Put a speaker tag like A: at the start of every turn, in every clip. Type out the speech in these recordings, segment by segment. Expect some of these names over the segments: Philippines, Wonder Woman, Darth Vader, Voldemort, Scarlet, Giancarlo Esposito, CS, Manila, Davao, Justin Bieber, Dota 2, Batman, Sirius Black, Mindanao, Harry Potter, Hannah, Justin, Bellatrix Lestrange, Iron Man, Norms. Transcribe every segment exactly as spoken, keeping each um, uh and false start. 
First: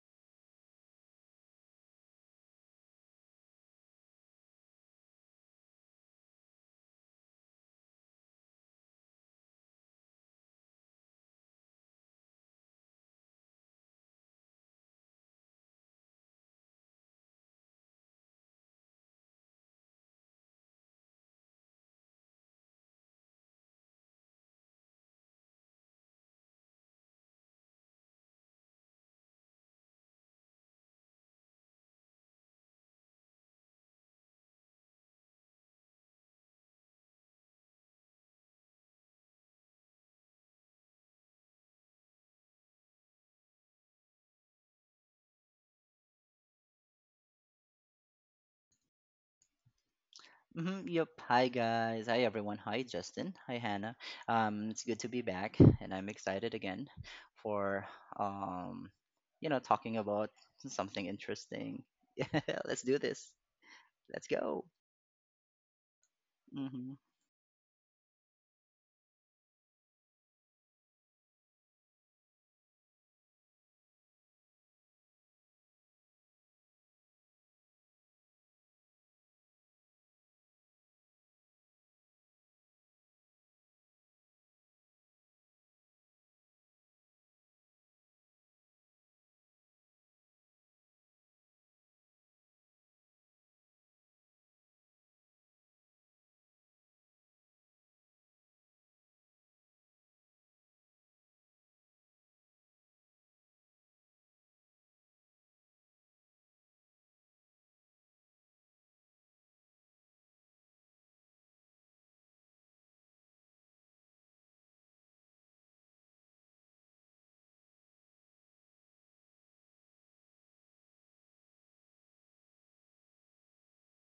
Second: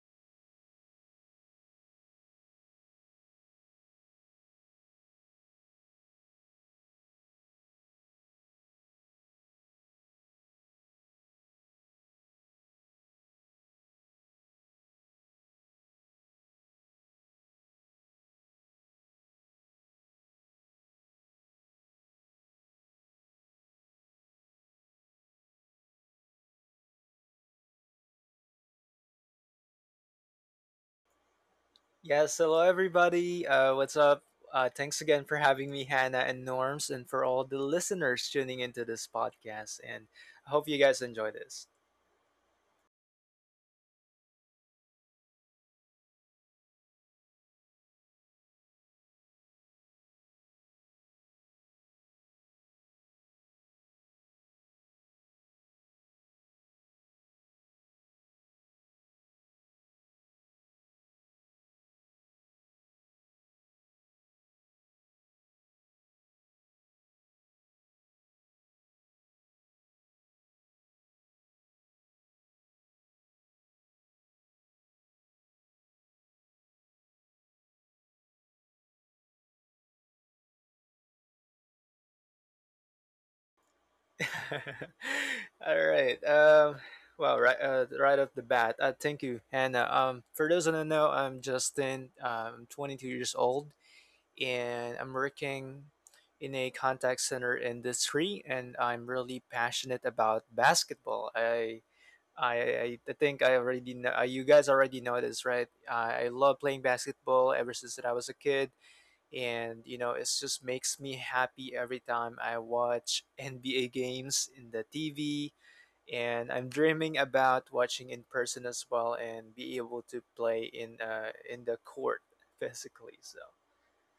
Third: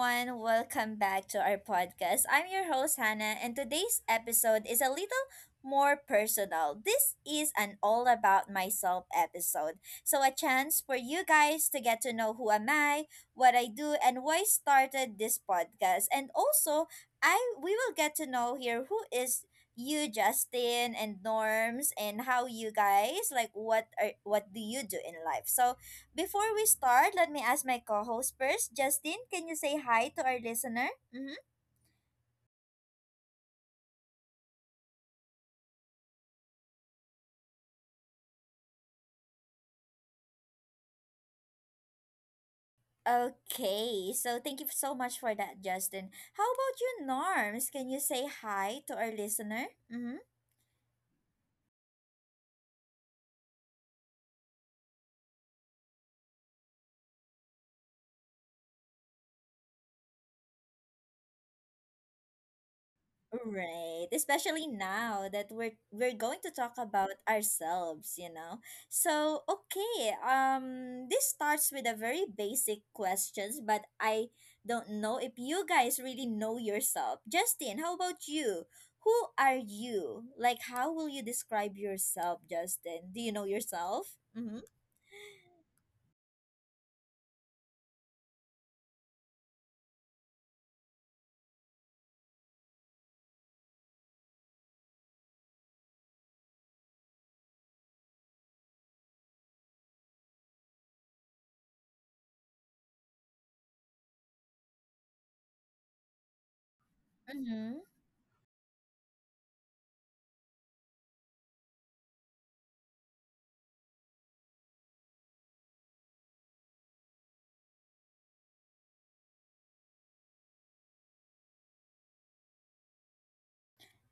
A: everyone. Welcome back to our podcast. I'm your host, Hannah, and today's episode is a little more personal. This is an all about myself episode. So, a chance for you guys to get to know who am I, what I do, and why I started this podcast. And also, I we will get to know here who is you Justin and Norms and how you guys like what are what do you do in life. So, before we start, let me ask my co host first. Justin, can you say hi to our listener? Mm-hmm.
B: Yes, hello everybody. Uh, what's up? Uh, thanks again for having me, Hannah and Norms, and for all the listeners tuning into this podcast. And I hope you guys enjoy this.
A: Okay, so thank you so much for that, Justin. How about you, Norms? Can you say hi to our listener? Mm-hmm.
C: Mm-hmm, yep. Hi guys. Hi everyone. Hi Justin. Hi Hannah. Um, it's good to be back, and I'm excited again for um, you know, talking about something interesting. Yeah, let's do this.
A: Right,
C: Let's go.
A: especially now that we're we're going to talk
C: Mm-hmm.
A: about ourselves, you know. So, okay, um this starts with a very basic questions, but I don't know if you guys really know yourself. Justin, how about you? Who are you? Like how will you describe yourself, Justin? Do you know yourself? Mhm.
B: All right. Um, well, right, uh, right off the bat, uh, thank you, Hannah. Um, for those who don't know, I'm Justin. I'm twenty-two years old, and I'm working in a contact center industry, and I'm really passionate about basketball. I I I I think I already know uh, you guys already know this, right? I I love playing basketball ever
A: Mhm.
B: since that I was a kid, and you know it just makes me happy every time I watch N B A games in the T V, and I'm dreaming about watching in person as well and be able to play in uh in the court physically. So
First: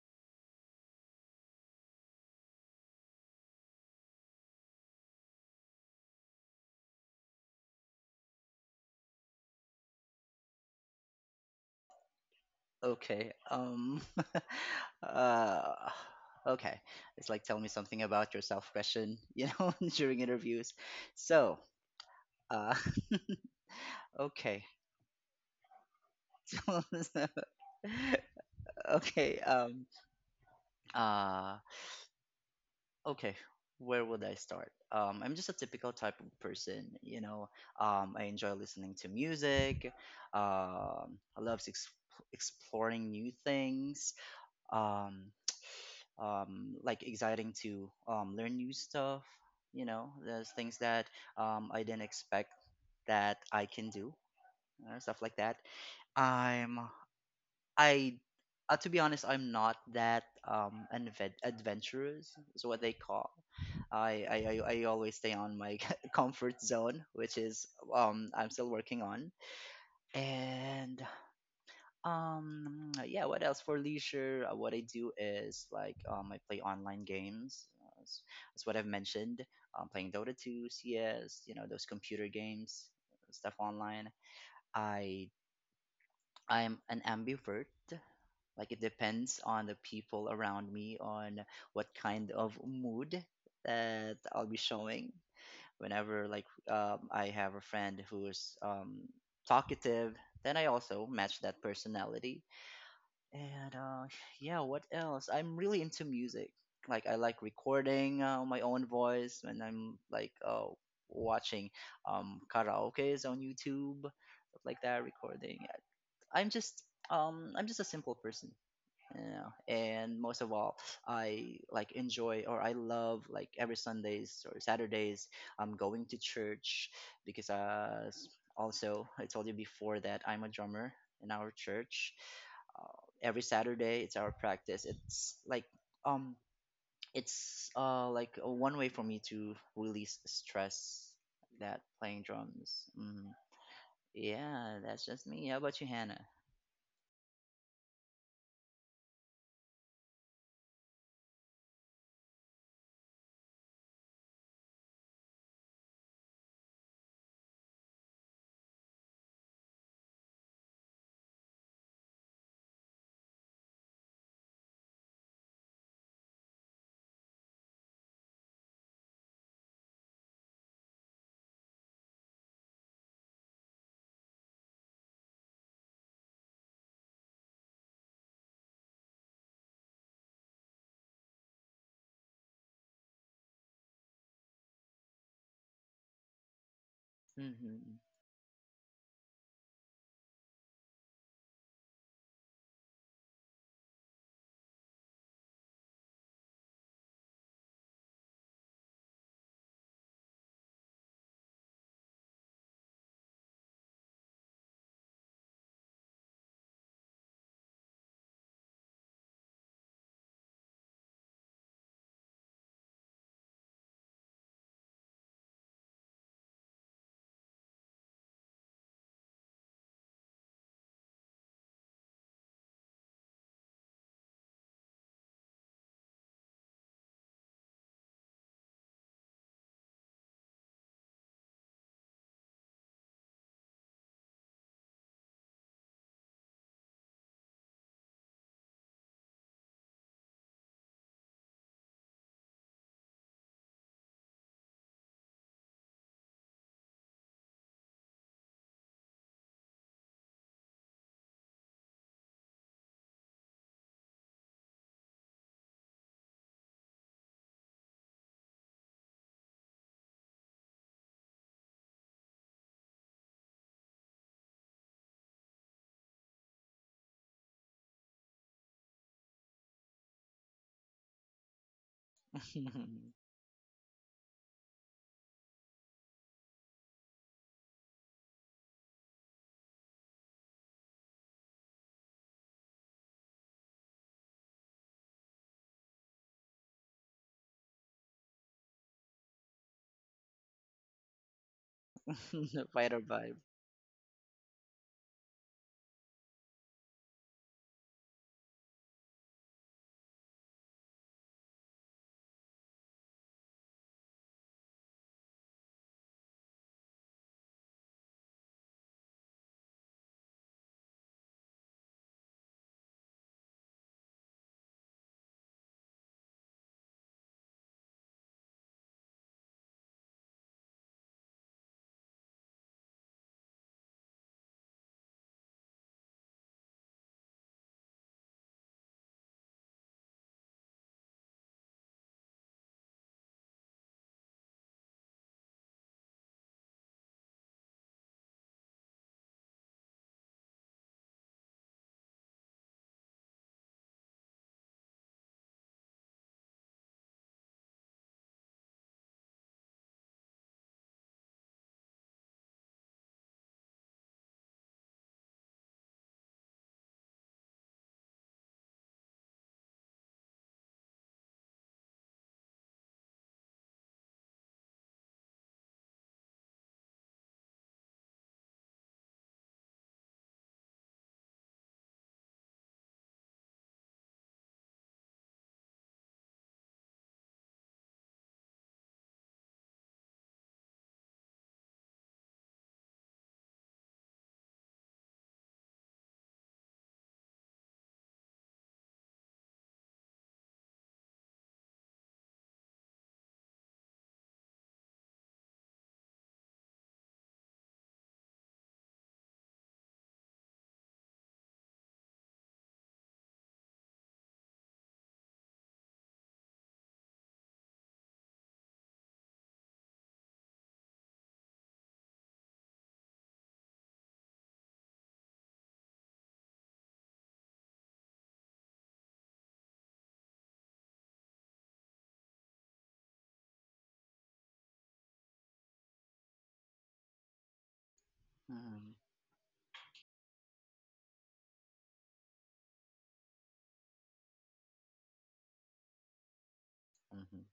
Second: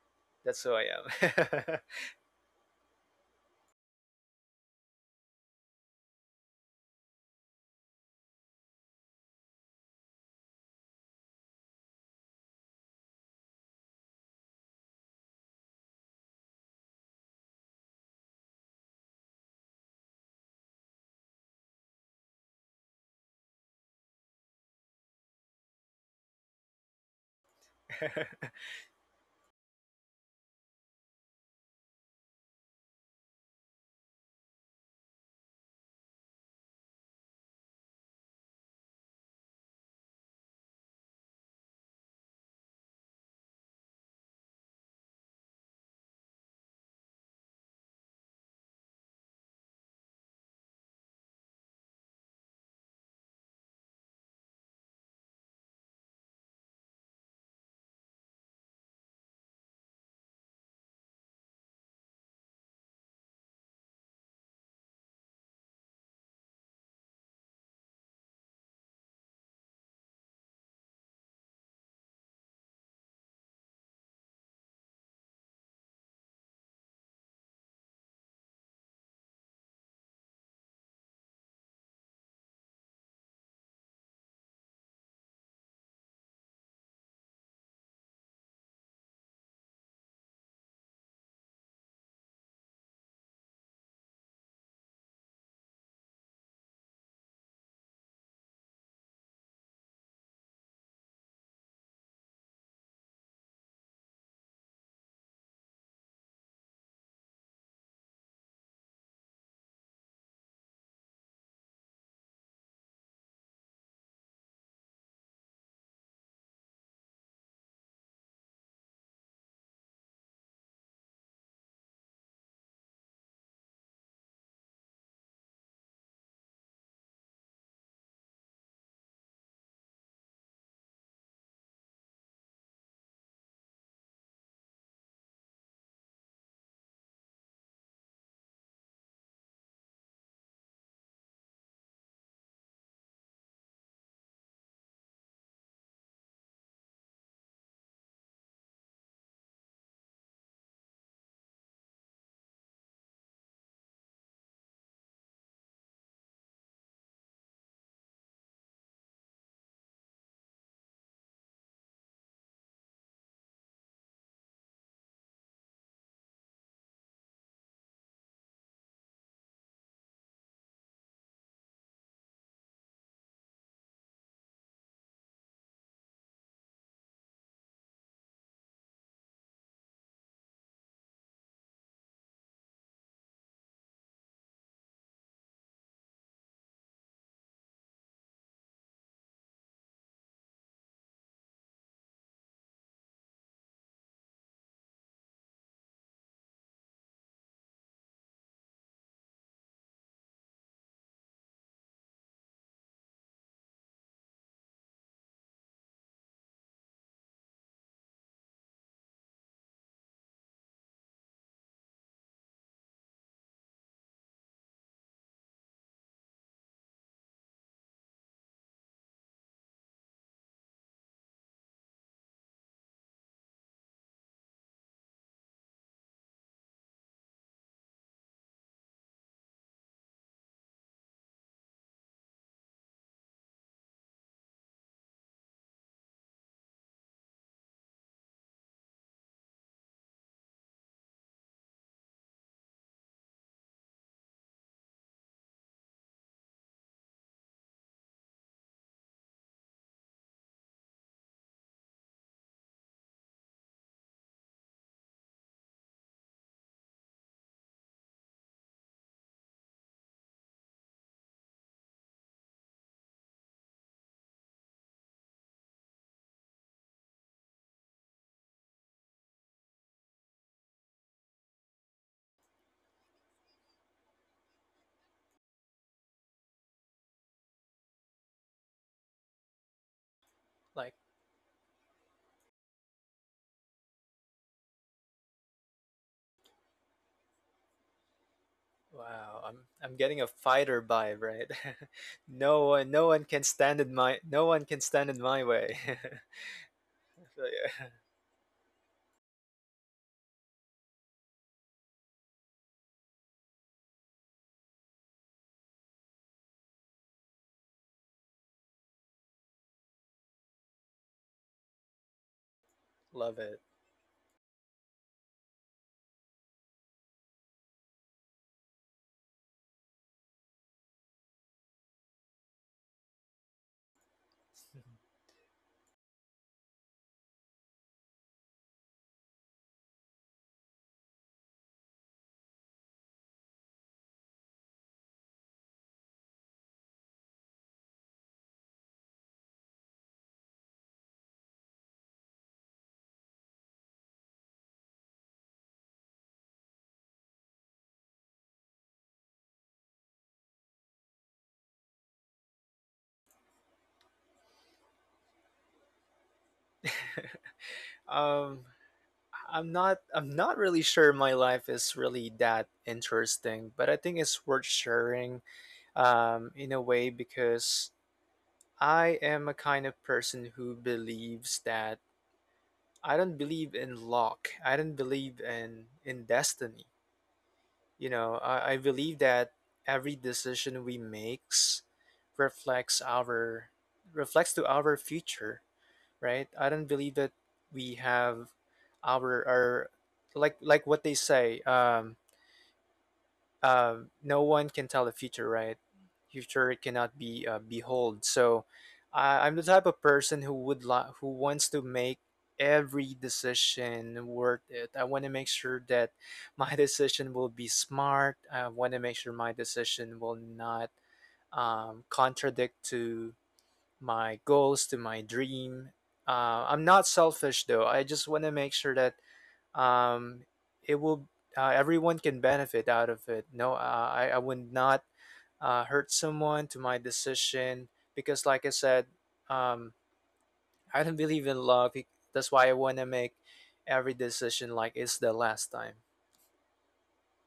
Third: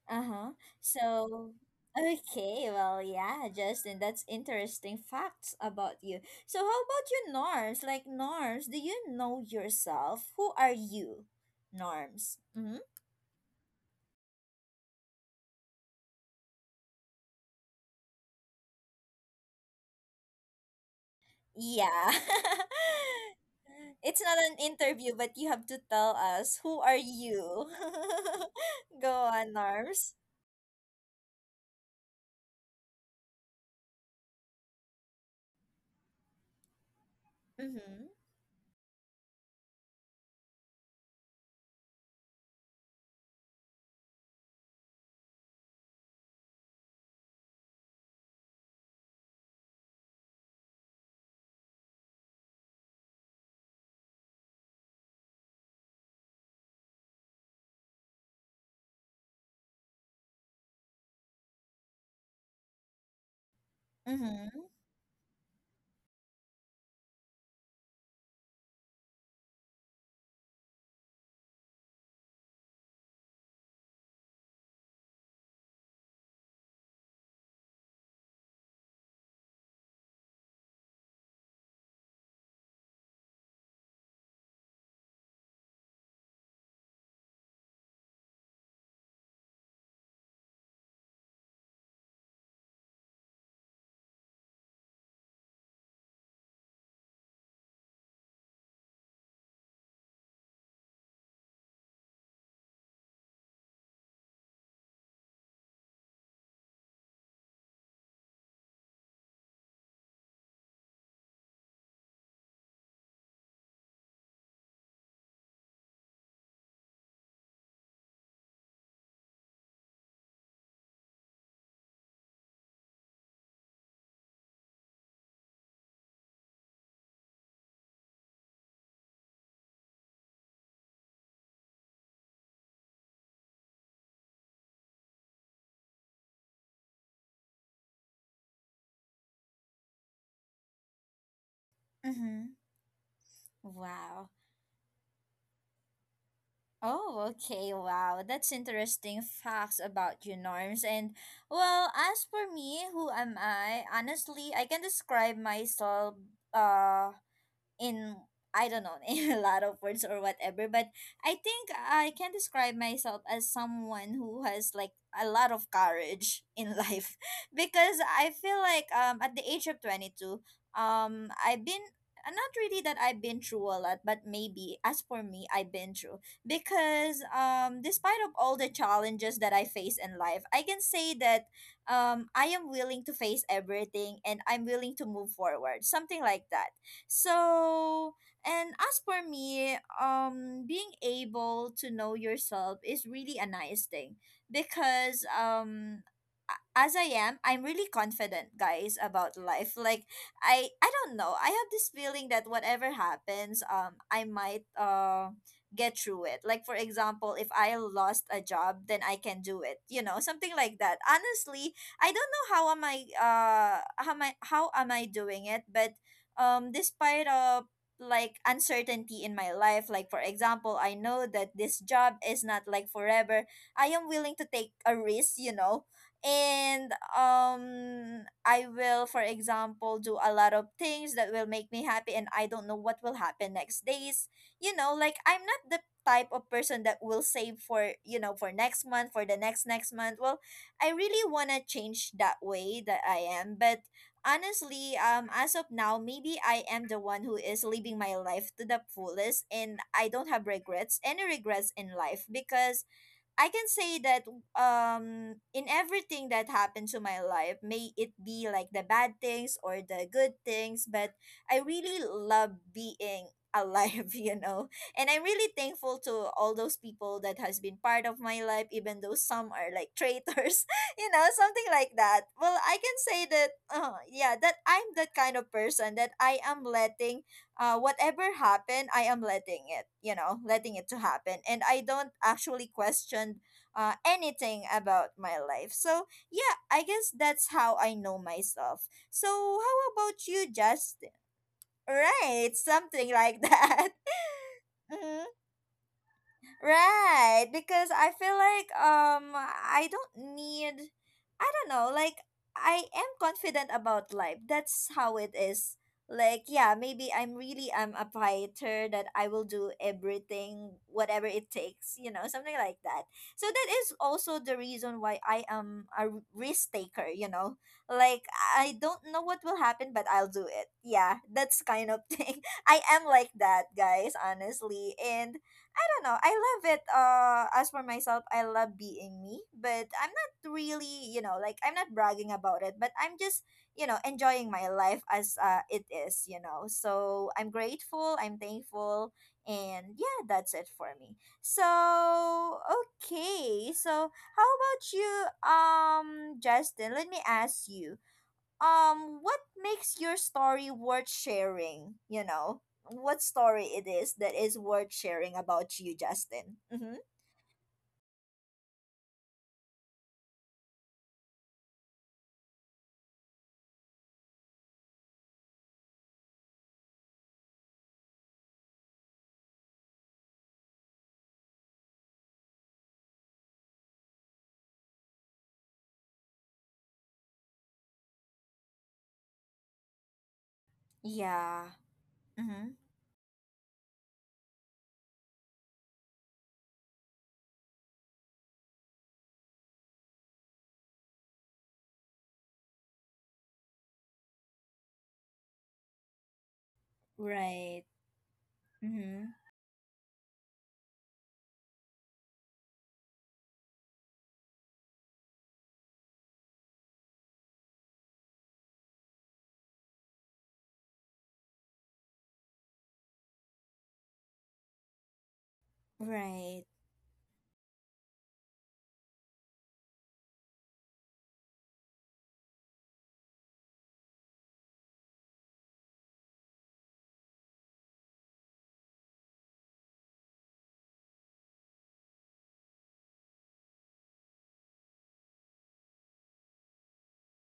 A: Uh-huh.
B: that's who I
A: So,
B: am.
A: okay, well, yeah, Justin, that's interesting facts about you. So, how about you, Norms? Like, Norms, do you know yourself? Who are you, Norms? Mm-hmm.
C: Okay. Um. uh. Okay. It's like tell me something about yourself question. You know, during interviews. So.
A: Yeah.
C: Uh.
A: It's not an
C: Okay.
A: interview, but you have to tell us who are
C: So-
A: you? Go
C: okay.
A: on,
C: Um.
A: Norms.
C: Uh. okay where would I start? um, I'm just a typical type of person, you know.
A: Mm-hmm.
C: um, I enjoy listening to music. um, i love ex- exploring new things. um, um, like exciting to um, learn new stuff. You know, there's things that um, I didn't expect that I can do, uh, stuff like that. i'm I, uh, to be honest, I'm not that um advent- adventurous. Is what they call. I, I I
A: Mm-hmm.
C: I always stay on my comfort zone, which is um I'm still working on. And um yeah, what else for leisure? Uh, what I do is like um I play online games. uh, s- That's what I've mentioned. Um, playing Dota two, C S, you know, those computer games, stuff online. I I'm an ambivert. Like it depends on the people around me, on what kind of mood that I'll be showing. Whenever like um, I have a friend who is um, talkative, then I also match that personality. And uh, yeah, what else? I'm really into music. Like I like recording uh, my own voice when I'm like uh, watching um, karaoke's on YouTube, stuff like that, recording. I'm just um, I'm just a simple person, you know. And most of all, I like enjoy or I love like every Sundays or Saturdays, I'm going to church because uh s- also I told you before that I'm a drummer in our church. Uh, every Saturday it's our practice. It's like um it's uh like a one way for me to release stress, that playing
A: Mm-hmm.
C: drums mm.
A: Wow.
C: Yeah, that's just me. How about you, Hannah?
A: Oh, okay. Wow. That's interesting facts about you, Norms. And well, as for me, who am I? Honestly, I can describe myself uh in I don't know, in a lot of words or whatever, but I think I can describe myself as someone who has like a lot of courage in life because I feel like um at the age of twenty-two, um I've been uh, not really that I've been through a lot, but maybe as for me, I've been through, because um, despite of all the challenges that I face in life, I can say that um, I am willing to face everything and I'm willing to move forward, something like that.
C: Mm-hmm.
A: So, and as for me, um, being able to know yourself is really a nice thing because um, a- as I am, I'm really confident, guys, about life. Like I, I don't know. I have this feeling that whatever happens, um, I might uh get through it. Like for example, if I lost a job, then I can do it. You know, something like that. Honestly, I don't know how am I uh how am I how am I doing it, but um despite uh like uncertainty in my life, like for example, I know that this job is not like forever. I am willing to take a risk, you know, and um I will, for example, do a lot of things that will make me happy, and I don't know what will happen next days, you know. Like I'm not the type of person that will save for, you know, for next month, for the next next month. Well, I really want to change that way that I am, but honestly, um, as of now, maybe I am the one who is living my life to the fullest and I don't have regrets, any regrets in life, because I can say that um in everything that happened to my life, may it be like the bad things or the good things, but I really love being alive, you know. And I'm really thankful to all those people that has been part of my life, even though some are like traitors, you know, something like that. Well, I can say that uh, yeah, that I'm that kind of person that I am letting uh, whatever happened, I am letting it, you know, letting it to
B: Like
A: happen. And I don't actually question uh, anything about my life. So, yeah, I guess that's how I know myself. So,
B: wow, I'm
A: how
B: I'm getting
A: about
B: a
A: you,
B: fighter
A: Justin?
B: vibe, right?
A: Right,
B: no one
C: Fighter
A: something
B: no one
C: vibe.
A: like
B: can stand
A: that.
B: in my no one can stand in my way. So,
A: Right, because
B: yeah,
A: I feel like um I don't need I don't know, like I am confident about life. That's how it is. Like yeah, maybe I'm really I'm a fighter that I will do everything whatever it takes, you know, something like that.
B: love
A: So
B: it.
A: that is also the reason why I am a r- risk taker, you know. Like I don't know what will happen but I'll do it. Yeah, that's kind of thing. I am like that, guys, honestly. And I don't know. I love it. Uh, as for myself, I love being me, but I'm not really, you know, like I'm not bragging about it, but I'm just, you know, enjoying my life as uh, it is, you know. So I'm grateful, I'm thankful, and yeah, that's it for me. So okay, so how about you, um, Justin? Let me ask you, um what makes your story worth sharing, you know, what story it is that is worth sharing about you, Justin? Mm-hmm.
B: Um I'm not I'm not really sure my life is really that interesting, but I think it's worth sharing um in a way because I am a kind of person who believes that I don't believe in luck. I don't believe in in destiny. You know, I, I believe that every decision we
A: Yeah.
B: makes
A: Mm-hmm.
B: reflects our reflects to our future, right? I don't believe that we have our our like like what they say. Um, uh, no one can tell the future, right? Future cannot be uh,
A: Right.
B: behold. So
A: Mm-hmm.
B: I I'm the type of person who would li- who wants to make every decision worth it. I want to make sure that my decision will be smart. I want to make sure my decision will not um, contradict to my goals, to my dream.
A: Right.
B: Uh, I'm not selfish though. I just want to make sure that um, it will uh, everyone can benefit out of it. No, uh, I I would not uh, hurt someone to my decision because, like I
C: Mm-hmm.
B: said, um, I don't believe in love. It- That's why I want to make every decision like it's the last time.
C: Mhm.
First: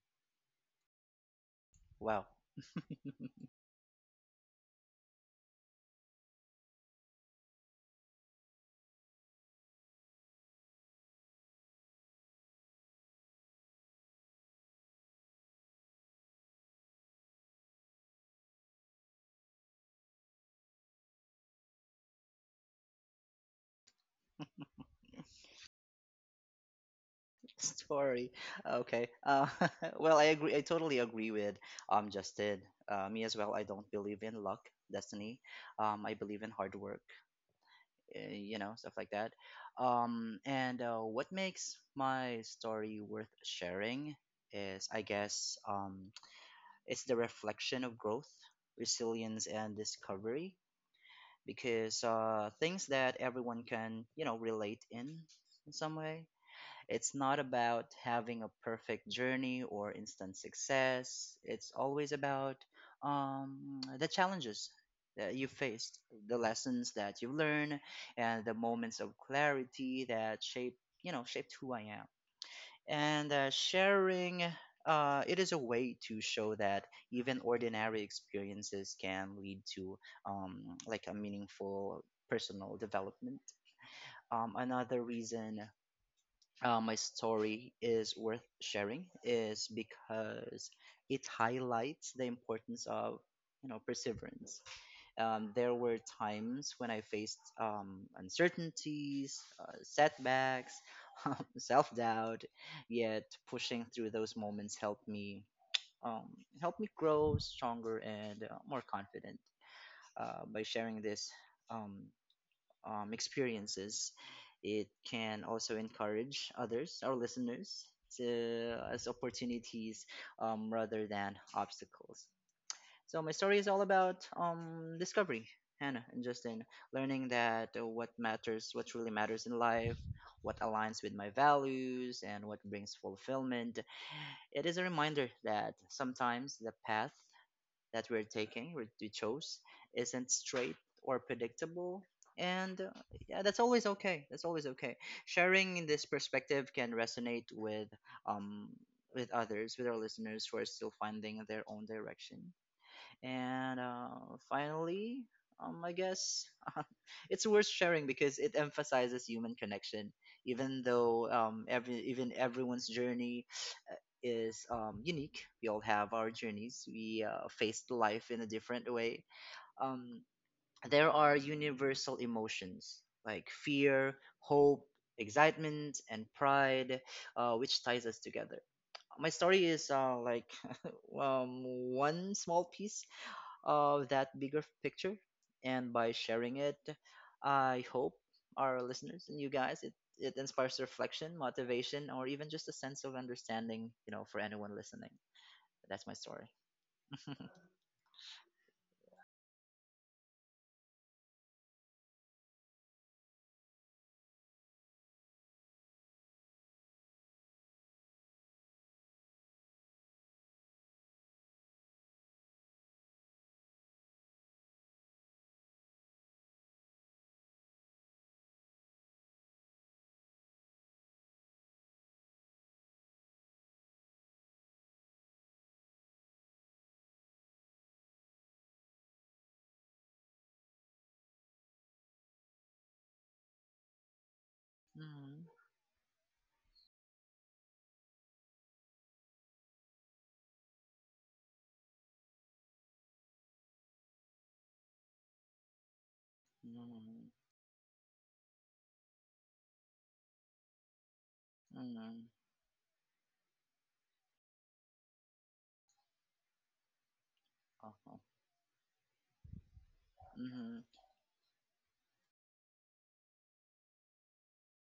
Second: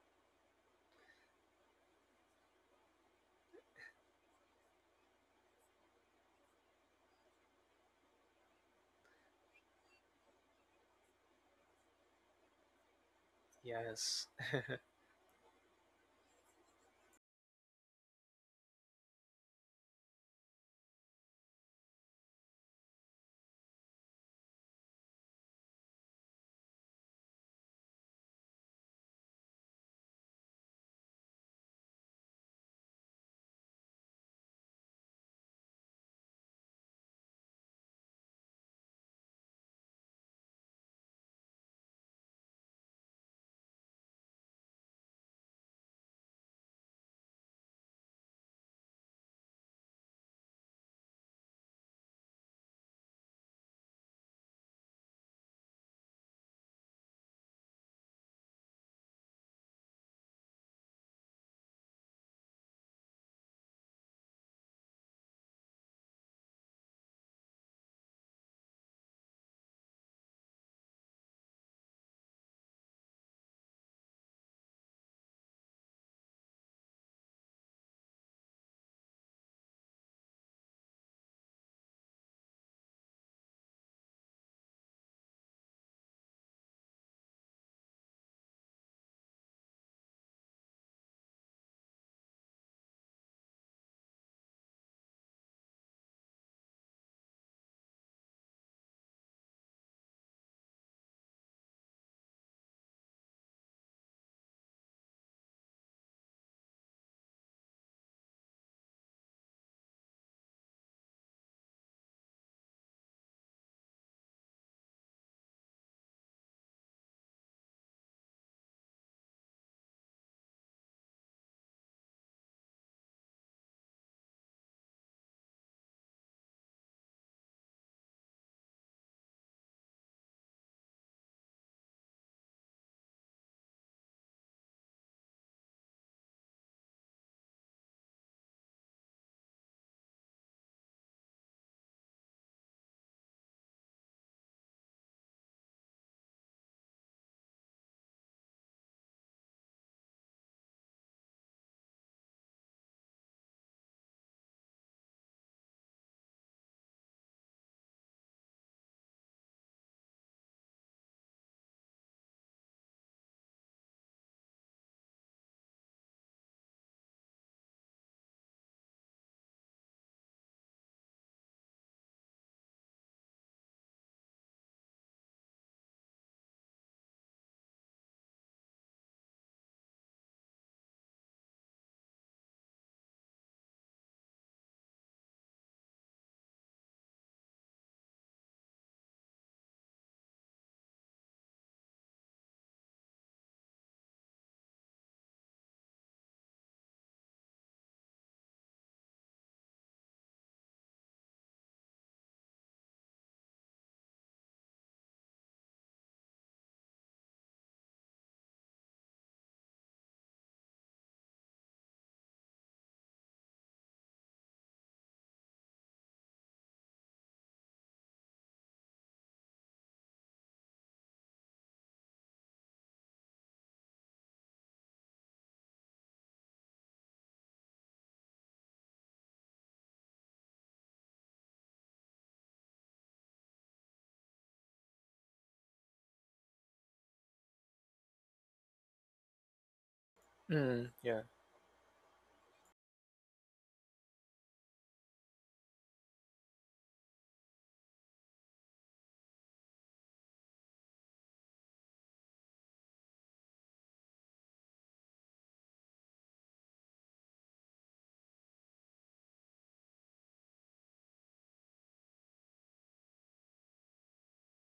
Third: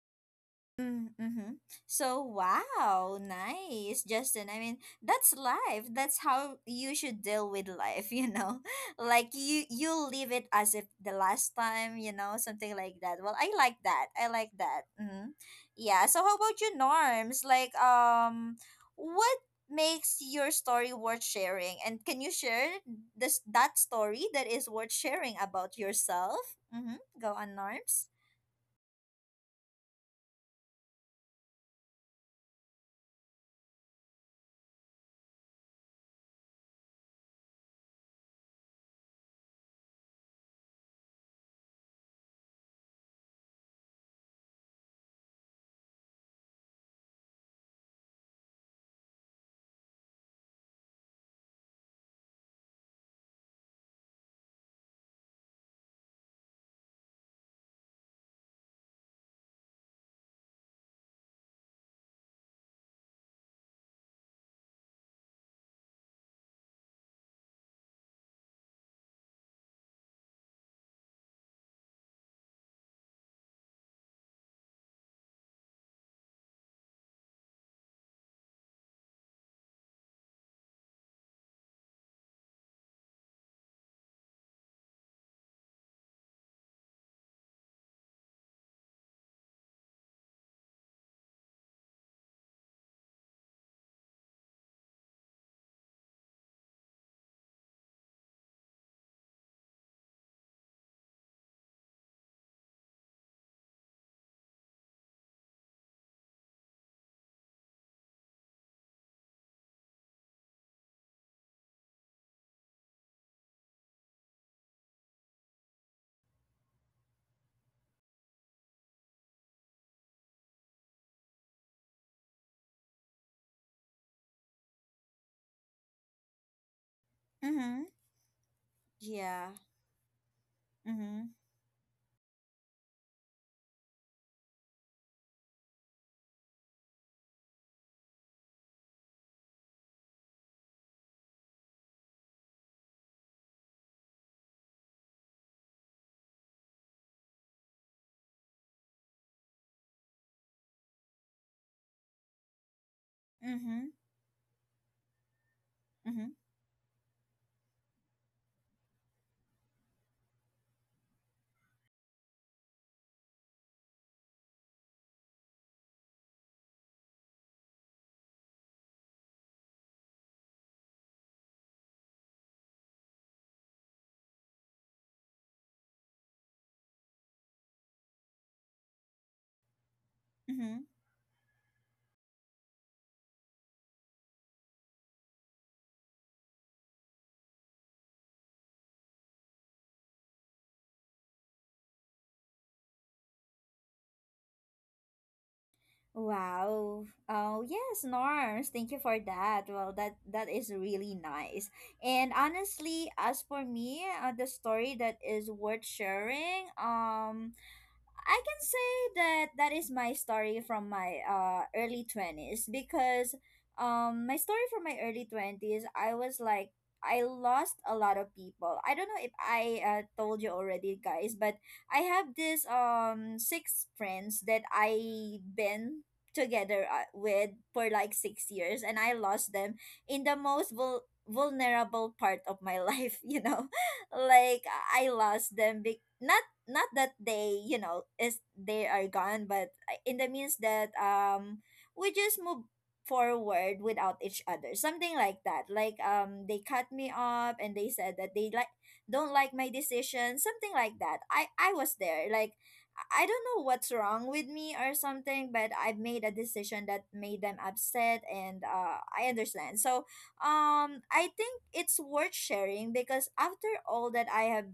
A: Mm, mm-hmm. So,
C: Wow.
A: wow, nice, Justin. I mean, that's life. That's how you should deal with life, you know? Like you you leave it as if the last time, you know, something like that. Well, I like that.
B: Yes.
A: I like that. Mm-hmm. Yeah. So, how about you, Norms? Like, um, what makes your story worth sharing? And can you share this that story that is worth sharing about yourself? Mm-hmm. Go on, Norms.
C: Story. Okay. Uh, well, I agree. I totally agree with um Justin. Uh, me as well. I don't believe in luck, destiny. Um, I believe in hard work. Uh, you know, stuff like that. Um, and uh, What makes my story worth sharing is, I guess, um, it's the reflection of growth, resilience, and discovery. Because uh, things that everyone can, you know, relate in in some way. It's not about having a perfect journey or instant success. It's always about um, the challenges that you faced, the lessons that you learn, and the moments of clarity that shape, you know, shaped who I am. And uh, sharing, uh, it is a way to show that even ordinary experiences can lead to um, like a meaningful personal development. Um, another reason uh, my story is worth sharing is because it highlights the importance of, you know, perseverance. Um, there were times when I faced um, uncertainties, uh, setbacks, um, self-doubt, yet pushing through those moments helped me um, helped me grow stronger and uh, more confident. Uh, by sharing this um, um, experiences, it can also encourage others, our listeners, to, as opportunities um, rather than obstacles. So my story is all about um, discovery, Hannah and Justin, learning that
A: Mm-hmm.
C: uh, what matters, what really matters
A: Yeah.
C: in life, what aligns with my
A: Mm-hmm.
C: values, and what brings fulfillment. It is a reminder that sometimes the path that we're taking, we we chose, isn't straight or predictable. And uh, yeah, that's always okay. That's always okay. Sharing this perspective can resonate with um with others, with our listeners who are still finding their own direction. And
A: Mm-hmm.
C: uh, finally, um, I
A: Mm-hmm.
C: guess it's worth sharing because it emphasizes human connection, even though um, every even everyone's journey uh, is um, unique. We all have our journeys. We uh, face life in a different way. Um, there are universal emotions like fear, hope, excitement, and pride, uh, which ties us together. My story is uh, like
A: Mm-hmm.
C: um, one small piece of that bigger picture, and by sharing it, I hope our listeners and you guys it, it inspires reflection motivation or even just a sense of understanding, you know, for anyone listening. That's my story.
A: Wow. Oh yes, Norms. Thank you for that. Well, that that is really nice. And honestly, as for me, uh, the story that is worth sharing. Um, I can say that that is my story from my uh early twenties, because um my story from my early twenties, I was like I lost a lot of people. I don't know if I uh, told you already, guys, but I have this um six friends that I been together uh, with for like six years and I lost them in the most vul- vulnerable part of my life, you know. Like I
C: Mhm,
A: lost them be- not not that they, you know, is they are gone, but uh, in the means
B: Mm,
A: that
B: yeah.
A: um we just move forward without each other, something like that. Like um they cut me
C: mhm,
A: off and they said that they like don't like my decision, something like that. I i was
C: mhm,
A: there like i I don't know what's wrong with me or something, but I made a decision that made them
C: uh-huh,
A: upset, and uh I understand. So
C: mhm,
A: um I think it's worth sharing because after all that I have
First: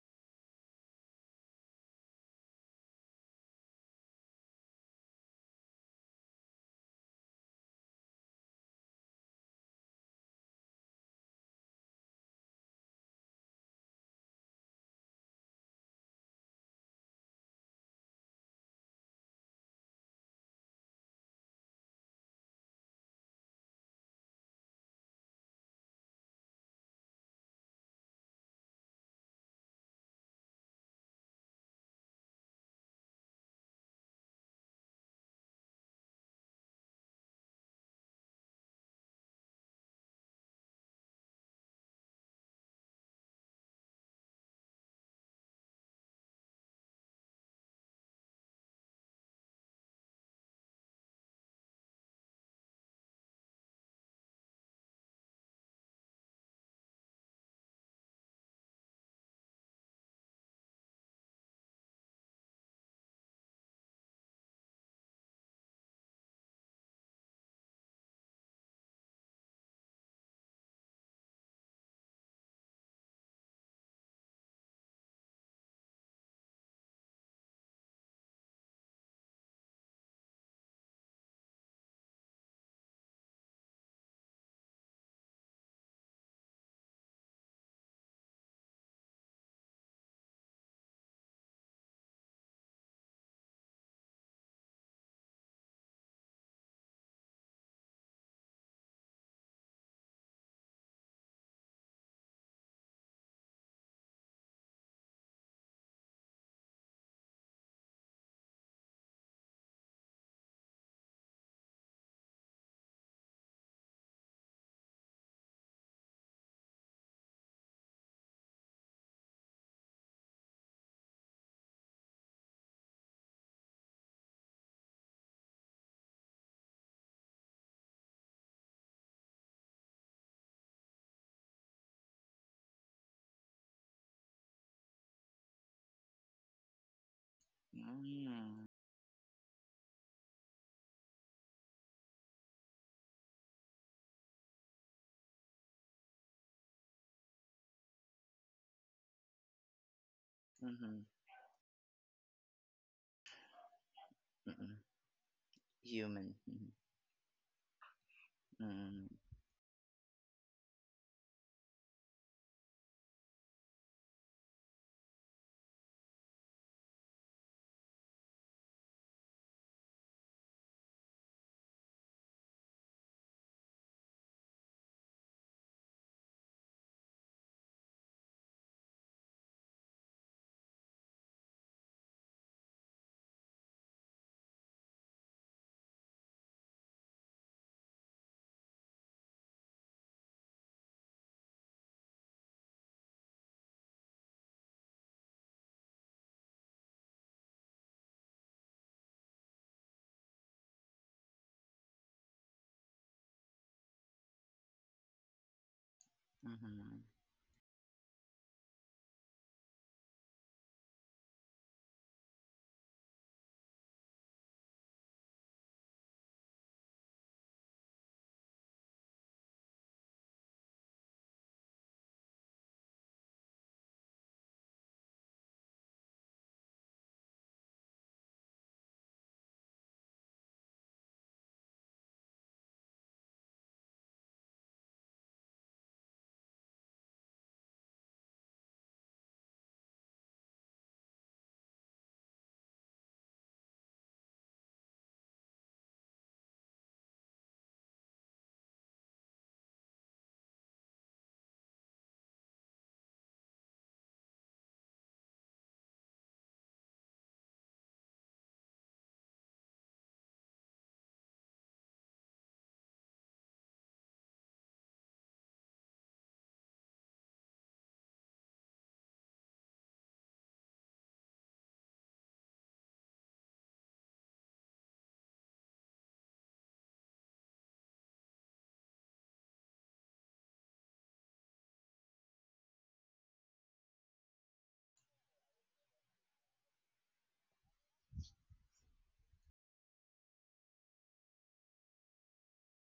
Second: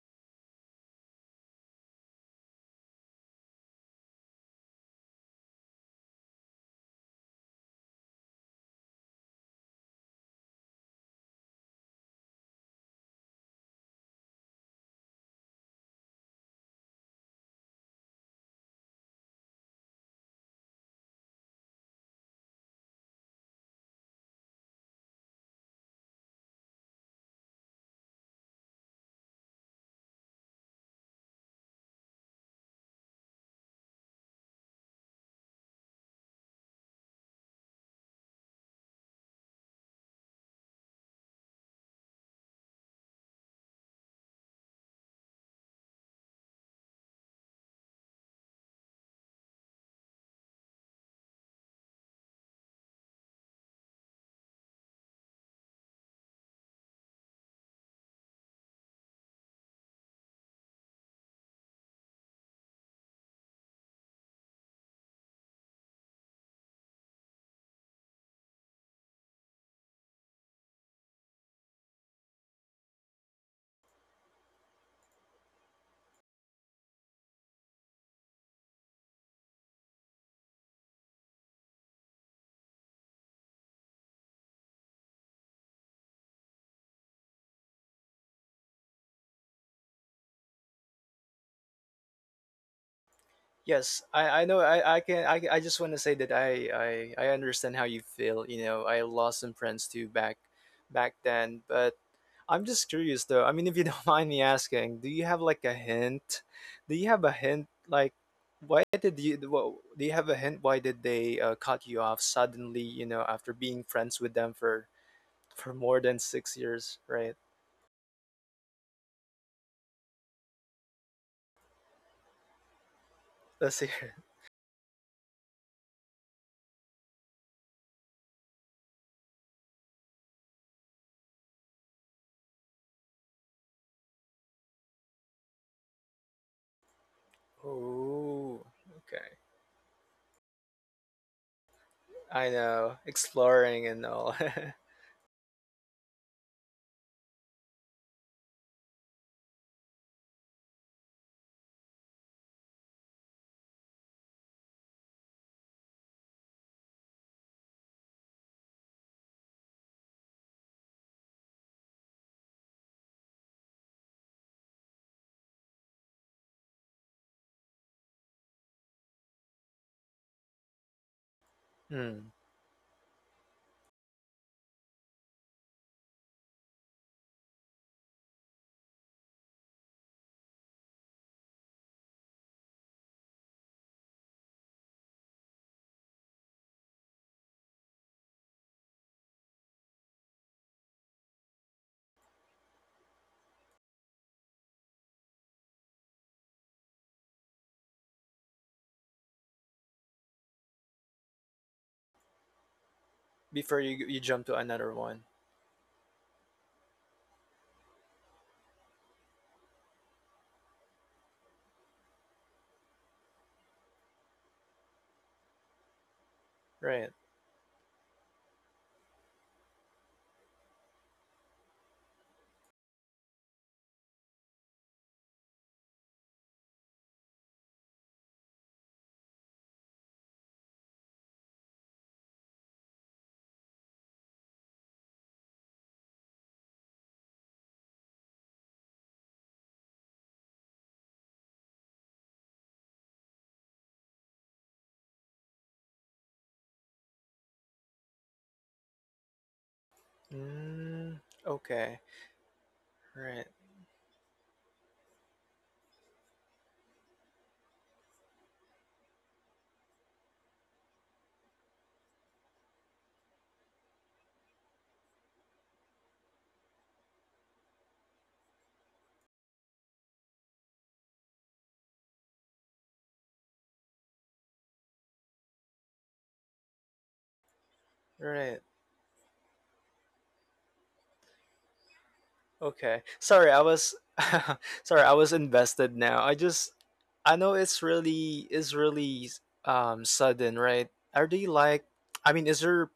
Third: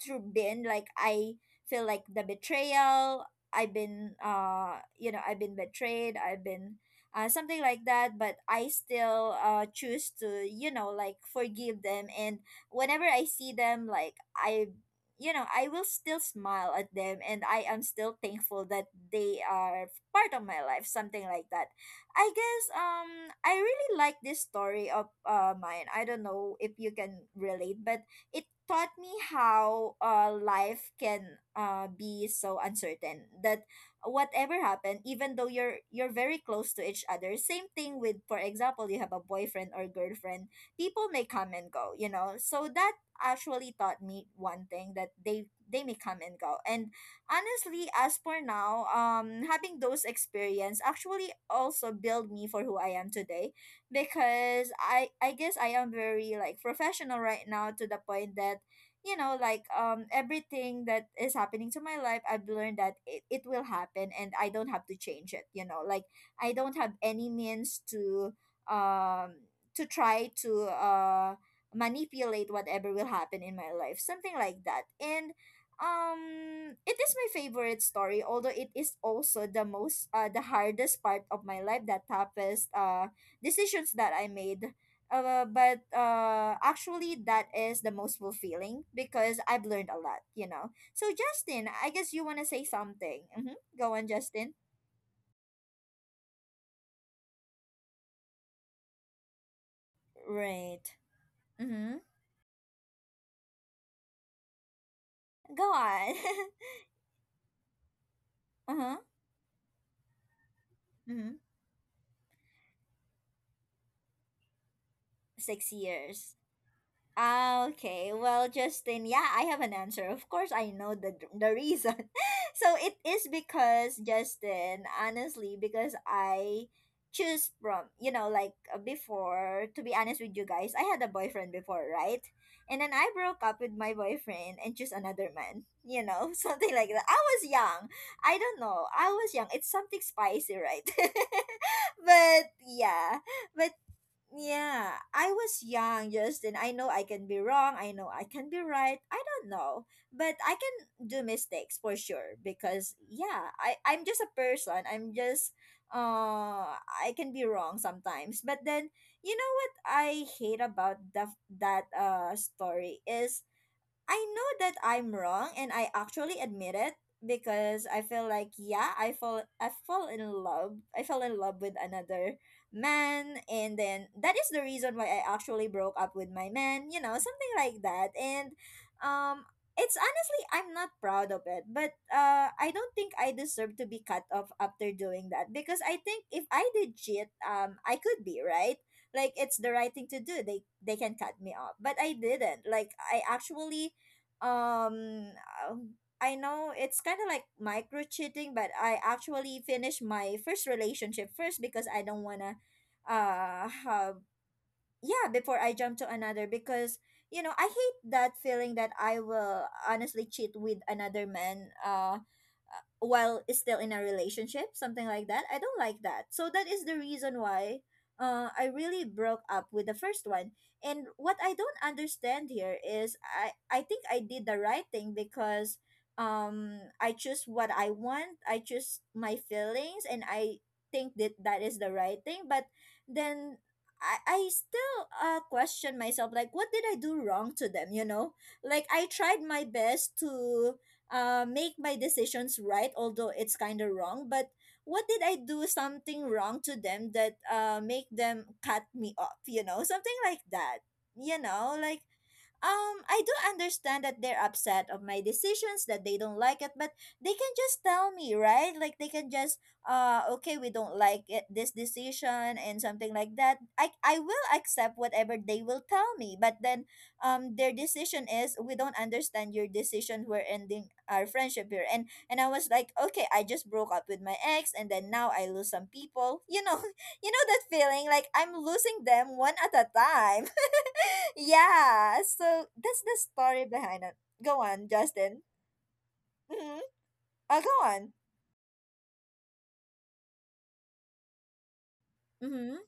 A: through been, like I feel like the betrayal, I've been uh you know, I've been betrayed, I've been uh, something like that, but I still uh choose to, you know, like forgive them, and whenever I see them, like I, you know, I will still smile at them and I am still thankful that they are part of my life, something like that. I guess um I really like this story of uh mine. I don't know if you can relate, but it taught me how uh, life can uh, be so uncertain that whatever happened, even though you're you're very close to each other, same thing with, for example, you have a boyfriend or girlfriend, people may come and go, you know. So that actually taught me one thing, that they they may come and go, and honestly, as for now, um having those experience actually also build me for who I am today, because I I guess I am very like professional right now, to the point that, you know, like um everything that is happening to my life, I've learned that it, it will happen and I don't have to change it, you know. Like I don't have any means to um to try to uh manipulate whatever will happen in my life, something like that. And um it is my favorite story, although it is also the most uh the hardest part of my life, that toughest uh decisions that I made. Uh, but uh, actually, that is the most fulfilling because I've learned a lot, you know. So, Justin, I guess you want to say something. Mm-hmm. Go
B: Yes,
A: on,
B: I, I
A: Justin.
B: know I, I can I, I just want to say that I, I I understand how you feel. You know, I lost some friends too back
A: Right.
B: back then, but
A: Mm-hmm.
B: I'm just curious though. I mean, if you don't mind me asking, do you have
A: Go
B: like a
A: on.
B: hint? Do you have a hint like
A: Uh
B: why
A: huh.
B: did you wha- do you have a hint why did
A: Mm-hmm.
B: they uh, cut you off suddenly, you know, after being friends with them for for
A: Six
B: more than
A: years.
B: six years, right?
A: Ah, okay, well, Justin, yeah, I have an answer. Of course, I know the the reason. So it is
B: Let's hear.
A: because, Justin, honestly, because I choose from, you know, like uh, before. To be honest with you guys, I had a boyfriend before, right? And then I broke up with my boyfriend and choose another man. You know, something like that. I was young. I don't
B: Oh,
C: mhm,
A: know. I was
B: okay.
A: young. It's something spicy, right?
B: I
A: but
B: know,
A: yeah, but
B: exploring and all.
A: yeah, I was young, Justin. I know I can be wrong. I know I can be right. I don't know, but I can
C: mhm,
A: do mistakes for sure, because yeah, I I'm just a
C: mhm.
A: person. I'm just
C: Human. Mhm,
A: uh I can be wrong sometimes. But then
C: mhm,
A: you know what I hate about the that uh story is I know that I'm wrong and I actually admit it because I feel like yeah, I fall I fall in love. I fell in love with
B: Hmm.
A: another man, and then that is the reason why I actually broke up with my man, you know, something like that. And um it's honestly I'm not proud of it, but uh I don't think I deserve to be cut off after doing that, because I think if I did cheat, um I could be, right? Like it's the right thing to do. They they can cut me off. But I didn't. Like I actually um um, I know it's kind of like micro cheating, but I actually finished my first relationship first because I don't wanna uh
B: before you you
A: have
B: jump to another one.
A: yeah, before I jump to another, because
C: mhm.
A: you know I hate that feeling that I will honestly cheat with another man uh uh, while is still in a relationship, something like that. I don't like that, so that is the
B: Right.
A: reason why uh, I really broke up with the first one. And what I don't understand here is i i think I did the right thing because um I choose what I want, I choose my feelings, and I think that that is the right thing. But then I, I still uh, question myself, like what did I do wrong to them, you know, like I tried my best to uh, make my decisions right, although it's kind of wrong. But what did I do something wrong to them that uh, make them cut me off, you know, something like that.
B: Mm,
A: You know,
B: okay.
A: like um, I
B: Right.
A: do understand that they're upset of my decisions, that they don't like it, but they can just tell me, right? Like they can just, uh, okay, we don't like it, this decision and something like that. I I will accept whatever they will tell me, but then, um, their decision is we don't understand your decision. We're ending our friendship here. and and I was like, okay, I just broke up with my ex, and then now I lose some people. You know, you know that feeling, like I'm
B: Right.
A: losing them one at a time. yeah, so
B: Okay.
A: that's the
B: Sorry, I
A: story
B: was
A: behind it. Go on,
B: sorry, I was
A: Justin.
B: invested now. I just
A: Mm-hmm.
B: I know
A: Uh, go
B: it's
A: on.
B: really is really um sudden, right? Are they like I mean, is
A: Mm-hmm.
B: your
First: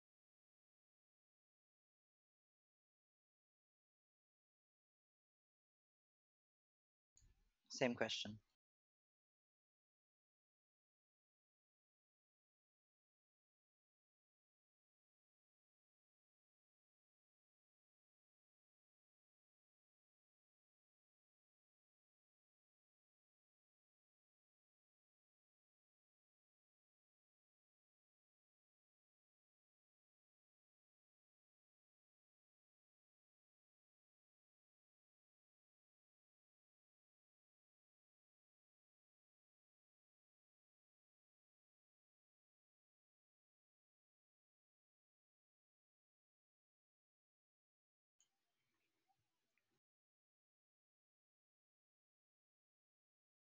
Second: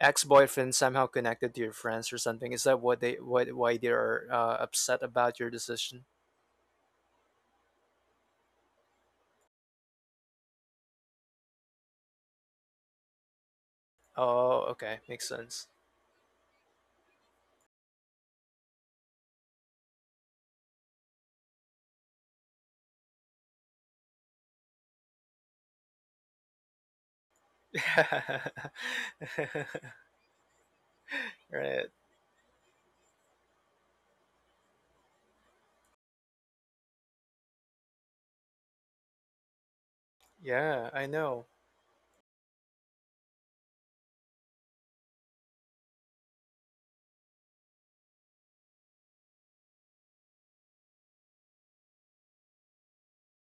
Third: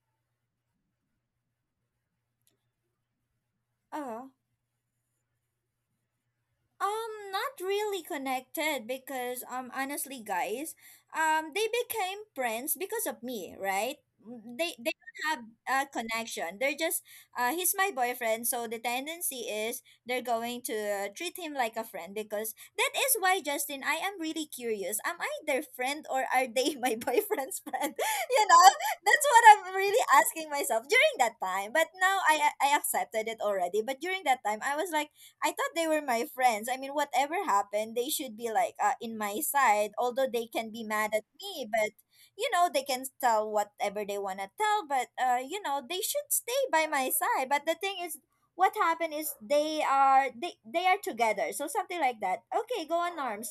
B: ex-boyfriend somehow connected to your friends or something? Is that what they what why they are
A: Uh-huh.
B: uh, upset about your decision?
A: Um, not
C: Same
A: really
C: question.
A: connected because um honestly guys, um they became friends because of me, right? Mm,
B: Oh,
A: They they
B: okay. Makes
A: don't have
B: sense.
A: a connection. They're just uh he's my boyfriend, so the tendency is they're going to treat him like a friend. Because that is why, Justin, I am really curious. Am I their friend, or are they my boyfriend's friend? You know, that's what I'm really asking myself during that time.
B: Right.
A: But now I I accepted it already. But during that time, I was like I thought they were my friends. I mean, whatever happened, they should be like uh, in my side, although they can be
B: Yeah, I
A: mad at
B: know.
A: me. But you know, they can tell whatever they want to tell, but uh, you know, they should stay by my side. But the thing is, what happened is they are they they are together. So something like that. Okay, go on arms.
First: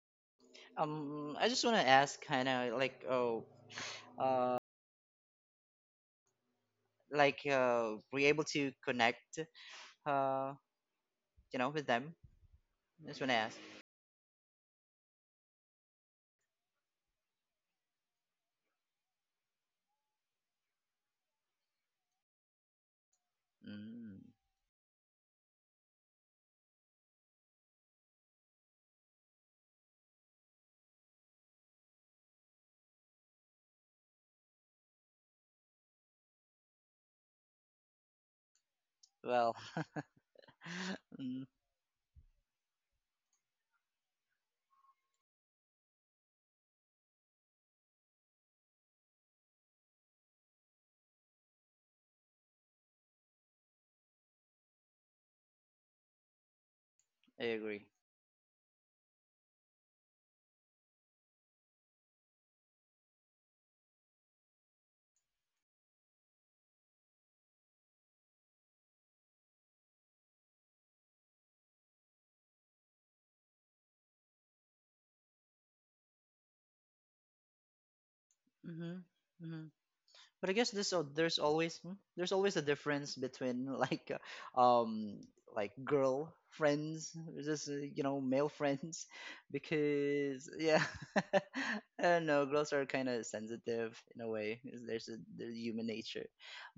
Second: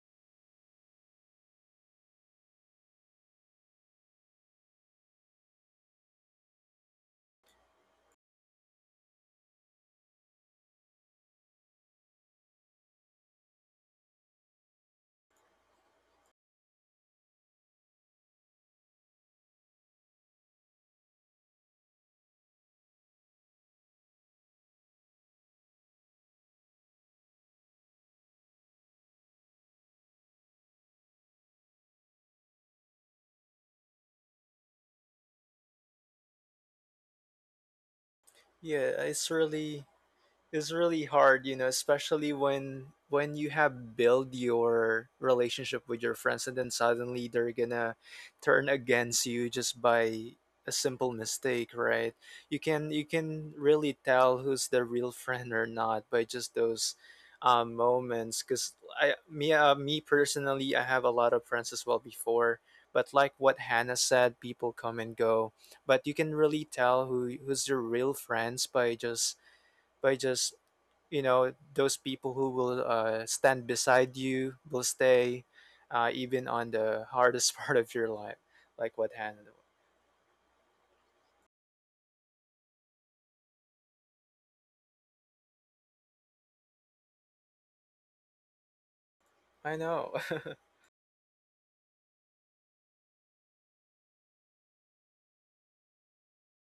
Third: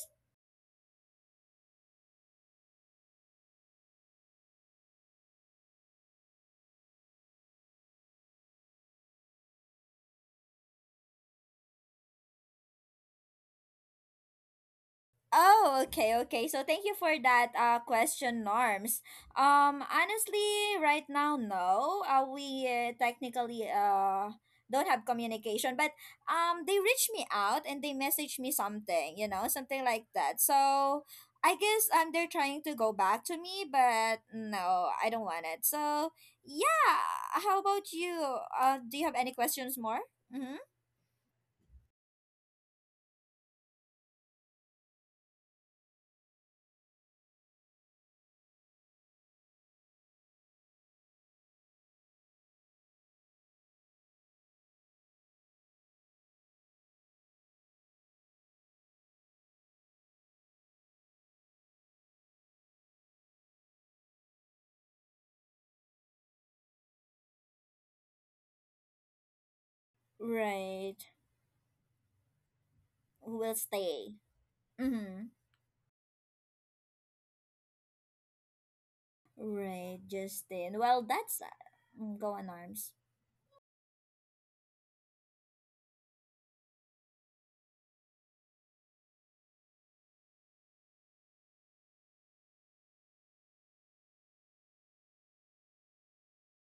C: um I just want to ask, kind of like, oh, uh like uh we're you able to connect, uh, you know, with them? That's when I asked.
A: Oh, okay, okay. So thank you for that uh question, Norms. Um, honestly, right now, no. Uh, we uh, technically
C: Mm,
A: uh don't have communication, but um, they reached me out and they messaged me something, you know, something like that. So I guess um, they're trying to go back to me, but no, I don't want it. So yeah, how about you? Uh, do
B: Yeah,
A: you have
B: it's
A: any
C: well,
A: questions
B: really
A: more? Mm-hmm.
B: it's really
C: mm,
B: hard, you know, especially when when you have build your relationship with your friends and then suddenly they're gonna turn against you just by a simple mistake, right? You can you can really tell who's the real friend or not by just those
C: I
B: um,
C: agree.
B: moments. Cause I me uh, me personally, I have a lot of friends as well before, but like what Hannah said, people come and go. But you can really tell who who's your real friends by just by just
A: Right.
B: you know those people who will uh,
A: We'll
B: stand
A: stay.
B: beside you will
A: Mm-hmm.
B: stay uh, even on the hardest part of your life like
C: Hmm.
B: what happened.
C: Hmm.
A: Right,
C: But I guess
A: Justin.
C: this
A: Well,
C: al- there's
A: that's uh,
C: always hmm,
A: mm,
C: there's
A: go on
C: always a
A: arms.
C: difference between like uh, um like girl friends versus uh, you know, male friends,
B: I know
C: because yeah. I don't know, girls are kind of sensitive in a way, 'cause there's a, there's human nature.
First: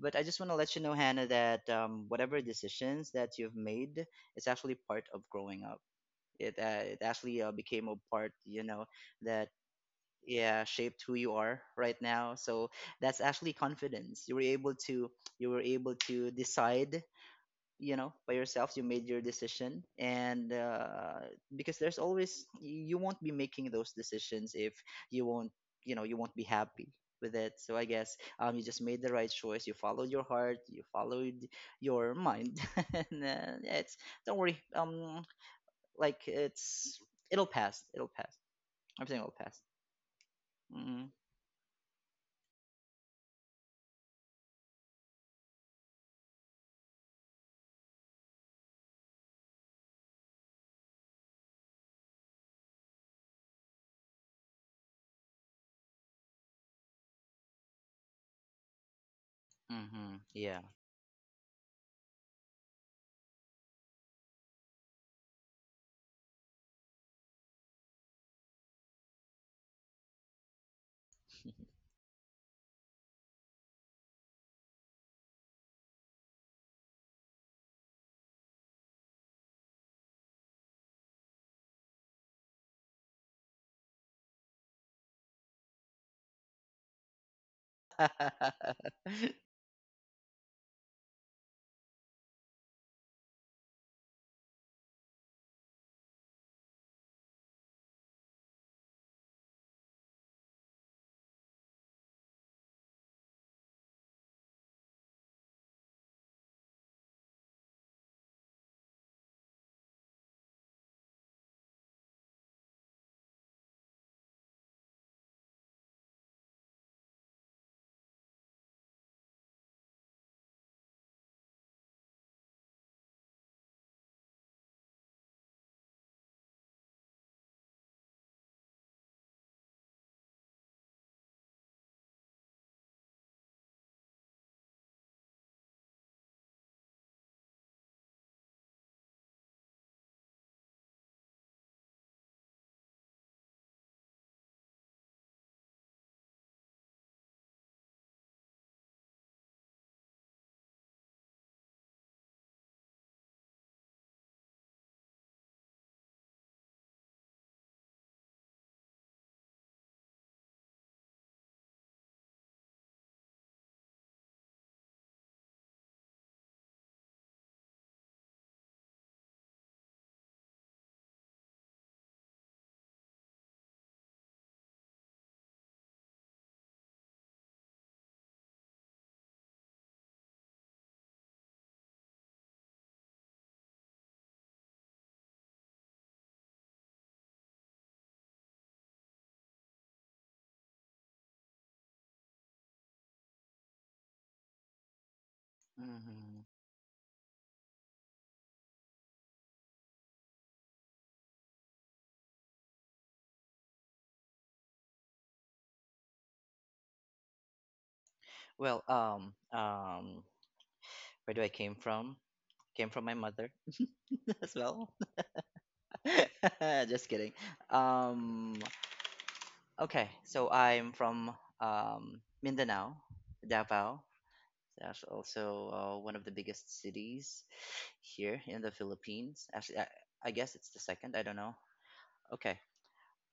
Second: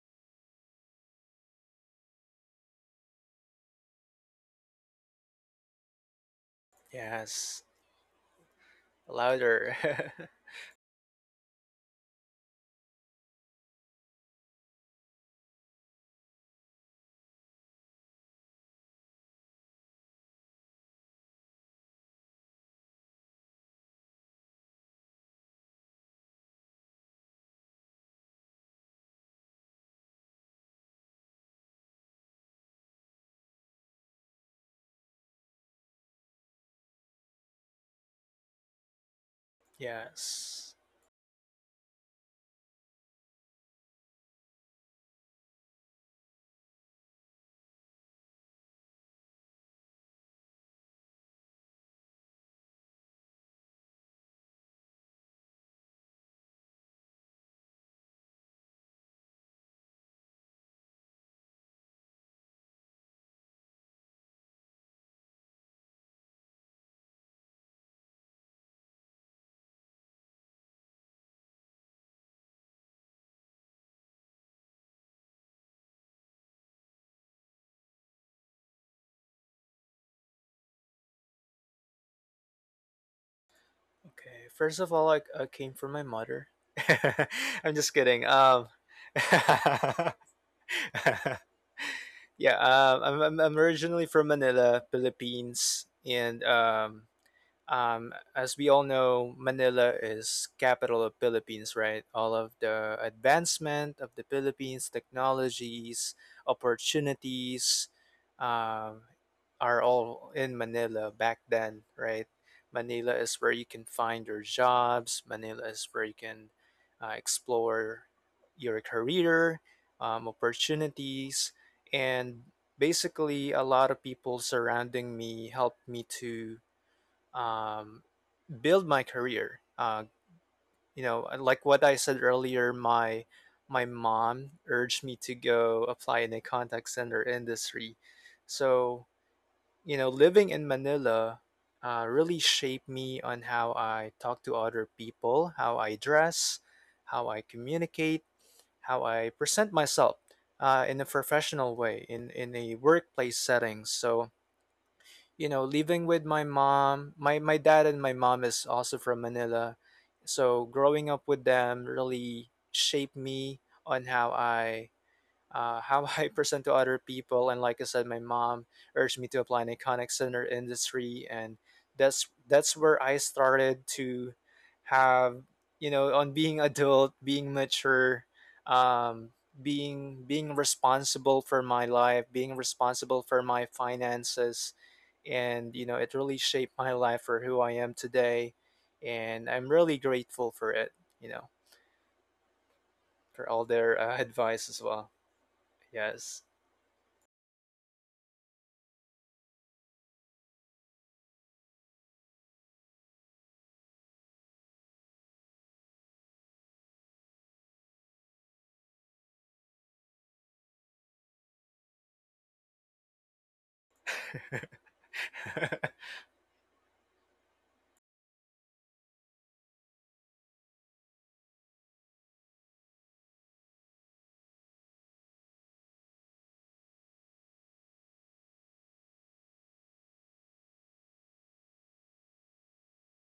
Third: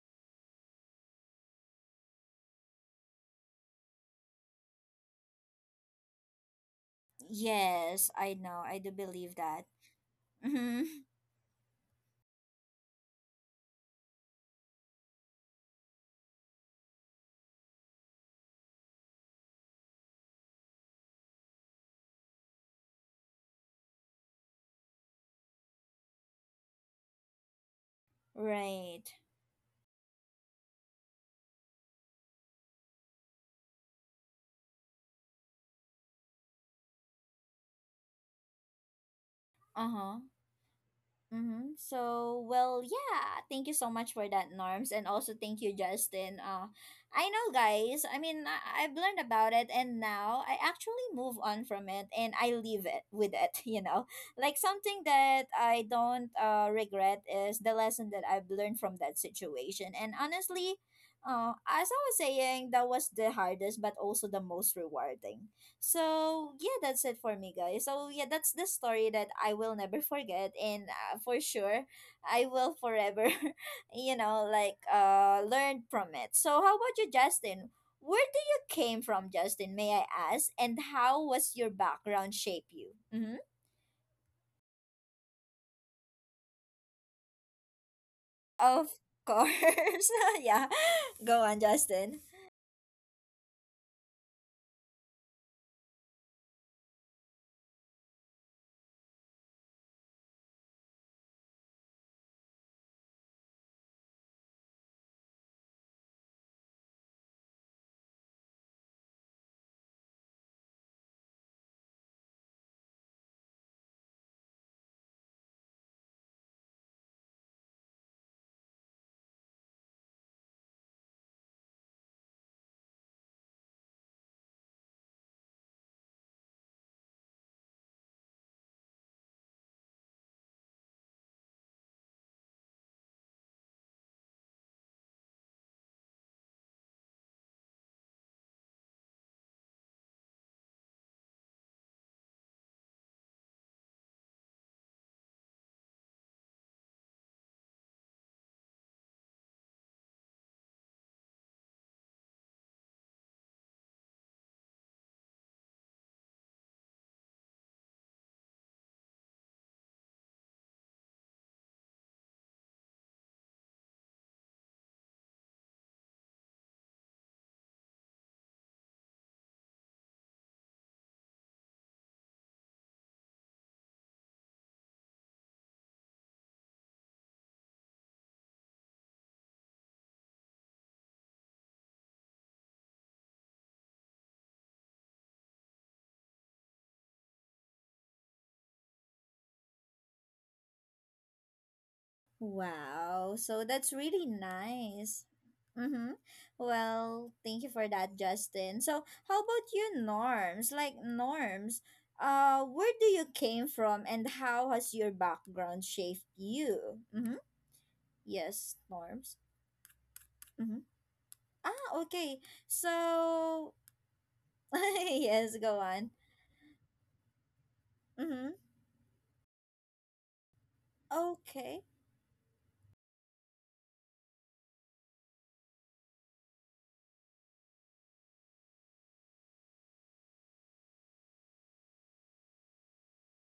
C: But I just want to let you know, Hannah, that um, whatever decisions that you've made is actually part of growing up. It uh, it actually uh,
B: Yes,
C: became a
A: Yes,
C: part,
A: I
C: you
A: know. I
C: know,
A: do believe
C: that
A: that.
B: louder.
C: yeah
A: Mm-hmm.
C: shaped who you are right now. So that's actually confidence. You were able to you were able to decide, you know, by yourself. You made your decision, and uh, because there's always you won't be making those decisions if you won't, you know, you won't be happy with it. So I guess um you just
A: Right.
C: made the right choice. You followed your heart. You followed your mind. And uh, yeah, it's don't worry. Um, like it's it'll pass. It'll pass. Everything will pass.
A: Uh huh.
B: Yes.
C: Mm-hmm.
A: Mm-hmm. So, well, yeah, thank you so much for that, Norms. And also thank you, Justin. Uh, I know, guys, I mean, I- I've learned about it, and now I actually move on from it and I leave it with it, you know? Like, something that I don't uh, regret is the lesson that I've learned from that situation. And
C: Mm-hmm. Yeah.
A: honestly, uh, as I was saying, that was the hardest, but also the most rewarding. So yeah, that's it for me, guys. So yeah, that's the story that I will never forget, and uh, for sure, I will forever, you know, like uh, learn from it. So how about you, Justin? Where do you came from, Justin? May I ask? And how was your background shape you? Mm-hmm.
B: Okay, first of all, i, I came from my mother. I'm just kidding. um
A: Of course, yeah. Go on, Justin.
B: yeah um, I'm, I'm I'm originally from manila philippines, and um um, as we all know, Manila is capital of Philippines, right? All of the advancement of the Philippines, technologies, opportunities, um, are all in Manila back then, right? Manila is where you can find your jobs. Manila is where you can uh, explore your career, um, opportunities, and basically a lot of people surrounding me helped me to um, build my career. Uh, you know, like what I said earlier, my my mom urged me to go apply in a contact center industry. So you know, living in Manila uh, really shaped me on how I talk to other people, how I dress, how I communicate, how I present myself uh, in a professional way, in in a workplace setting. So you know, living with my mom. My my dad and my mom is also from Manila. So growing up with them really shaped me on how I uh, how I present to other people. And like I said, my mom urged me to apply in a contact center industry, and that's that's where I started to have you know on being adult, being mature, um, being being responsible for my life, being responsible for my finances, and you know it really shaped my life for who I am today, and I'm really grateful for it. You know
A: Wow,
B: for
A: so
B: all
A: that's
B: their
A: really
B: uh, advice as well.
A: nice. Mm-hmm.
C: Hmm.
B: Yes.
A: Well, thank you for that, Justin. So, how about you, Norms? Like Norms, uh, where do you came from, and how has your background shaped you? Mm-hmm. Yes,
C: Well,
A: Norms.
C: um, um,
A: Mm-hmm.
C: where do I came
A: Ah,
C: from?
A: okay.
C: Came from my mother
A: So,
C: as well.
A: yes, go on.
C: Just kidding.
A: Mm-hmm.
C: Um, okay, so I'm from
A: Okay.
C: um Mindanao, Davao. That's also uh, one of the biggest cities here in the Philippines. Actually, I, I guess it's the second. I don't know. Okay.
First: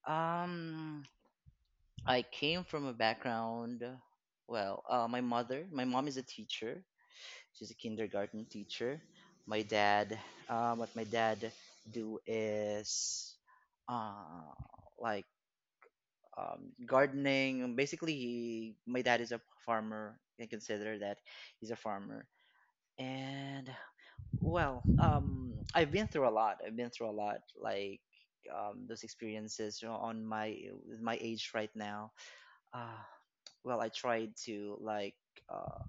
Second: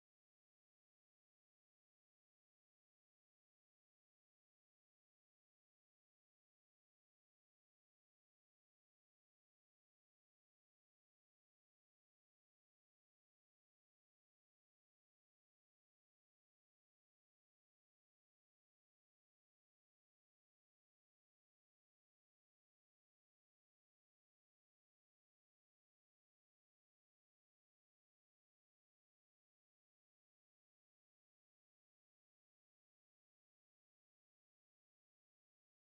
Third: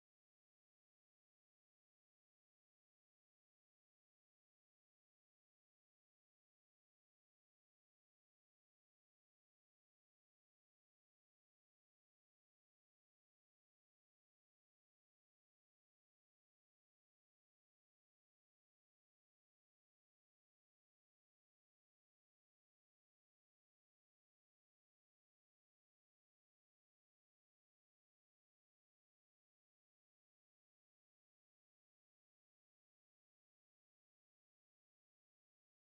C: Um, I came from a background, well, uh, my mother, my mom is a teacher. She's a kindergarten teacher. My dad, uh, what my dad do is uh, like um, gardening. Basically, he, my dad is a farmer. You can consider that he's a farmer. And well, um, I've been through a lot. I've been through a lot, like um, those experiences, you know, on my with my age right now. Uh, well, I tried to like um,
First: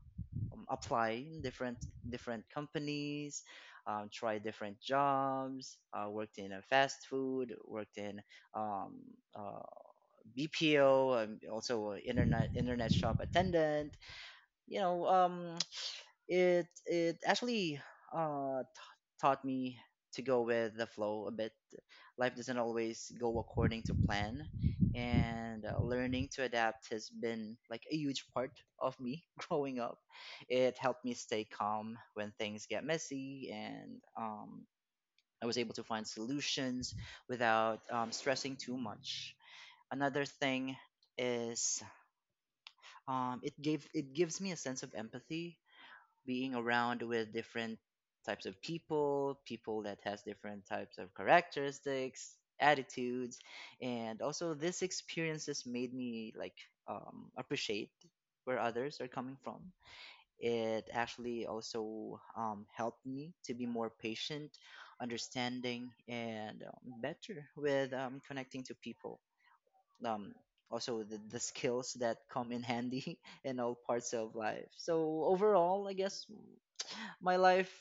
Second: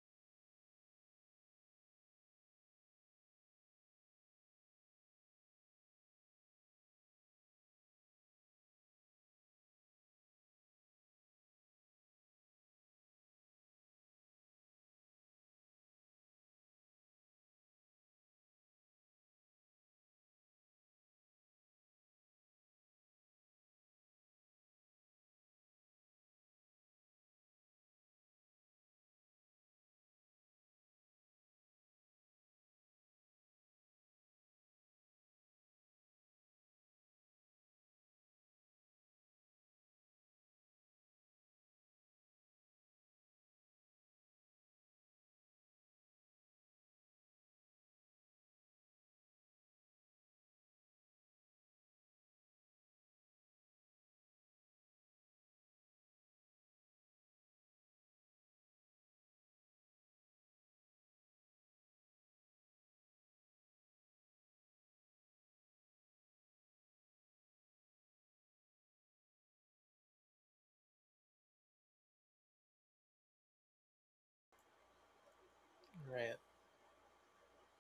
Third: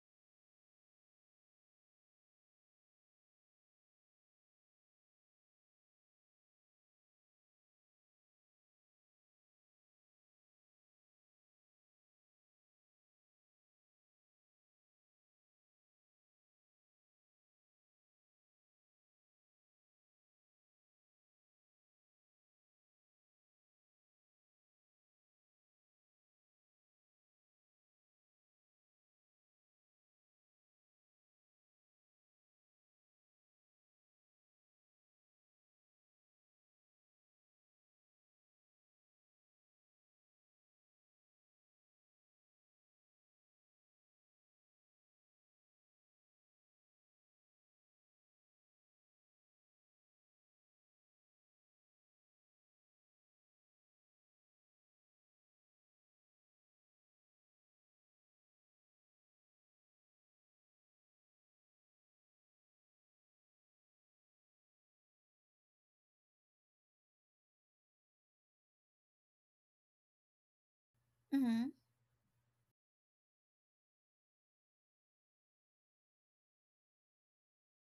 C: apply in different different companies, um, try different jobs. Uh, worked in a fast food, worked in um, uh, B P O, um, also a internet internet shop attendant. You know, um it it actually uh t- taught me to go with the flow a bit. Life doesn't always go according to plan, and uh, learning to adapt has been like a huge part of me growing up. It helped me stay calm when things get messy, and um, I was able to find solutions without um, stressing too much. Another thing is um, it gave it gives me a sense of empathy, being around with different types of people, people that has different types of characteristics, attitudes, and also this experiences made me like um, appreciate where others are coming from. It actually also um, helped me to be more patient, understanding, and um, better with um, connecting to people. Um, Also, the, the
A: Mm-hmm.
C: skills that come in handy in all parts of life. So overall, I guess
B: Right.
C: my life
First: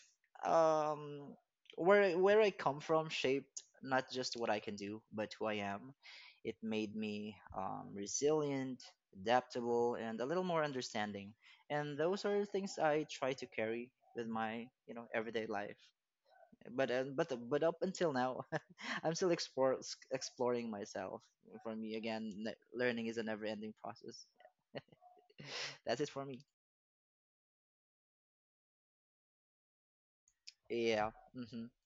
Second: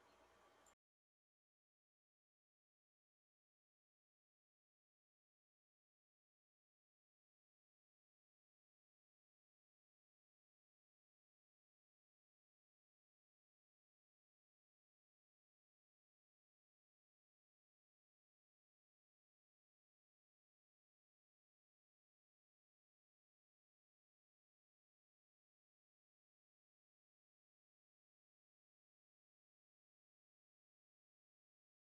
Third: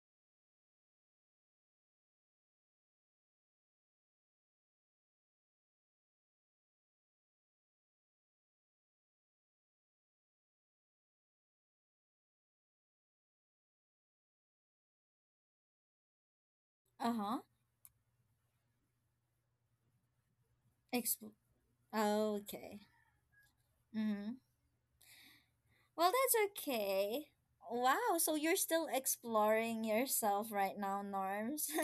C: um where where I come from shaped not just what I can do but who I am. It made me um, resilient, adaptable, and a little more understanding. And those are things I try to carry with my, you know, everyday life. But uh,
A: Uh
C: but
A: huh.
C: but up until now, I'm still explore, exploring myself.
A: Expl-
C: For me, again, ne-
A: okay.
C: learning is a never-ending process.
A: Mm-hmm.
C: That's it
A: Well,
C: for me.
A: that's okay. Wow, so you're still exploring yourself right now,
C: Yeah. Hmm.
A: Norms.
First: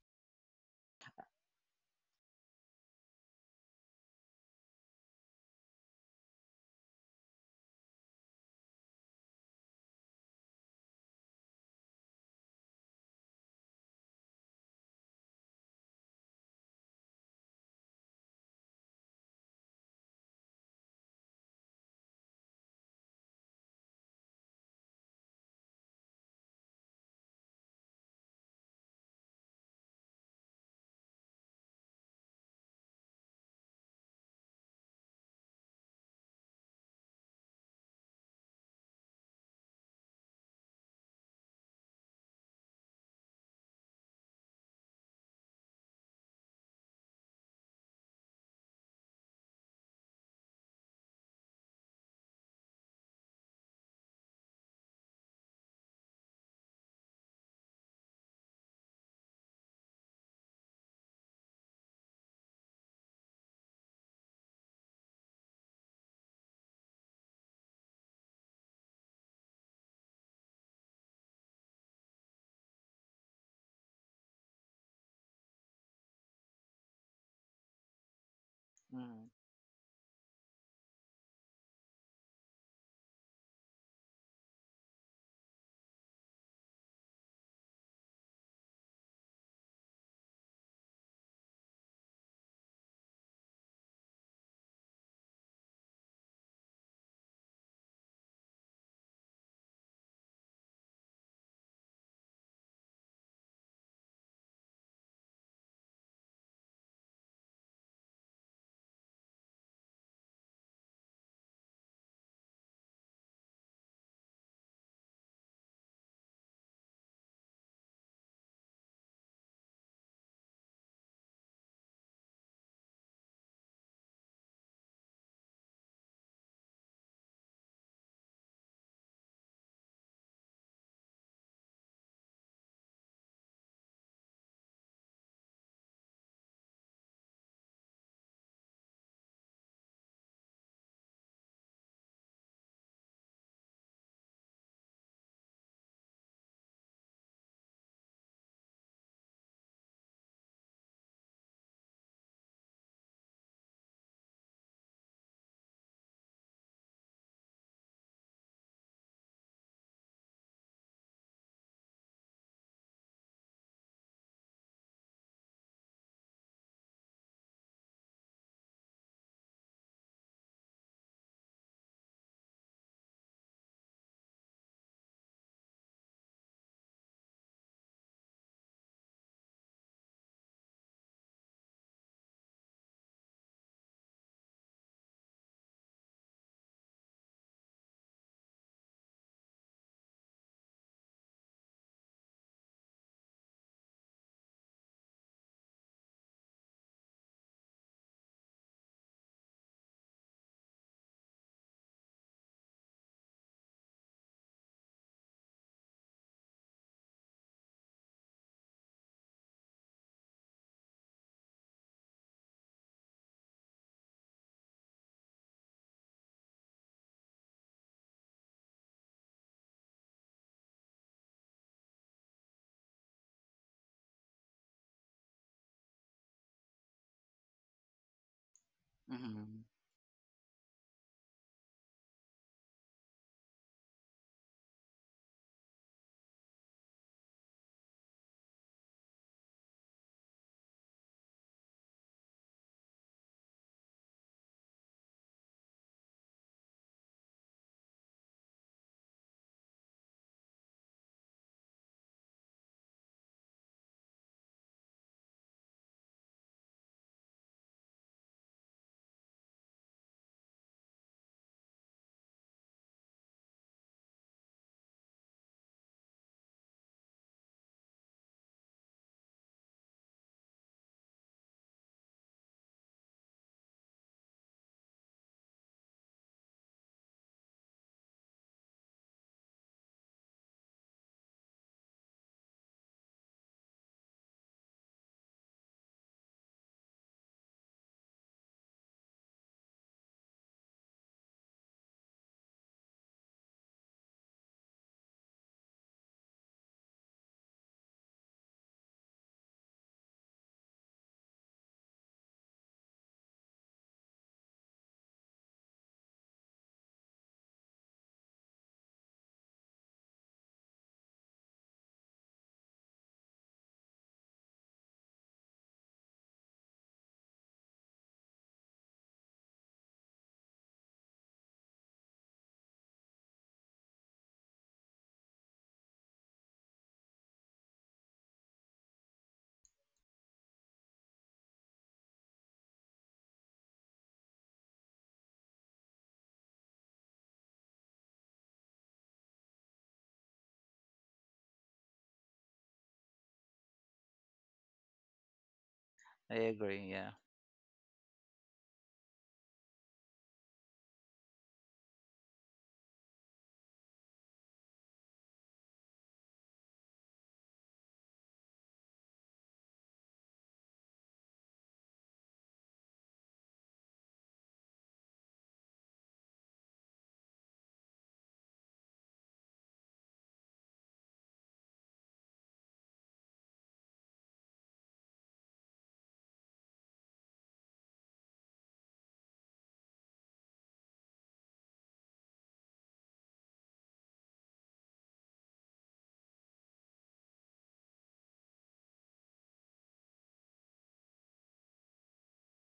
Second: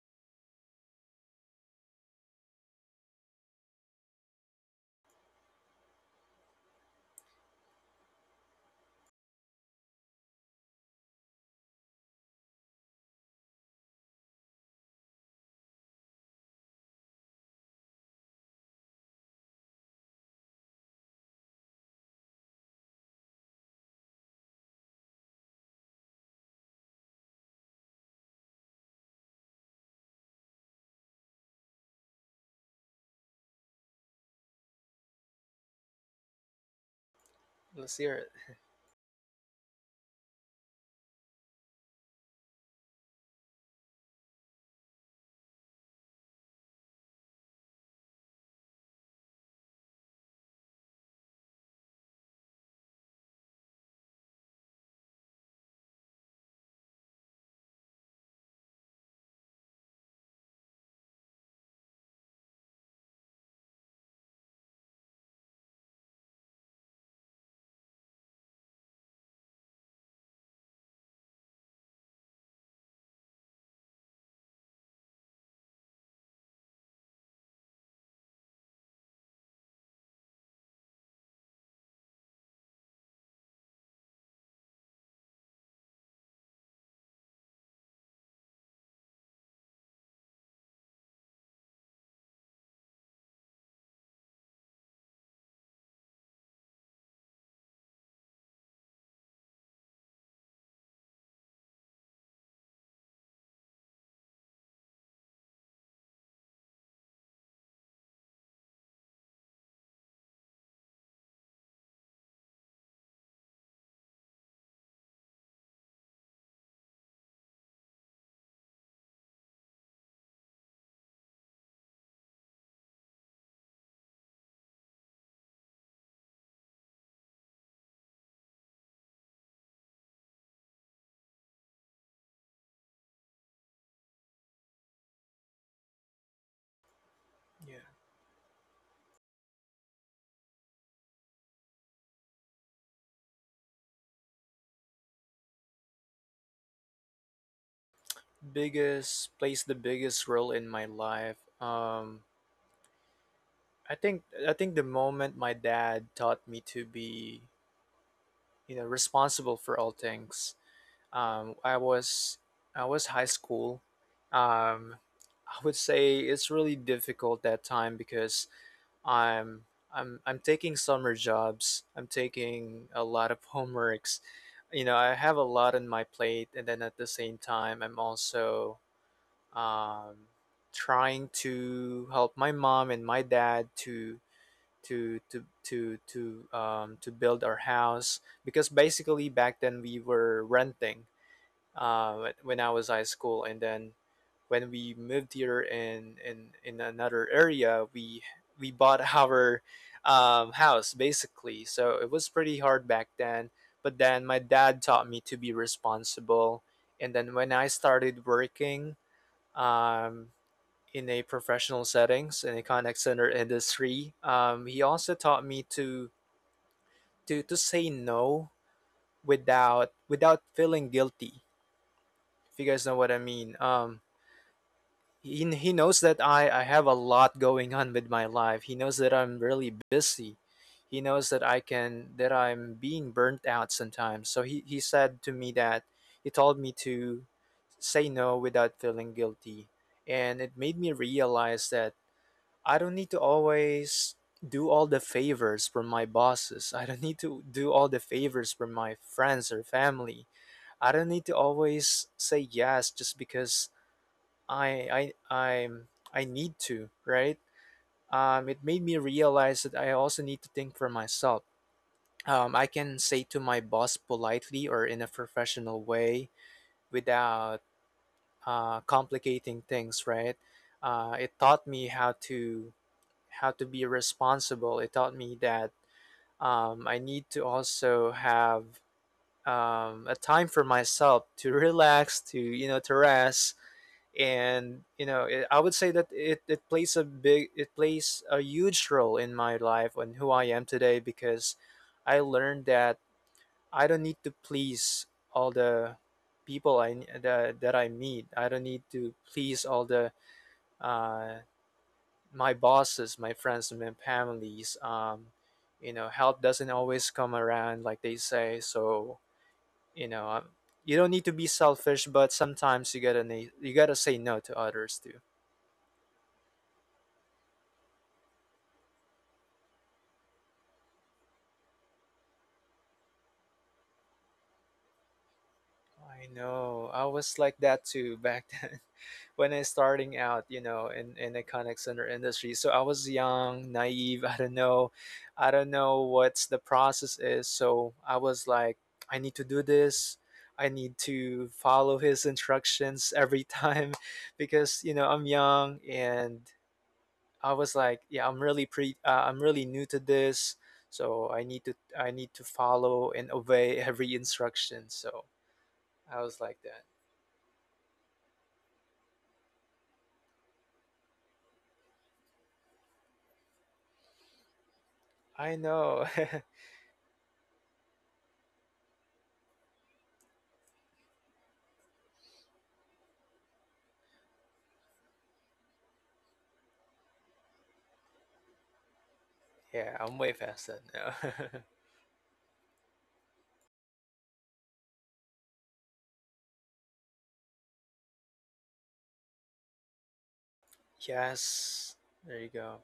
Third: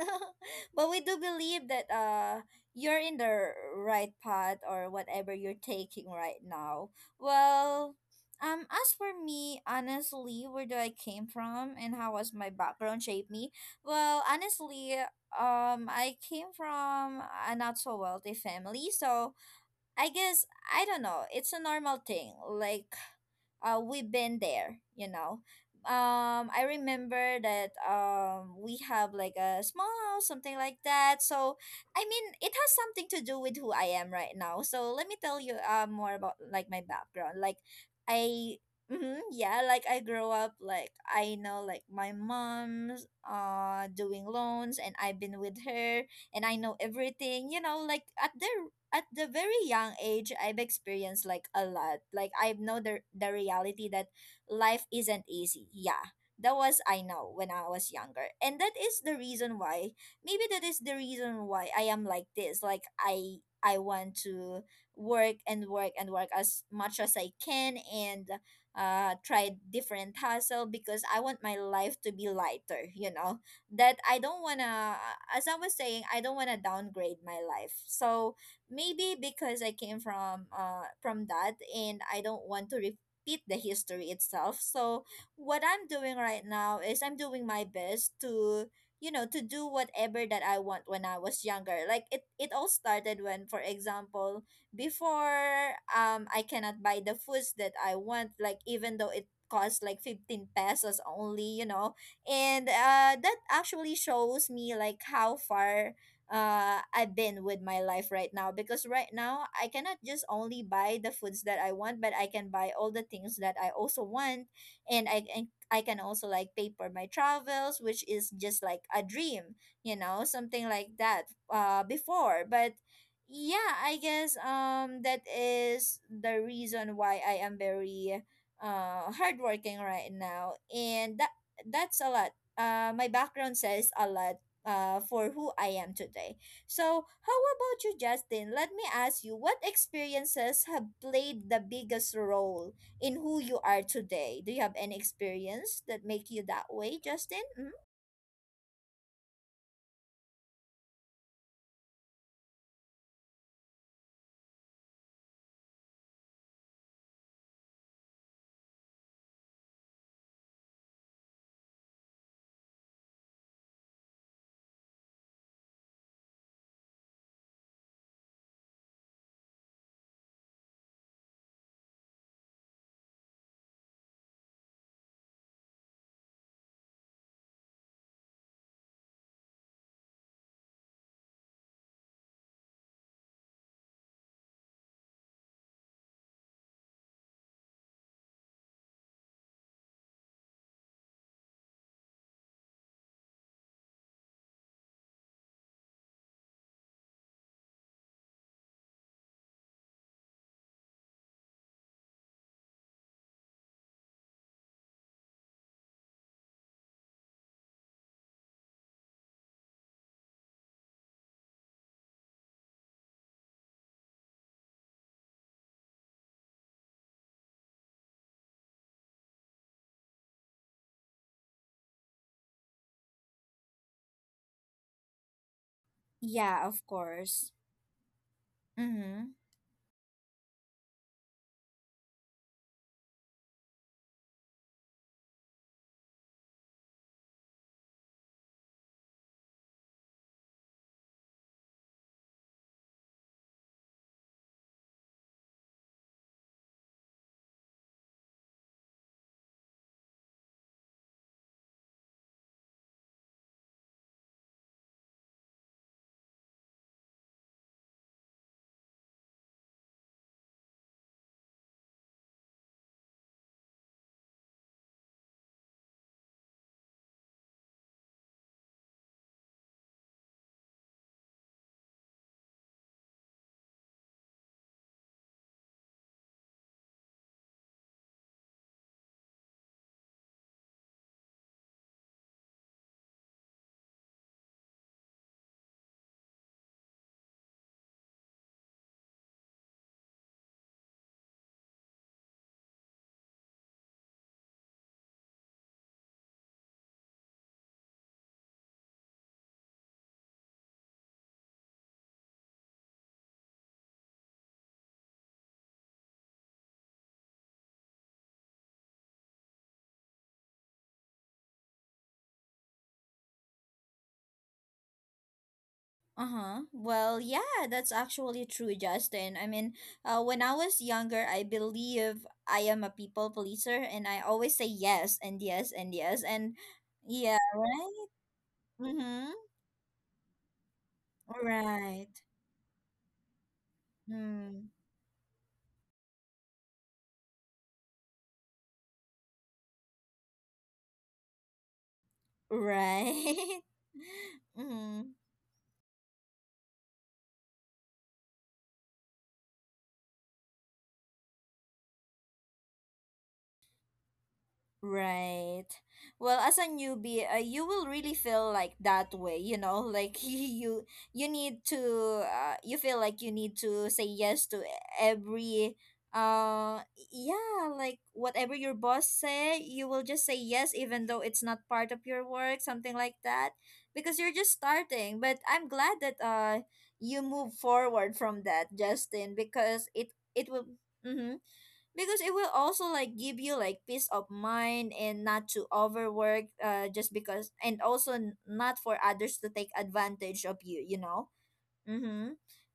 A: but we do believe that uh you're in the right path or whatever you're taking right now. Well, um as for me, honestly, where do I came from and how was my background shaped me? Well, honestly, um I came from a not so wealthy family, so I guess I don't know. It's a normal thing. Like uh, we've been there, you know. Um, I remember that um, we have like a small house, something like that. So, I mean, it has something to do with who I am right now. So, let me tell you uh, more about like my background. Like,
B: Let's hear it.
A: I, mhm, yeah, like I grew up, like, I know like my mom's uh, doing loans, and I've been with her and I know everything, you know, like at their at the very young age I've experienced like a lot. Like I know the, the reality that life isn't easy. Yeah, that was I know when I was younger, and that is the reason why maybe that is the reason why I am like this. Like i i want to work and work and work as much as I can and uh try different hustle, because I want my life to be lighter, you know. That I don't want to as I was saying, I don't want to downgrade my life. So maybe
C: Mm-hmm.
A: because I came from uh from that and I don't want to repeat the history itself. So what I'm doing right now is I'm doing my best to you know to do whatever that I want when I was younger. Like it it all started when for example before um I cannot buy the foods that I want, like even though it costs like fifteen pesos only, you know, and uh, that actually shows me like how far uh I've been with my life right now, because right now I cannot just only buy the foods that I want, but I can buy all the things that I also want, and I and I can also like pay for my travels, which is just like a dream, you know, something like that uh before. But yeah, I guess um that is the reason why I am very uh hardworking right now. And that that's a lot. Uh, my background says a lot, uh, for who I am today. So, how
B: Yeah.
A: about you, Justin? Let me ask you, what experiences have played the biggest role in who you are today? Do you have any experience that make you that way, Justin? Mm?
B: Biggest plays the biggest role in my life. Um I think I think the moment my dad taught me to be, you know, responsible for all things. Um I was I was high school. Um I would say it's really difficult that time because I'm I'm I'm taking summer jobs. I'm taking a lot of homeworks. You know, I have a lot on my plate and then at the same time I'm also um, trying to help my mom and my dad to to to to to um, to build our house because basically back then we were renting uh, wh- when I was high school and then when we moved here in in, in another area we we bought our um, house basically. So it was pretty hard back then, but then my dad taught me to be responsible. And then when I started working um, in a professional settings in a contact center industry. Um, he also taught me to to to say no without without feeling guilty. If you guys know what I mean. Um, he he knows that I
A: Yeah,
B: I
A: of
B: have a lot
A: course.
B: going on with my life. He knows that
A: Mm-hmm.
B: I'm
C: Mm-hmm.
B: really busy. He knows that I can that I'm being burnt out sometimes. So he he said to me that he told me to say no without feeling guilty, and it made me realize that I don't need to always do all the favors for my bosses. I don't need to do all the favors for my friends or family. I don't need to always say yes just because I I I'm I need to, right? Um, it made me realize that I also need to think for myself. Um, I can say to my boss politely or in a professional way without uh, complicating things, right? Uh, it taught me how to how to be responsible. It taught me that um, I need to also have um, a time for myself to relax, to you know, to rest. And you know, it, I would say that it, it plays a big, it plays a huge role in my life and who I am today because I learned that I don't need to please all the people I that, that I meet. I don't need to please all the uh, my bosses, my friends, and my families. Um, you know, help doesn't always come around like they say. So, you know, um, you don't need to be selfish, but sometimes you gotta na- you gotta say no to others too.
A: Uh-huh. Well, yeah, that's actually true, Justin. I mean, uh, when I was younger, I believe I am a people pleaser, and I always say yes and yes and
B: I
A: yes and
B: know. I was
A: yeah,
B: like that
A: right?
B: too back then
A: Mm-hmm.
B: when I starting out, you know, in in the contact center
A: Right.
B: industry. So I was young, naive. I don't
A: Hmm.
B: know, I don't know what's the process is. So I was like, I need to do this. I need to follow his instructions every
A: Right.
B: time. Because you know
A: mm-hmm.
B: I'm young, and
C: I agree. Yeah.
B: I was like, yeah, I'm really pre, uh, I'm really new to this. So I need to I need to follow and obey every instruction. So
A: Right.
B: I was
A: Well,
B: like
A: as a
B: that.
A: newbie, uh, you will really feel like that way, you know, like you you need to uh, you feel like you need to say yes to
B: I
A: every
B: know.
A: uh yeah, like whatever your boss say, you will just say yes, even though it's not part of your work, something like that, because you're just starting. But I'm glad that uh you move forward from that, Justin, because
B: Yeah, I'm
A: it
B: way
A: it will
B: faster now.
A: mhm, because it will also like give you like peace of mind, and not to overwork uh just because, and also n- not for others to take advantage of you, you know.
B: Yes. There
A: Mm-hmm.
B: you go.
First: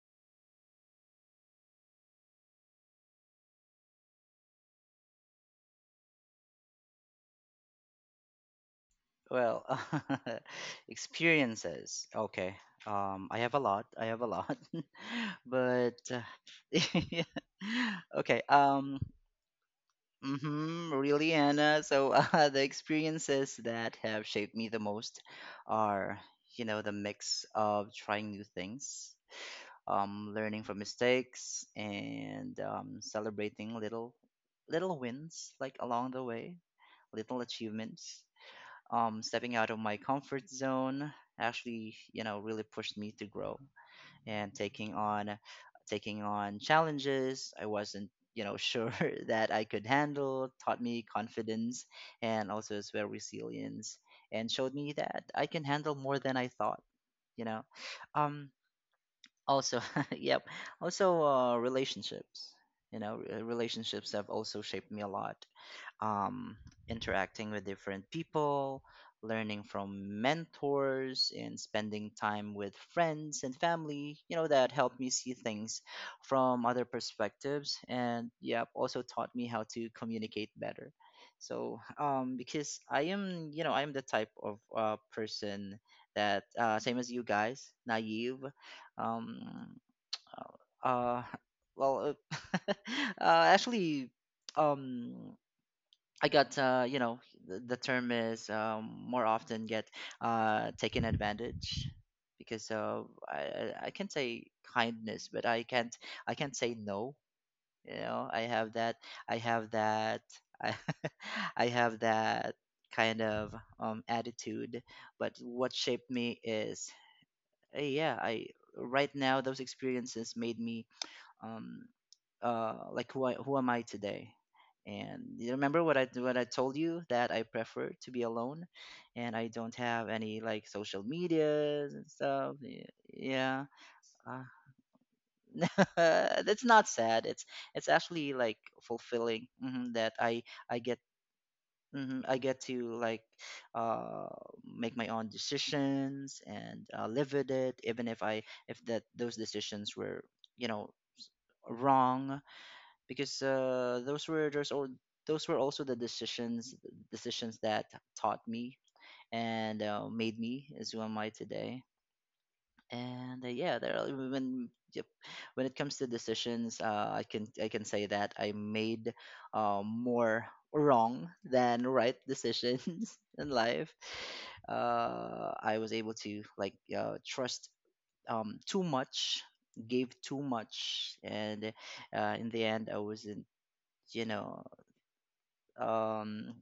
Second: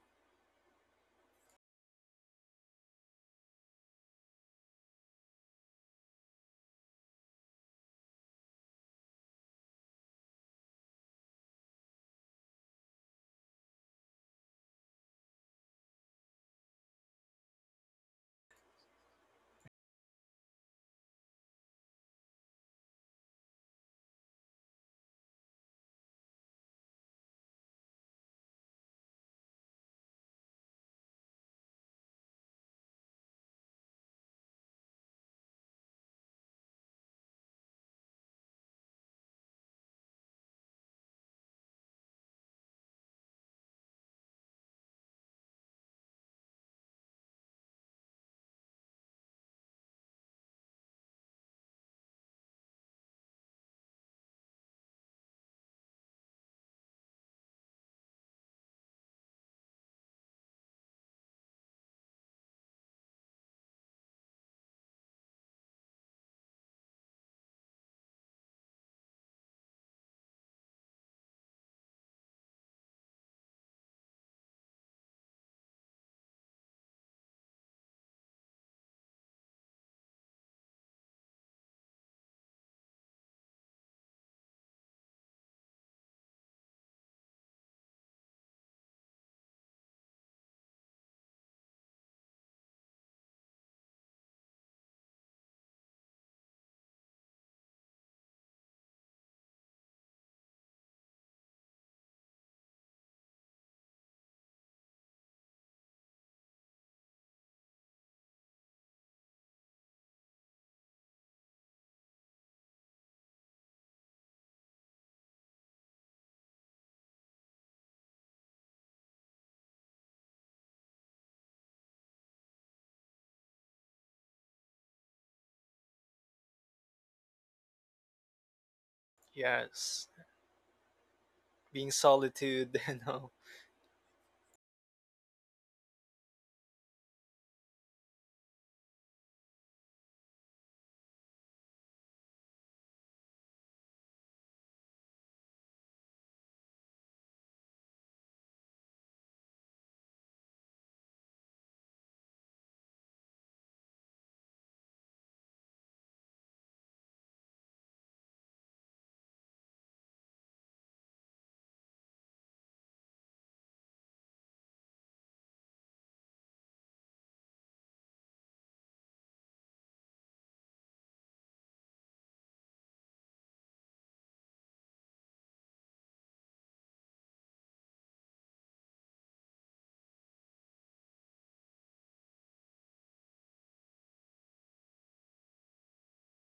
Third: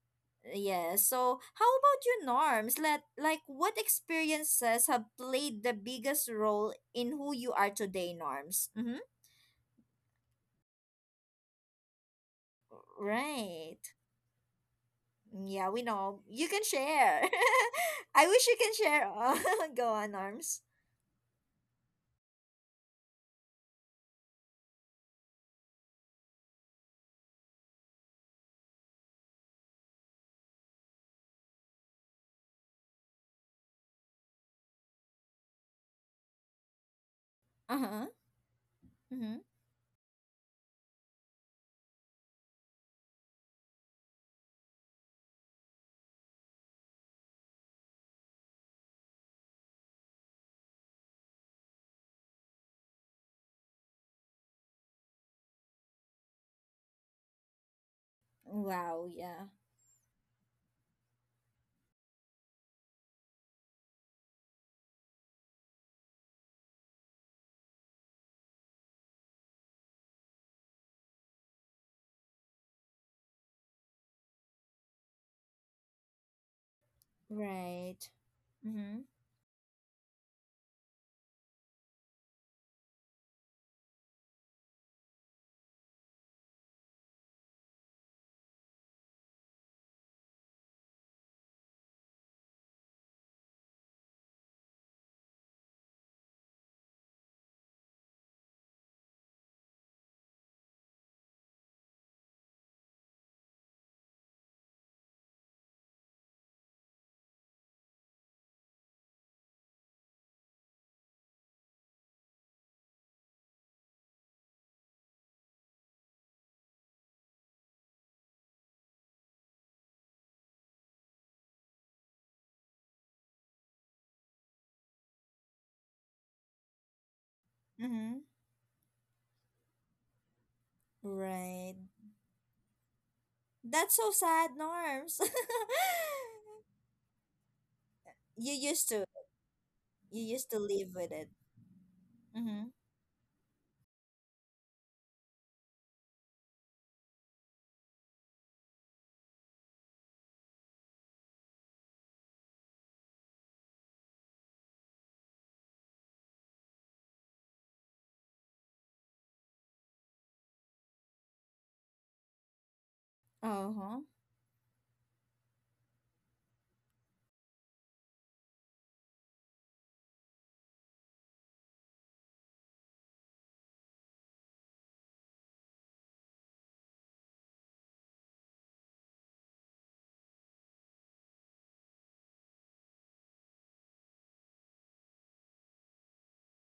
A: Yeah, so how about you, Norms? Let like what experiences have played the biggest role in who you are today, Norms? Mm-hmm.
C: Well, experiences. Okay. Um, I have a
A: Right.
C: lot. I have a lot.
A: Yeah, we
C: But
A: know
C: uh,
A: you can share.
C: yeah.
A: I
C: Okay.
A: wish you can
C: Um,
A: share. go on, Norms.
C: mm-hmm, really, Anna. So uh, the experiences that have shaped me the most are, you know, the mix of trying new things, um, learning from mistakes, and um, celebrating little little wins, like along the way, little
A: Uh-huh.
C: achievements. Um,
A: Mm-hmm.
C: stepping out of my comfort zone actually, you know, really pushed me to grow. And taking on taking on challenges I wasn't, you know, sure that I could handle, taught me confidence and also as well resilience, and showed me that I can handle more than I thought, you know. um
A: Wow, yeah.
C: Also yep, also uh relationships, you know. Uh, relationships have also shaped me a lot. um, Interacting with different people, learning from mentors, and spending time with friends and family, you know, that helped me see things from other perspectives.
A: Right.
C: And yep, also
A: Mm-hmm.
C: taught me how to communicate better. So, um, because I am, you know, I am the type of uh, person that, uh, same as you guys, naive. Um, uh, uh, well, uh, uh, actually, um I got, uh, you know, the, the term is um, more often get uh, taken advantage because uh, I, I I can say kindness, but I can't I can't say no. You know, I have that I have that I, I have that kind of um, attitude. But what shaped me is, uh, yeah, I right now those experiences made me um, uh, like who I, who am I today? And you remember what I what I told you that I prefer to
A: Mm-hmm.
C: be alone, and I don't
B: Yes.
C: have any like social
A: Right.
B: Being
C: medias and stuff.
B: solitude,
C: y-
B: you know.
C: Yeah,
A: That's so
C: uh,
A: sad, Norms.
C: that's not sad. It's it's actually
A: you
C: like
A: used to
C: fulfilling hmm that
A: you
C: I
A: used to
C: I
A: live
C: get
A: with it.
C: mhm, I get
A: Mm-hmm.
C: to like uh, make my own decisions and uh, live with it, even if I if that those decisions were you know wrong because uh, those were those all those were also the decisions decisions that taught me and uh, made me as who am I today. And uh, yeah, there
A: Uh-huh.
C: are, when yep, when it comes to decisions, uh, I can I can say that I made uh, more wrong than right decisions in life. Uh, I was able to like uh, trust um, too much, gave too much, and uh, in the end, I wasn't you know um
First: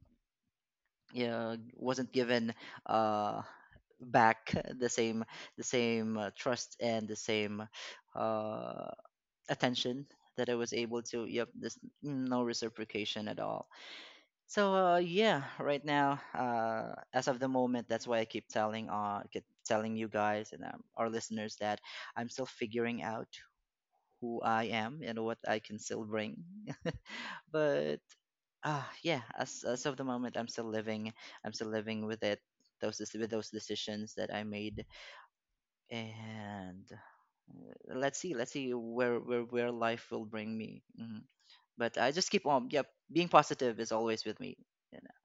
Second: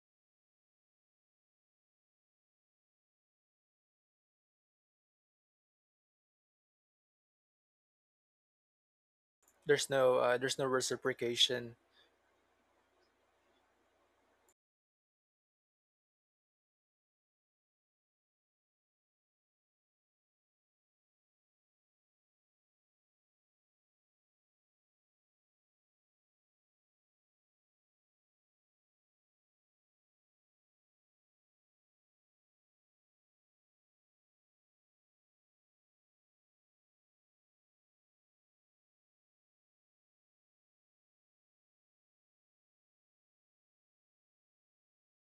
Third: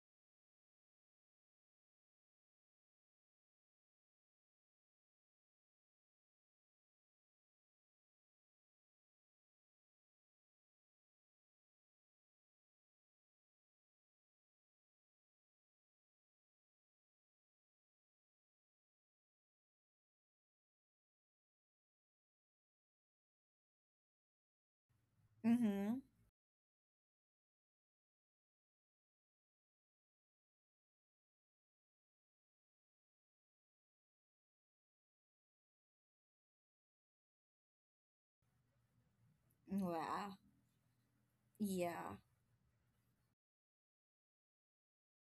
C: yeah wasn't given uh back the same the same uh, trust and the same uh
B: There's
C: attention
B: no uh,
C: that I
B: there's no
C: was able to yep
B: reciprocation.
C: there's no reciprocation at all. So uh yeah, right now, uh as of the moment, that's why I keep telling uh keep telling you guys and um, our listeners that I'm still figuring out who I am and what I can
A: Mm-hmm.
C: still bring. But uh yeah, as as of the moment, I'm still living. I'm still living with it. Those dec- with those decisions that I made, and uh, let's see, let's see where where where life will
A: Wow.
C: bring me. hmm But I
A: Yeah.
C: just keep on. Yep, being positive is always with me. You know,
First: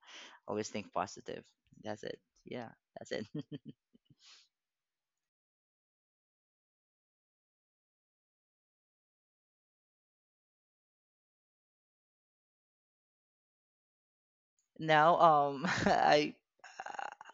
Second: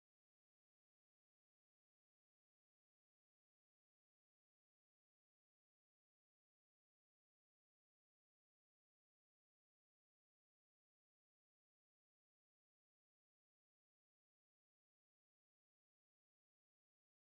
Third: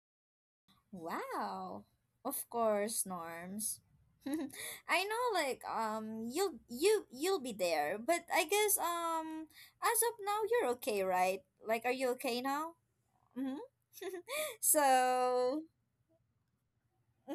C: always think positive.
A: Wow.
C: That's it.
A: Of
C: Yeah,
A: course,
C: that's it.
A: Norms. I know, like, um you'll you you'll be there, but I guess um as of now you're okay, right? Like, are you okay now? Mm-hmm.
C: now,
A: So
C: um, I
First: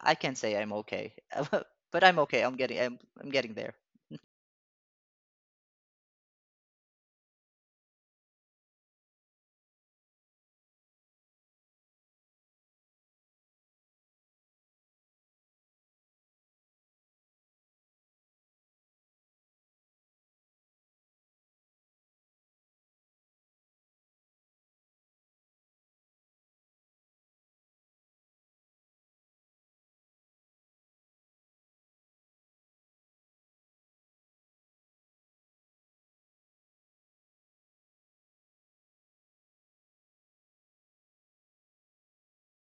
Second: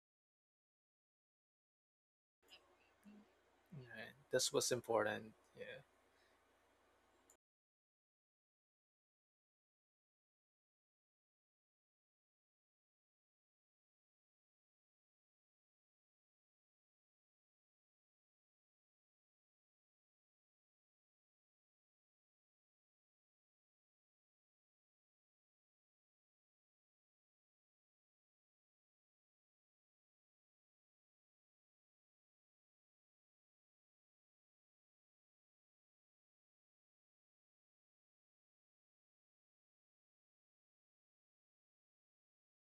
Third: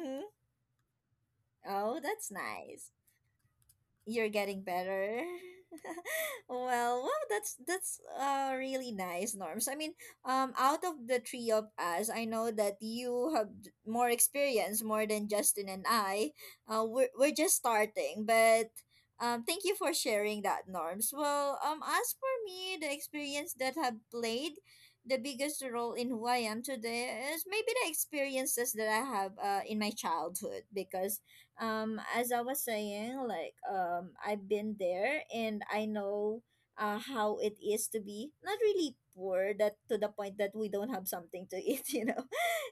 C: I can say I'm okay,
A: Oh,
C: but I'm
A: that's
C: okay. I'm getting
A: nice.
C: I'm I'm getting there.
B: Yeah,
A: You're
B: that's
A: getting
B: what's
A: better.
B: important. Yeah.
A: Well, wow, that's that's uh really nice, Norms. I mean, um, out of the three of us, I know that you have d- more experience, more than Justin and I. Uh, we're we're just starting, but um, thank you for sharing that, Norms. Well, um, as for me, the experience that have played the biggest role in who I am today is maybe the experiences that I have uh in my childhood, because um as I was saying, like, um I've been there, and I know uh how it is to be not really poor, that to the point that we don't have something to eat. You know,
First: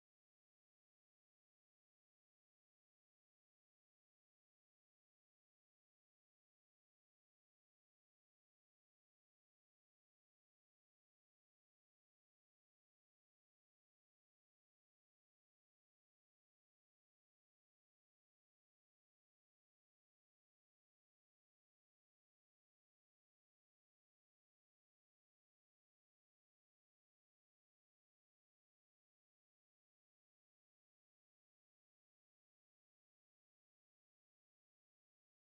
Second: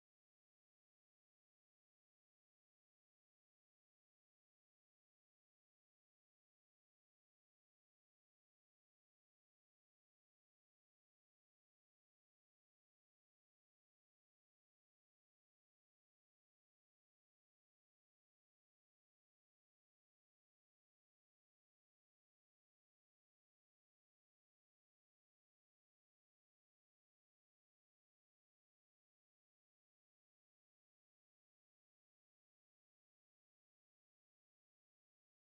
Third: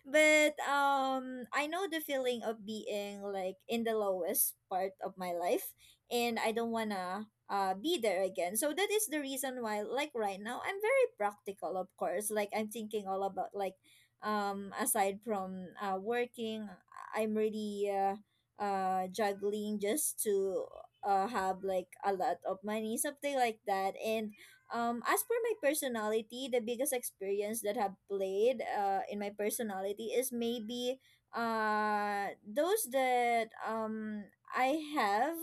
A: but um I know the feeling of being like in the lowest part of my life, and I don't wanna uh, be there again. So that is the reason why, like, right now I'm very practical, of course. Like, I'm thinking all about, like, um aside from uh, working, I'm really uh, uh juggling just to uh have, like, a lot of money, something like that. And um as per my personality, the biggest experience that have played uh in my personality is maybe uh those that um I have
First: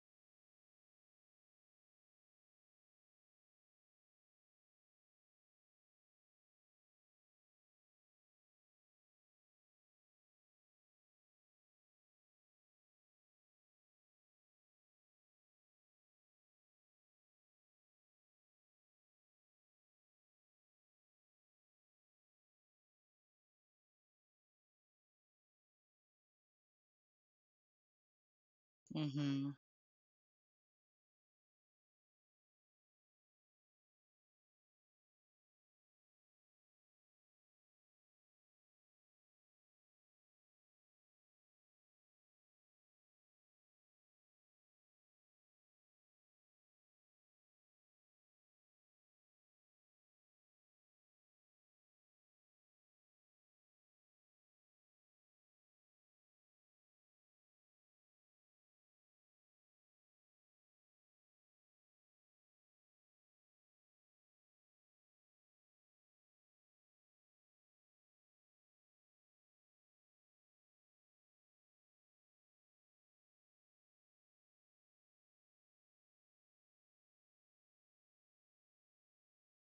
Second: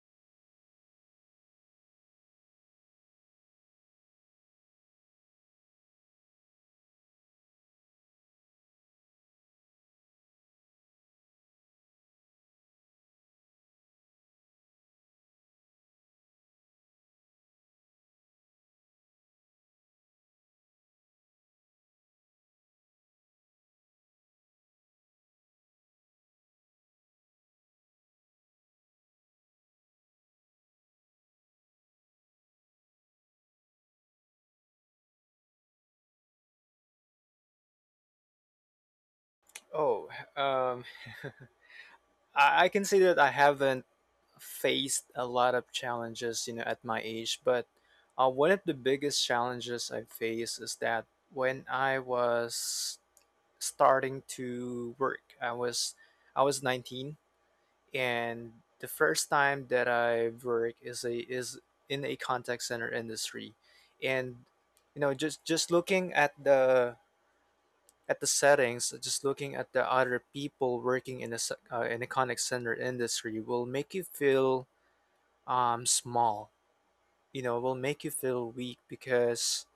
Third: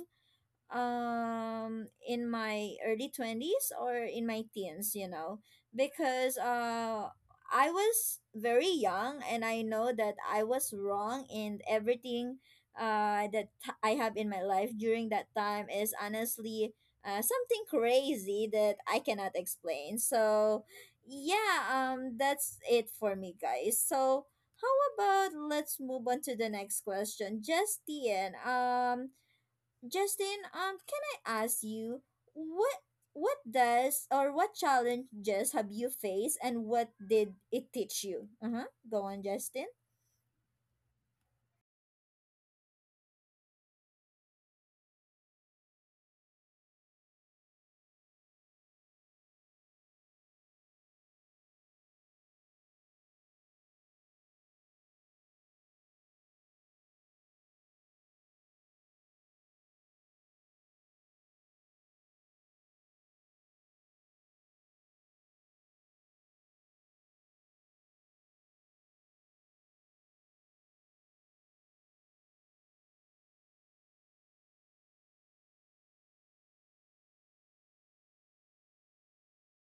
A: um in my early twenties or in my teens, you know, because uh I was very young and I know that I was wrong in everything uh that t- I have in my life during that time is honestly uh, something crazy that I cannot explain. So yeah, um that's it for me, guys. So how about let's move on to the next question, Justine? um
C: Mm-hmm.
A: Justin, um, can I ask you what what does, or what challenges have you faced and what did it teach you? Uh huh. Go on, Justin.
B: Oh, um I, I can say that I haven't faced a lot of challenges, you know, at my age, but uh, one of the biggest challenges I faced is that when I was starting to work, I was I was nineteen, and the first time that I work is a is in a contact center industry, and you know just just looking at the at the settings, just looking at the other people working in a s- uh, in a contact center industry will make you feel um small. You know, will make you feel weak because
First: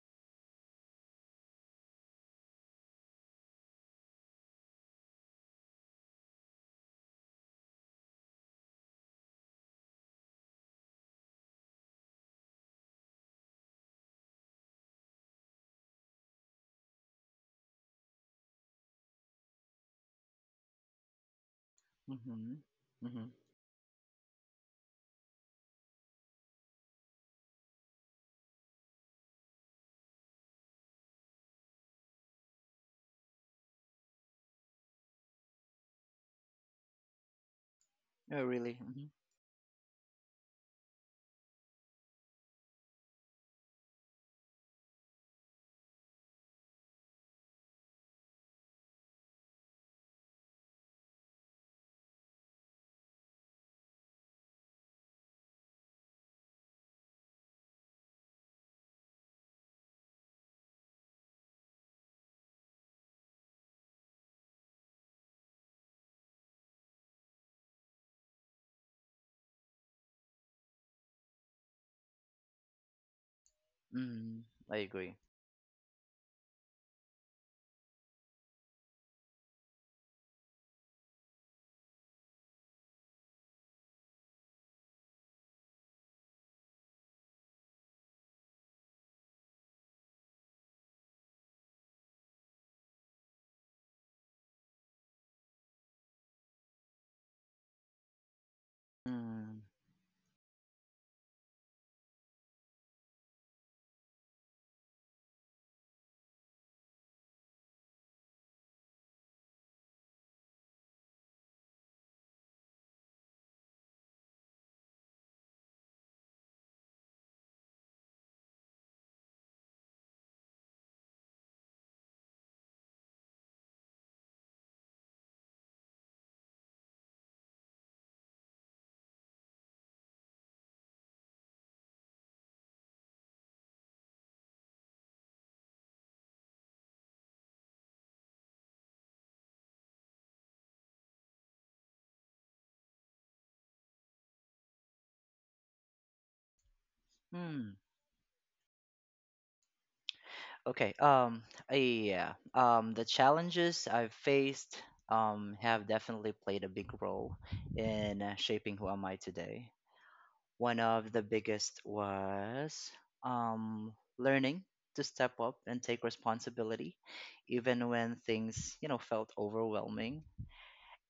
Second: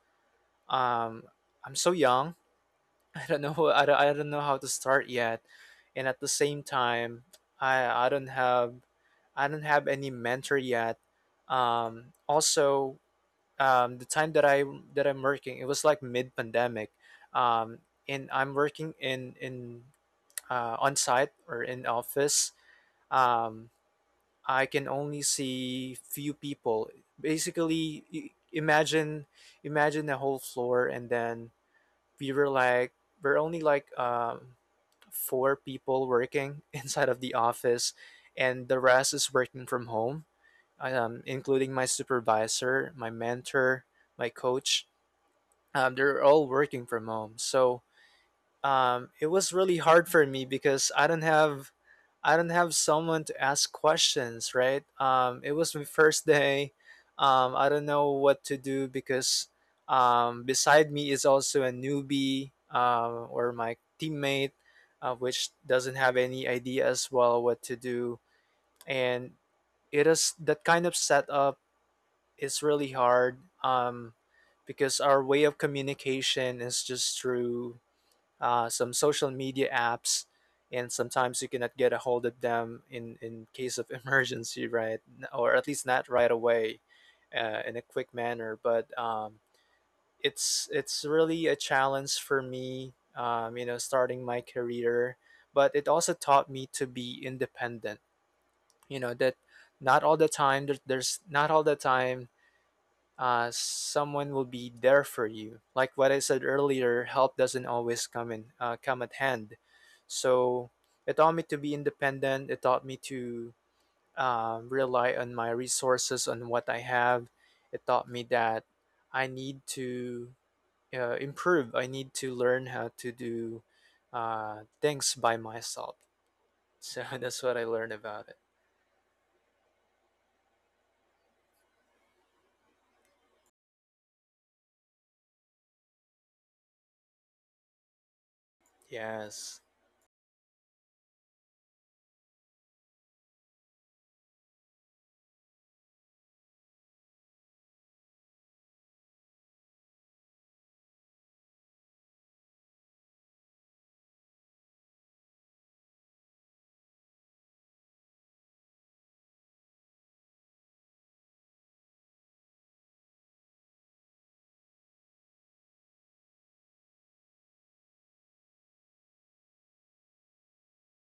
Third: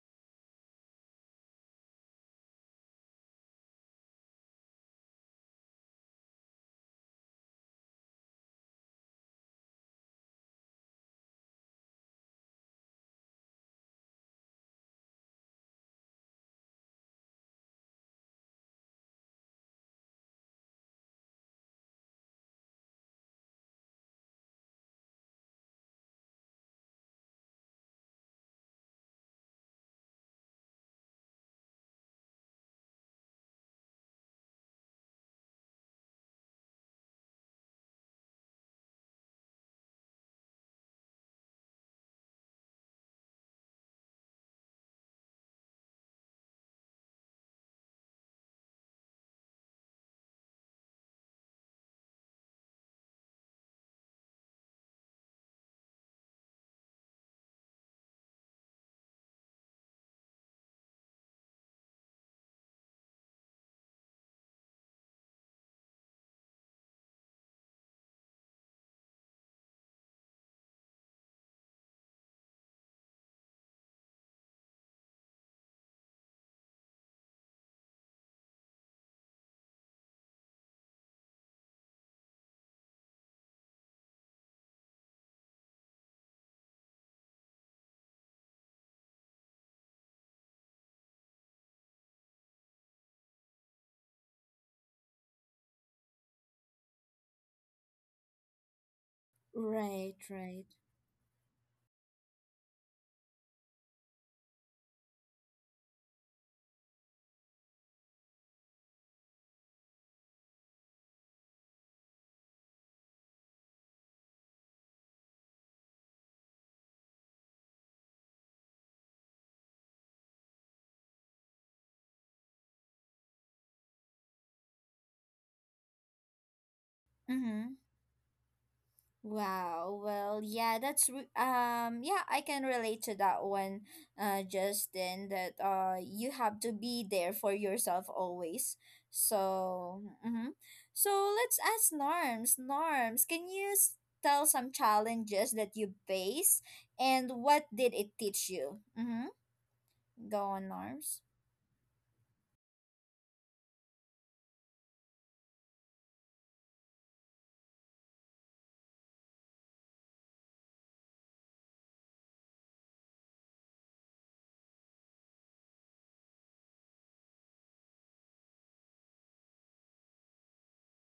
B: um I'm so young. I don't know I don't, I don't know how to start yet. And at the same time, I I don't have I don't have any mentor yet. Um, also, um, the time that I that I'm working, it was like mid pandemic, um, and I'm working in in uh, on site or in office.
C: Mm-hmm. Mm-hmm.
B: Um, I can only see few people. Basically, i- imagine imagine the whole floor, and then we were like we're only like um four people working inside of the office,
C: Oh,
B: and
C: really?
B: the
C: Mm-hmm.
B: rest is working from home, um, including my supervisor, my mentor, my coach. Um, they're all working from home. So um, it was really hard for me because I don't have I don't have someone to ask questions, right? Um, it was my first day. Um, I don't know what to do because um, beside me is also a newbie, um, or my teammate, uh, which doesn't have any idea as well what to do. And it is that kind of setup is really hard, um,
C: Mm, I
B: because
C: agree.
B: our way of communication is just through uh, some social media apps, and sometimes you cannot get a hold of them in, in case of emergency, right? Or at least not right away, uh, in a quick manner. But um, it's it's really a challenge for me, um, you know, starting my career. But it also taught me to be independent, you know, that
C: Mm,
B: not all
A: Right,
B: the
A: right.
B: time, there- there's not all the time uh, someone will be there for you. Like what I said earlier, help doesn't always come in uh, come at hand. So it taught me to be independent. It taught me to um, rely on my resources, on what I have. It taught me that I need to uh, improve. I need to learn how to do uh, things by myself. So that's what I
A: Mm-hmm.
B: learned about it.
A: Wow. Well, yeah, that's re- um yeah, I can relate to that one, uh, Justin, that uh you have to be there for yourself always.
B: Yes.
A: So, mm-hmm. So let's ask Norms. Norms, can you s- tell some challenges that you face and what
C: hmm.
A: did it teach you? Mm-hmm. Go on,
C: Okay.
A: Norms.
C: Um. uh, Yeah. Um. The challenges I've faced um have definitely played a big role in uh, shaping who am I today. One of the biggest was um learning to step up and take responsibility, even when things you know felt overwhelming.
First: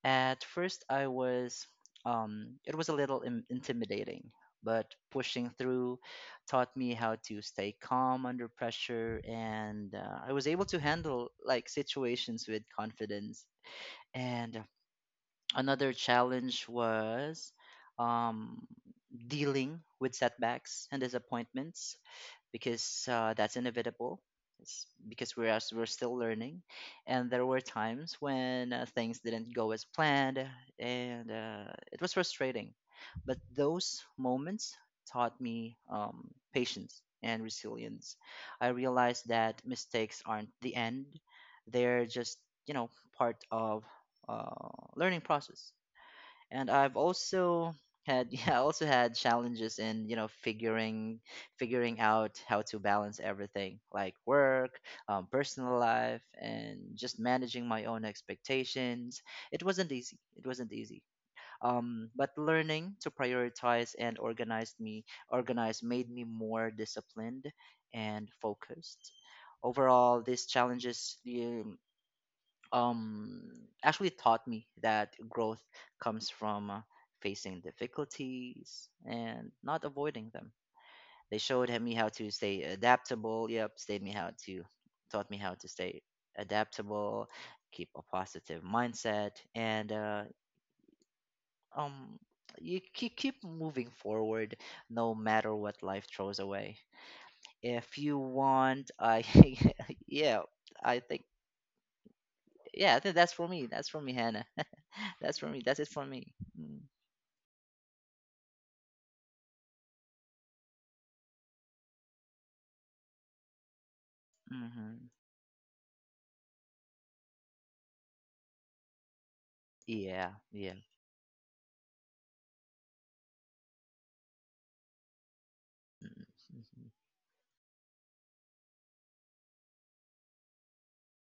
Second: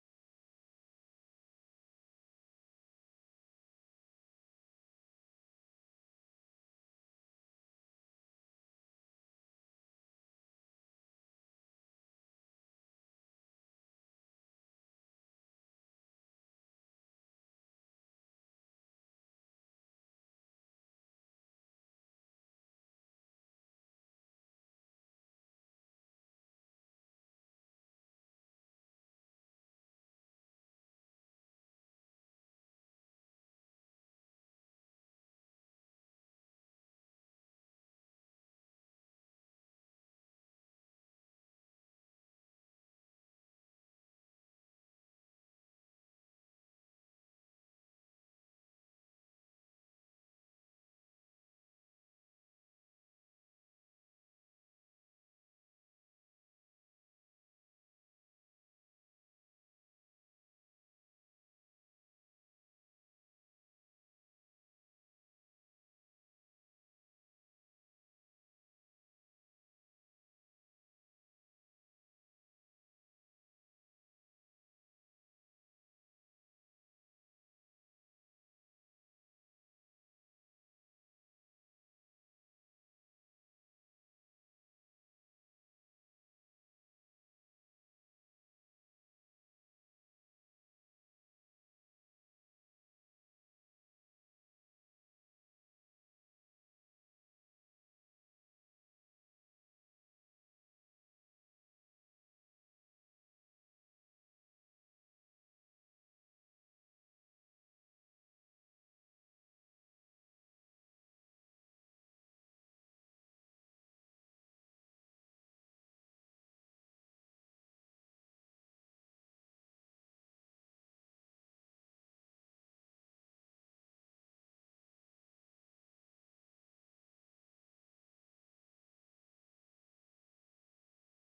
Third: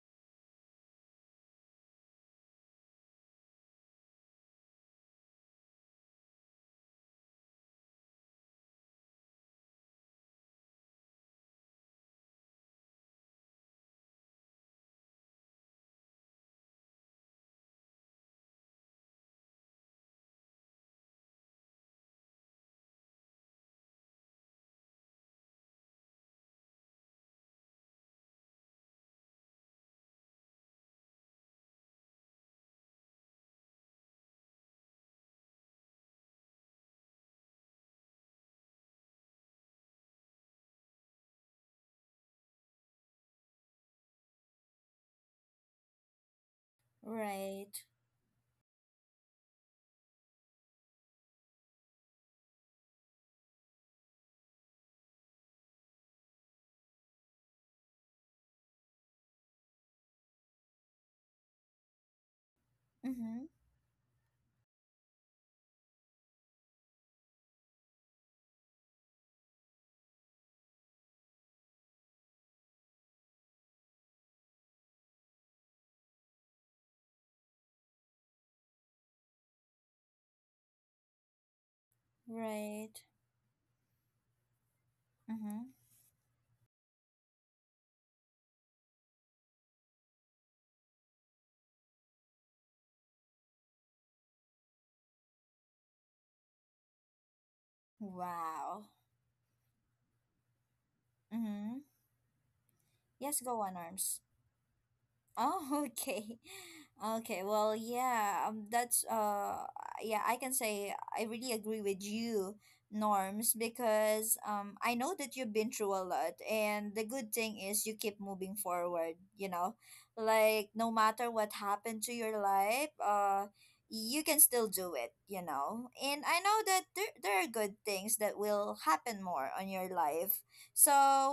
C: At first, I was, um, it was a little in- intimidating, but pushing through taught me how to stay calm under pressure, and uh, I was able to handle like situations with confidence. And another challenge was um, dealing with setbacks and disappointments because uh, that's inevitable. It's because we're as we're still learning, and there were times when uh, things didn't go as planned, and uh, it was frustrating. But those moments taught me um, patience and resilience. I realized that mistakes aren't the end; they're just you know part of uh, learning process. And I've
A: Right.
C: also had yeah, I also had challenges in you know figuring figuring out how to balance everything like work, um, personal life, and just managing my own expectations. It wasn't easy. It wasn't easy. Um, but learning to
A: Mm-hmm.
C: prioritize and organize me organize made me more disciplined and focused. Overall, these challenges yeah, um actually taught me that growth comes from uh, facing difficulties and not avoiding them. They showed me how to stay
A: Right.
C: adaptable. Yep, stayed me how to taught me how
A: Mm-hmm.
C: to stay adaptable, keep a positive mindset, and uh, um you keep keep moving forward no matter what life throws away. If you
A: Wow.
C: want, I yeah, I think
A: Mm-hmm.
C: yeah, I think that's
A: Yes,
C: for
A: go
C: me.
A: on,
C: That's for me,
A: Norms.
C: Hannah. that's for me. That's
A: Oh,
C: it for me.
A: okay.
C: Mm,
A: Okay, well, yeah, um, that's uh yeah, I can say I really agree with you, Norms, because um I
C: Mm-hmm.
A: know that you've been through a lot and the good thing is you keep moving forward, you know.
C: Yeah,
A: Like,
C: yeah,
A: no matter what happened to your life, uh you can still do it, you know. And I know that
C: mm-hmm.
A: there, there are good things that will happen more on your life. So,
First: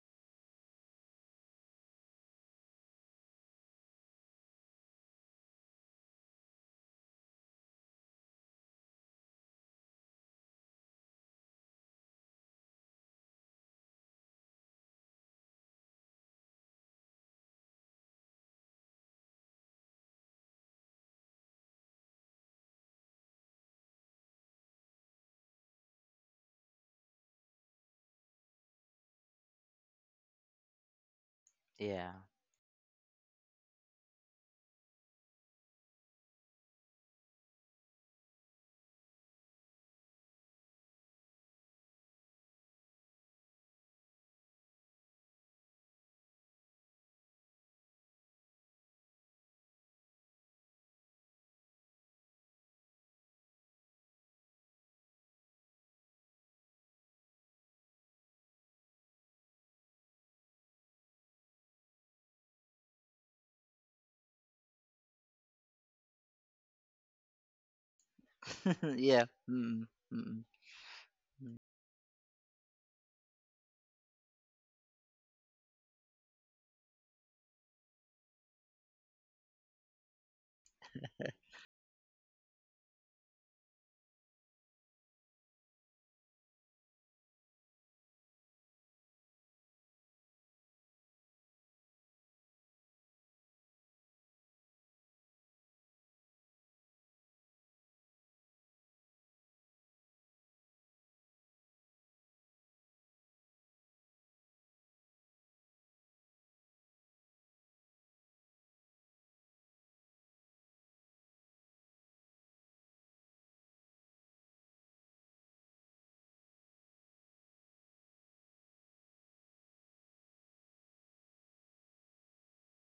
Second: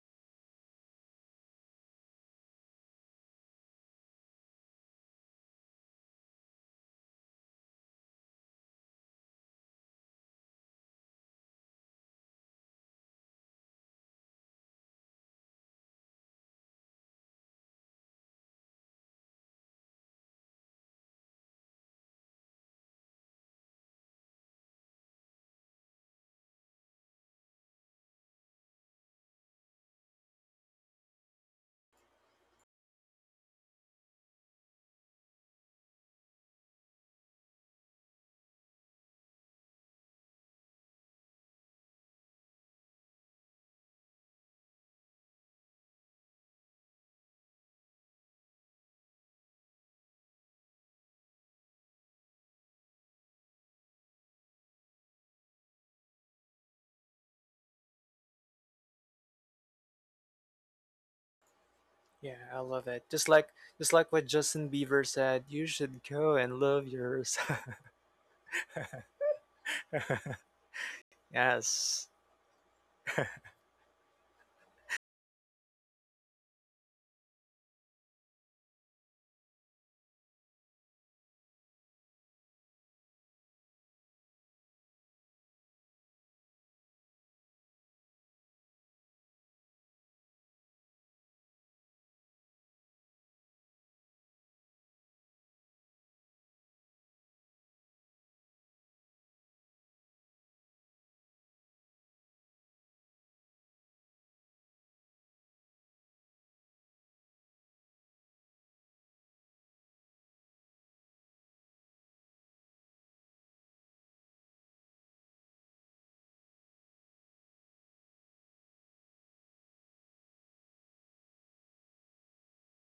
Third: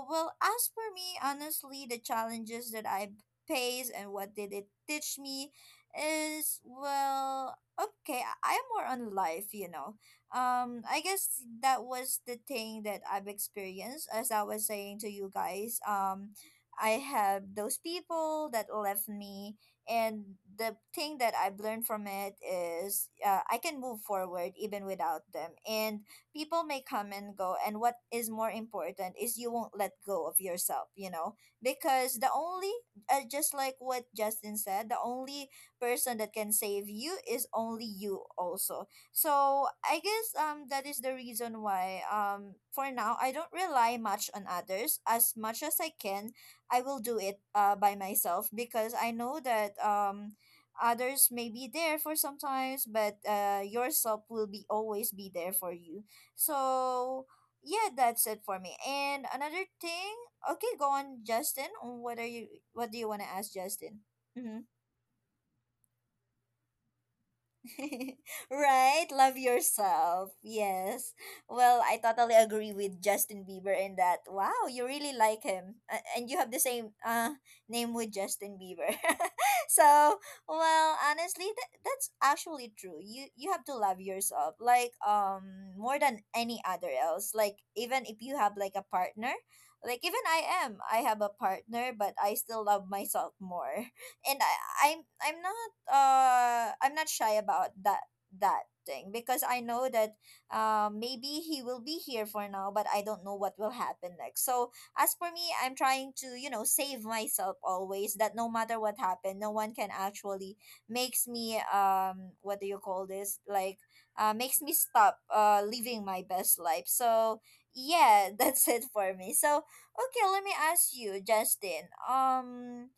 A: well, as for me, honestly, the challenges that I've pace and what did it teach me is, well, okay, i I am more on life, you know. Um, I guess that was the thing that I've experienced. As I was saying to you guys, um, I have those people that left me, and the thing that I've learned from it is, uh, I can move forward even without them. And people may come and go, and what is more important is you won't let go of yourself, you know,
C: Yeah,
A: because the only uh, just like what Justin said, the only person that can save you is only you also. So I guess um that is the reason why um for now I don't rely much on others as much as I can. I will do it uh by myself, because I know that um others may be there for sometimes, but uh yourself will be always be there for you. So yeah, that's it for me. And another thing, okay, go on, Justin. What are
B: Yeah,
A: you?
B: I
A: What
B: love
A: do you
B: that.
A: want to
B: Just
A: ask,
B: like
A: Justin?
B: just like what
A: Mm-hmm.
B: Justin Bieber said, you should go and love yourself.
A: Right?
C: yeah.
A: Love
C: Mm-hmm.
A: yourself. Yes. Well, I
B: Yes.
A: totally agree with Justin Bieber in that. Wow, you really like him. A- And you have the same uh name with Justin Bieber. So, well, honestly, that, that's actually true. You you have to love yourself like um more than any other else. Like, even if you have like a partner, like, even I am, I have a partner, but I still love myself more. And I I'm I'm not uh I'm not shy about that that thing, because I know that uh, maybe he will be here for now, but I don't know what will happen next. So as for me, I'm trying to, you know, save myself always, that no matter what happened, no one can actually makes me um what do you call this, like, uh makes me stop uh living my best life. So yeah, that's it for me. So okay, let me ask you, Justin. Um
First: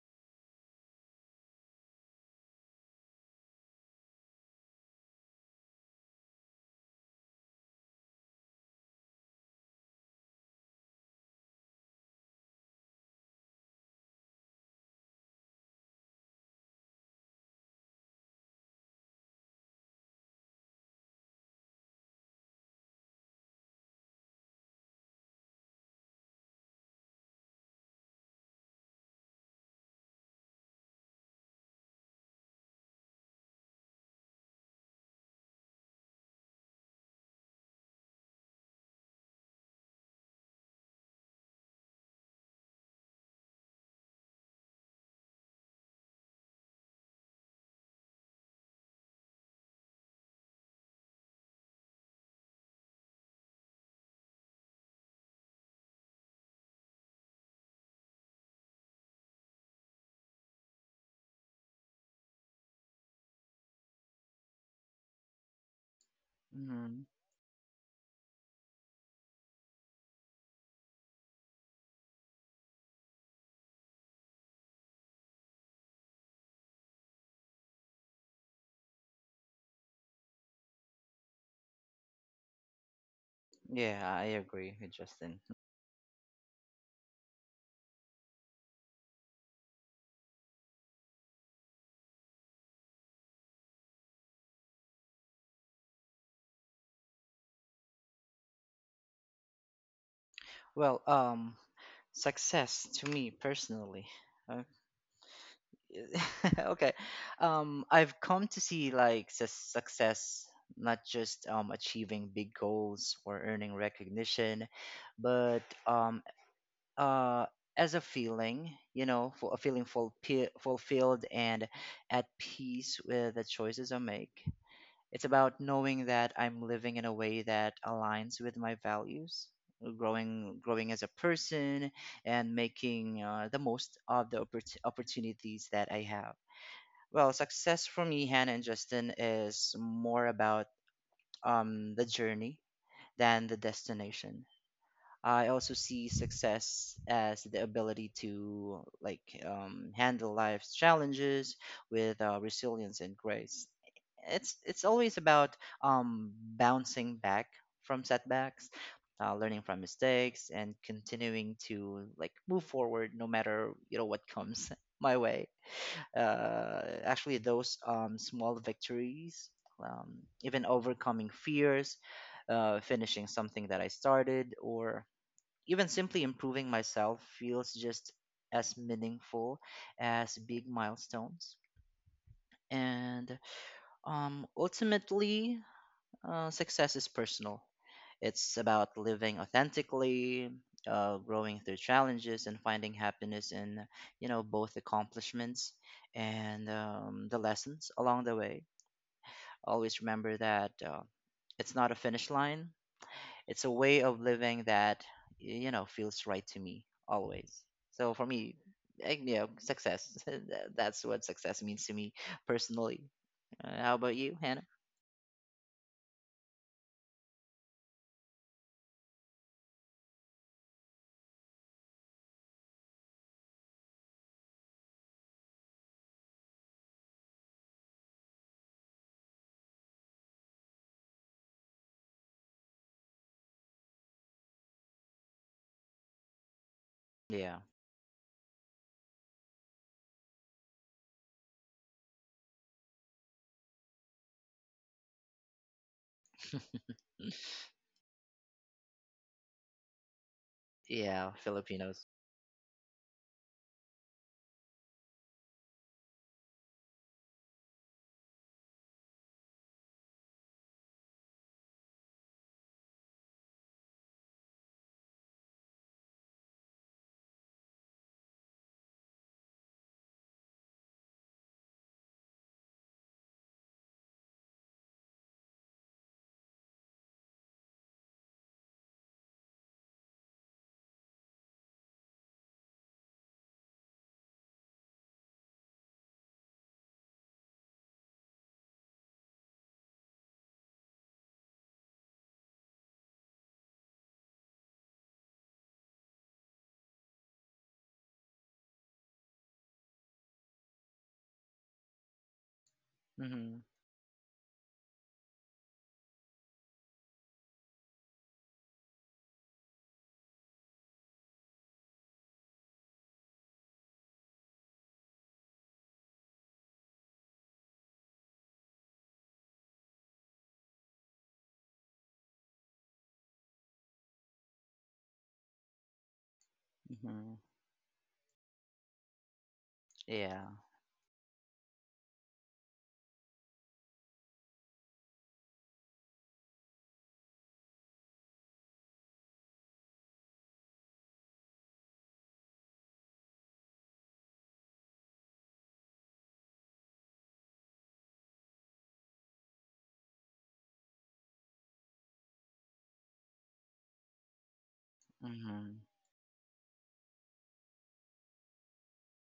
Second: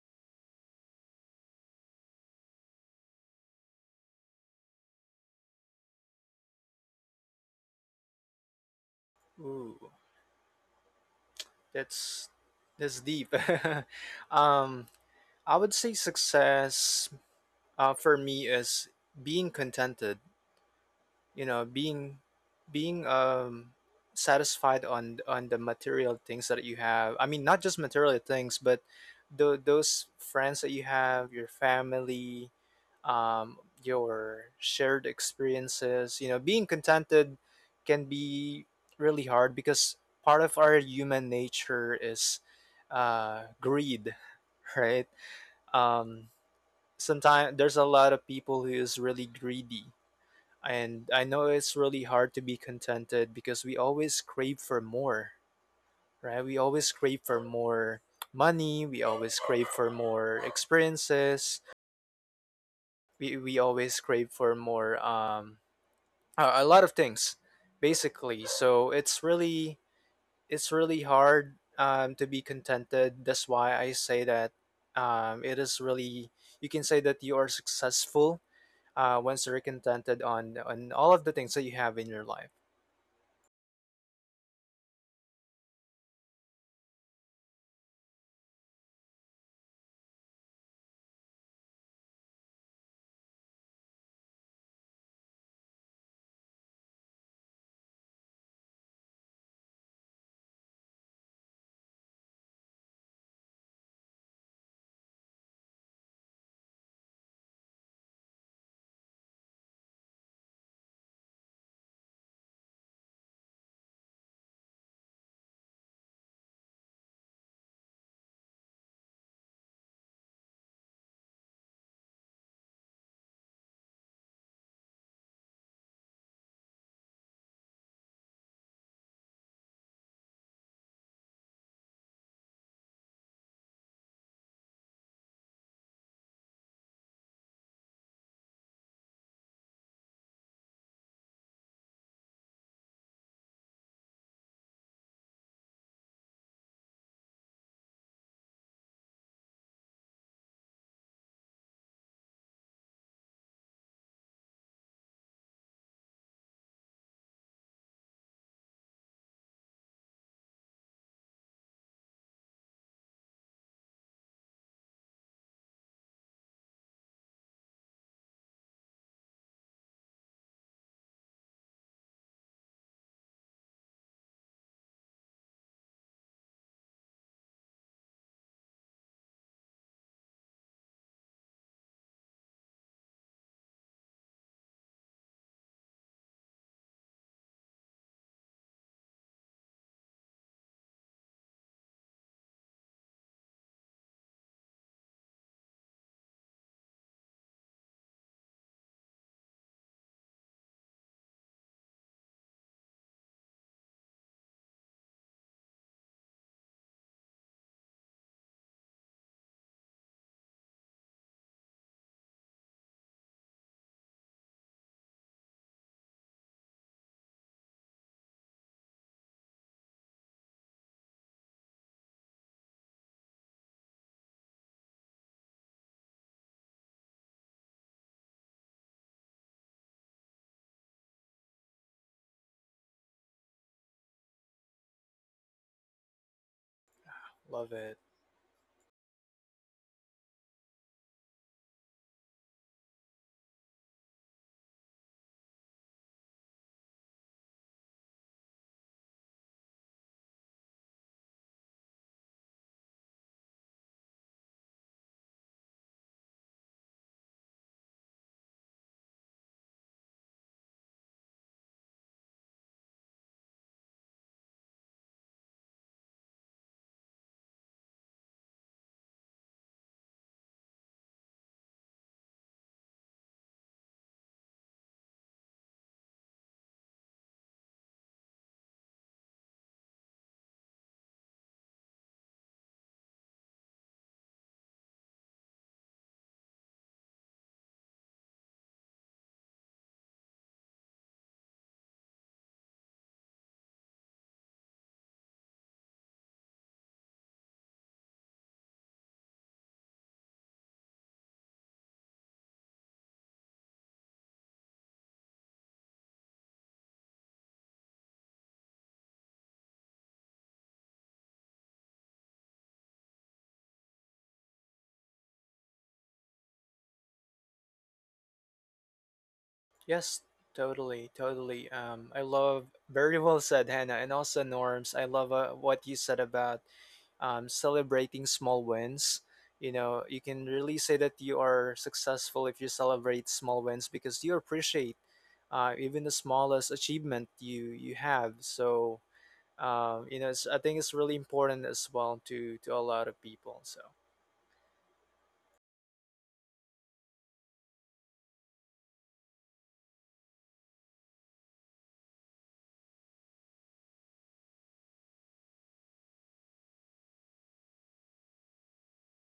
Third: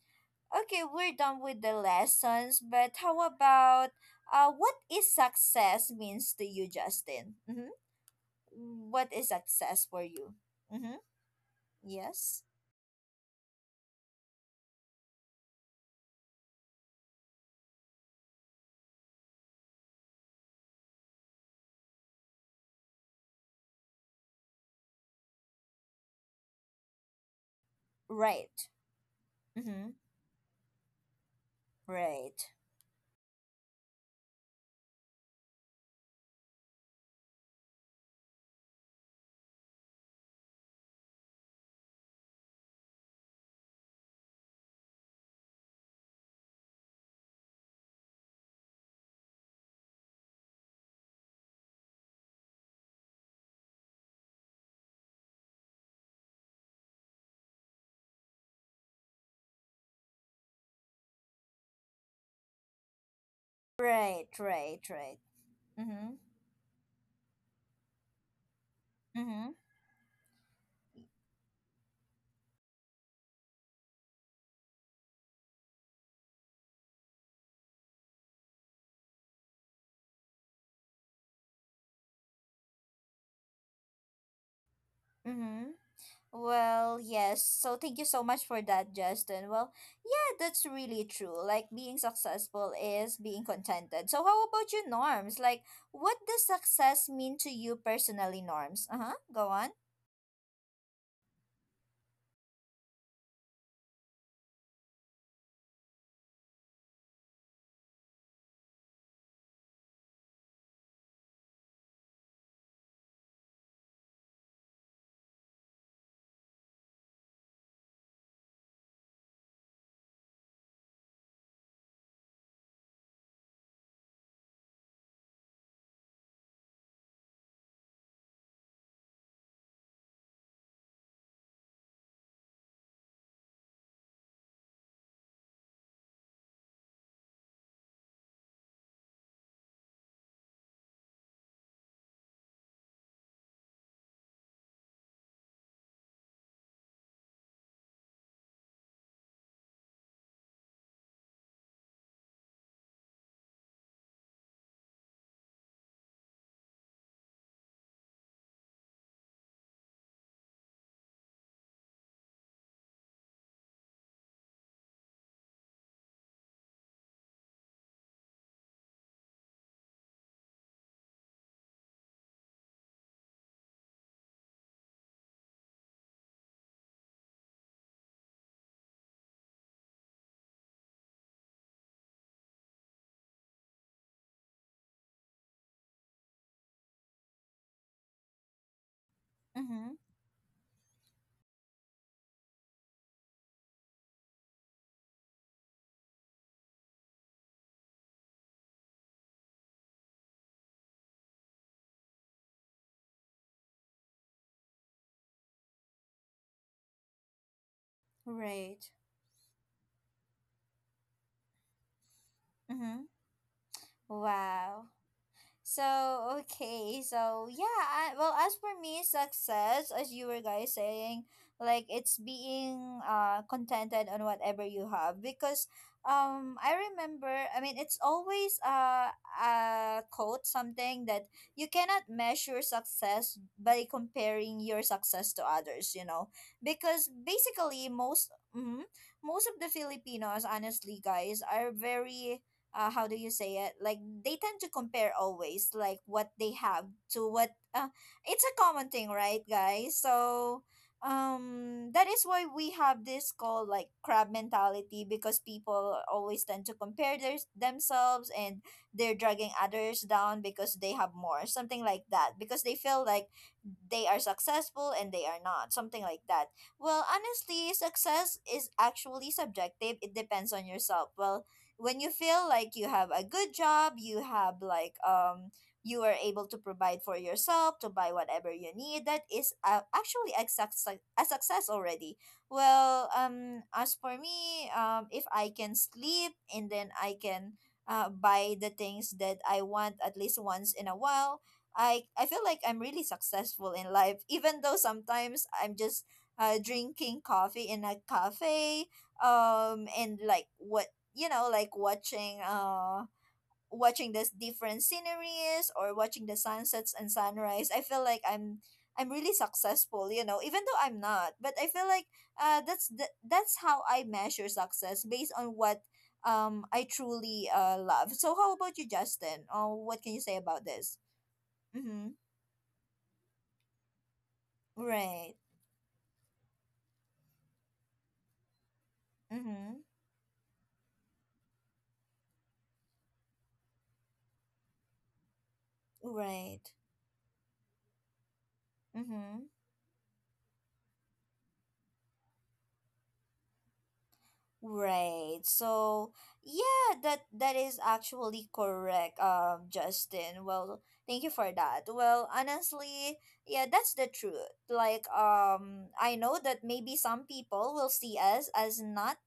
A: Okay, we're done with the lessons, but how about uh, what is success means to you, Justin? Mm-hmm. What is success
B: Ooh,
A: for you? Mm-hmm.
B: that's
A: Yes.
B: that's deep. um, I would say success, uh, for me, is being contented. You know, being being um satisfied on on the material things that you have. I mean, not just material things,
A: Right.
B: but tho-
A: Mm-hmm.
B: those friends that you have, your
A: Right.
B: family, um, your shared experiences. You know, being contented can be really hard because part of our human nature is, uh, greed, right? Um, Sometimes there's a lot of people who is really greedy. And I know it's really hard to be contented because we always crave for more, right? We always crave for more money. We always crave for more experiences. We, we always
A: Right.
B: crave for
A: Right.
B: more,
A: Right.
B: um,
A: Mm-hmm.
B: uh, a lot of
C: Mm-hmm.
B: things basically. So it's
A: Mm-hmm.
B: really, it's really hard, um, to be contented. That's why I say that, um, it is really, you can say that you are successful uh, once you're contented on on all of the things that you have in your life.
C: Yeah, I agree with Justin.
A: Mm-hmm. Well, yes. So thank you so much for that, Justin. Well, yeah, that's really true. Like, being successful is being contented. So how about you, Norms? Like, what does success mean to you personally, Norms? Uh huh. Go on.
C: Well, um, success to me personally. uh, okay, um, I've come to see like su- success not just um achieving big goals or earning recognition, but um uh, as a feeling, you know, for a feeling fulpi- fulfilled and at peace with the choices I make. It's about knowing that I'm living in a way that aligns with my values, growing, growing as a person, and making uh, the most of the oppor- opportunities that I have. Well, success for me, Hannah and Justin, is more about um, the journey than the destination. I also see success as the ability to like um, handle life's challenges with uh, resilience and grace. It's it's always about um, bouncing back from setbacks, uh, learning from mistakes, and continuing to like move forward no matter you know what comes my way. Uh, actually, those um, small victories, um, even overcoming fears, uh, finishing something that I started, or even simply improving myself feels just as meaningful as big milestones. And um, ultimately, uh, success is personal. It's about living
A: Mm hmm.
C: authentically, uh, growing through challenges, and finding happiness in you know both accomplishments and um, the lessons along the way. Always remember that uh, it's not a finish line. It's a way of living that you know feels right to me always. So for me,
A: Right.
C: eh, you know, success. tha- That's what success means to me
A: Mm
C: personally.
A: hmm.
C: Uh, how about you, Hannah?
A: Wow. So okay, so yeah, I, well, as for me, success, as you were guys saying, like, it's being uh contented on whatever you have, because um I remember, I mean, it's always uh a quote, something that you cannot measure success by comparing your success to others, you know, because
C: Yeah,
B: Love
A: basically
B: it.
A: most mm, most of the Filipinos honestly, guys, are very uh, how do you say it? Like, they tend to compare always, like, what they have to what. Uh, it's a common thing, right, guys? So,
C: yeah,
A: um,
C: Filipinos.
A: that is why we have this called like crab mentality, because people always tend to compare their themselves and they're dragging others down because they have more, something like that, because they feel like they are successful and they are not, something like that. Well, honestly, success is actually subjective. It depends on yourself. Well, when you feel like you have a good job, you have like um you are able to provide for yourself to buy whatever you need, that is uh, actually a, success, a success already. Well, um, as for me, um, if I can sleep, and then I can uh, buy the things that I want at least once in a while, i I feel like I'm really successful in life, even though sometimes I'm just uh, drinking coffee in a cafe, um and like what, you know, like watching uh
C: Mm Mhm,
A: watching this different sceneries or watching the sunsets and sunrise, I feel like i'm I'm really successful, you know, even though I'm not, but I feel like uh that's the, that's how I measure success based on what um I truly uh love. So how about you, Justin? Oh, what can you
B: Yes.
A: say about this?
B: totally totally
A: Mm-hmm.
B: um, I love, very well said, Hannah. And also Norms, I
A: Right.
B: love uh, what you said about,
C: mm mhm,
B: um, celebrating small wins. You
A: Mm-hmm.
B: know, you can
C: yeah,
B: really say that you are successful if you celebrate small wins because you appreciate, uh, even the
A: Right.
B: smallest achievement you you have. So
A: Mm-hmm.
B: um, you know, it's, I think it's really important as well to to a lot of people. So
A: Right. So, yeah, that that is actually correct, um, Justin. Well, thank you for that. Well, honestly, yeah, that's the truth. Like,
C: mm mhm,
A: um, I know that maybe some people will see us as not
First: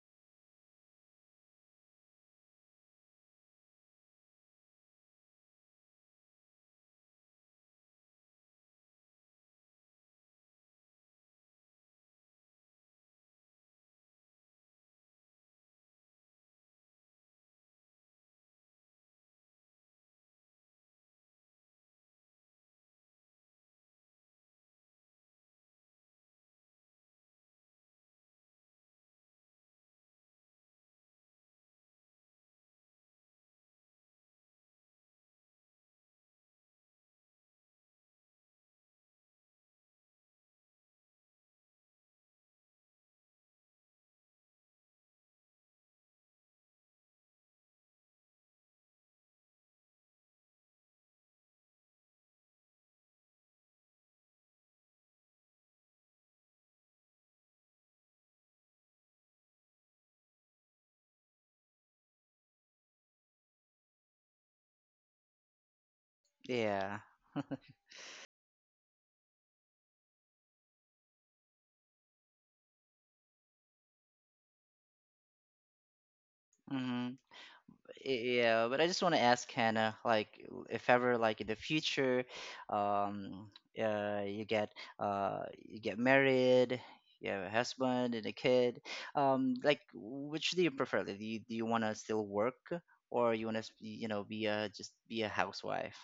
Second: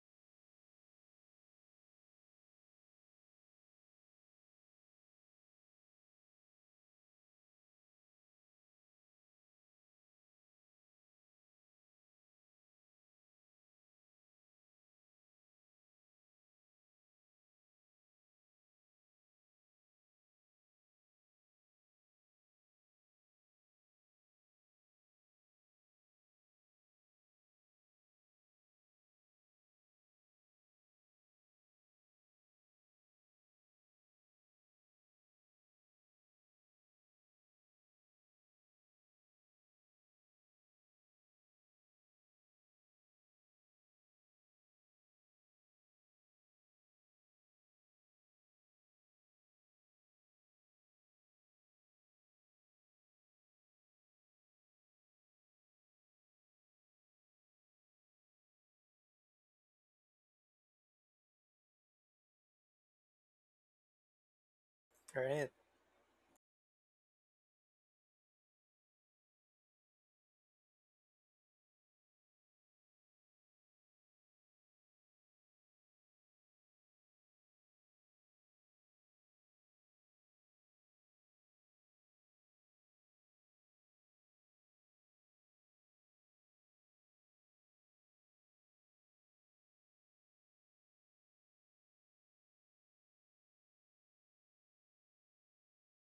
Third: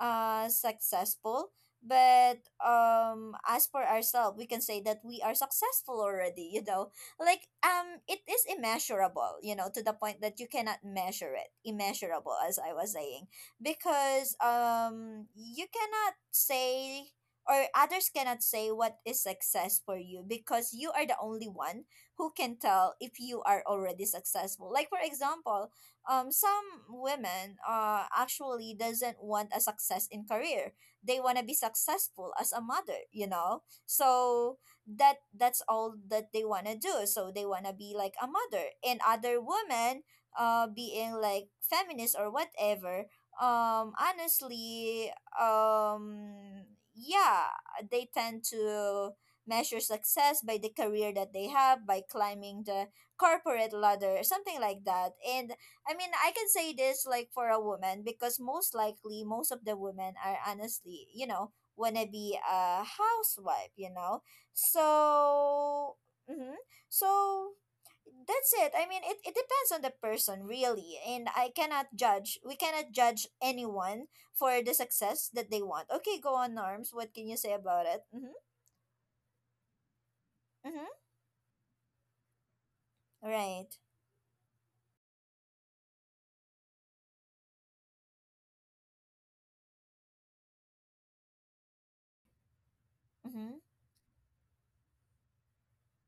A: uh successful, but um as for ourselves we can say that we are successful already, you know. Like, um, it is immeasurable, you know, to the point that you cannot measure it, immeasurable, as I was saying, because um you cannot say or others cannot say what is success for you, because you are the only one who can tell if you are already successful. Like, for example, um some women uh actually doesn't want a success in career. They want to be successful as a mother, you know. So that that's all that they want to do. So they want to be like a mother, and other women uh being like feminist or whatever, um, honestly, um yeah, they tend to measure success by the career that they have, by climbing the corporate ladder, something like that. And I mean, I can say this like for a woman, because most likely most of the women are honestly, you know, wanna be a housewife, you know.
B: all right,
A: So, hmm,
C: yeah.
A: so that's it. I mean, it, it depends on the person really, and I cannot judge. We cannot judge anyone for the success that they want. Okay, go on, Norms. What can you say about it? Mm-hmm.
C: Yeah, but I just want to ask Hannah, like, w-
A: Mm-hmm.
C: if ever, like, in the future, um,
A: Right.
C: uh, you get, uh, you get married, you have a husband and a kid, um, like, which do you prefer? Like, do you, do you want to still work, or you
A: Mm-hmm.
C: want to, you know, be a just be a housewife?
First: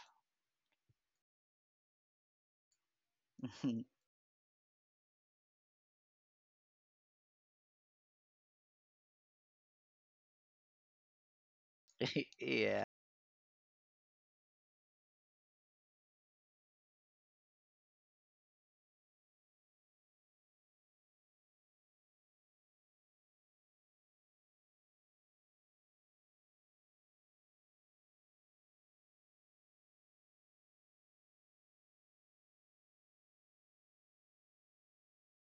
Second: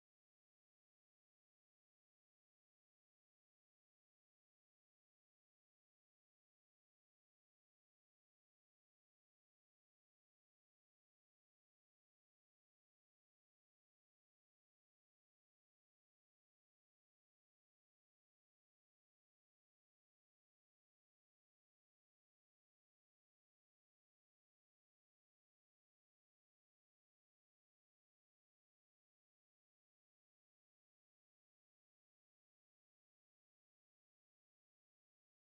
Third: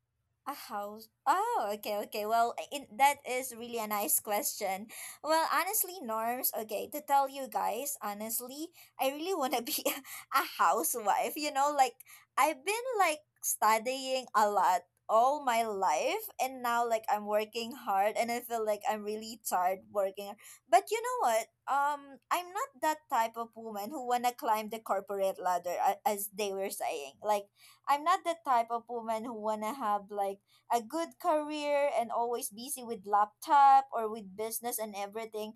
A: A house. Oh, okay, okay. Well, it, that is really a nice question. Well, honestly, Norms, okay, to tell you guys, honestly, I really want to be a housewife. You know, like, I've
C: Yeah.
A: been, like, studying a lot all my life, and now, like, I'm working hard, and I feel like I'm really tired working. But you know what? Um, I'm not that type of woman who want to climb the corporate ladder, a- as they were saying. Like, I'm not the type of woman who wanna have like a good career and always busy with laptop or with business and everything.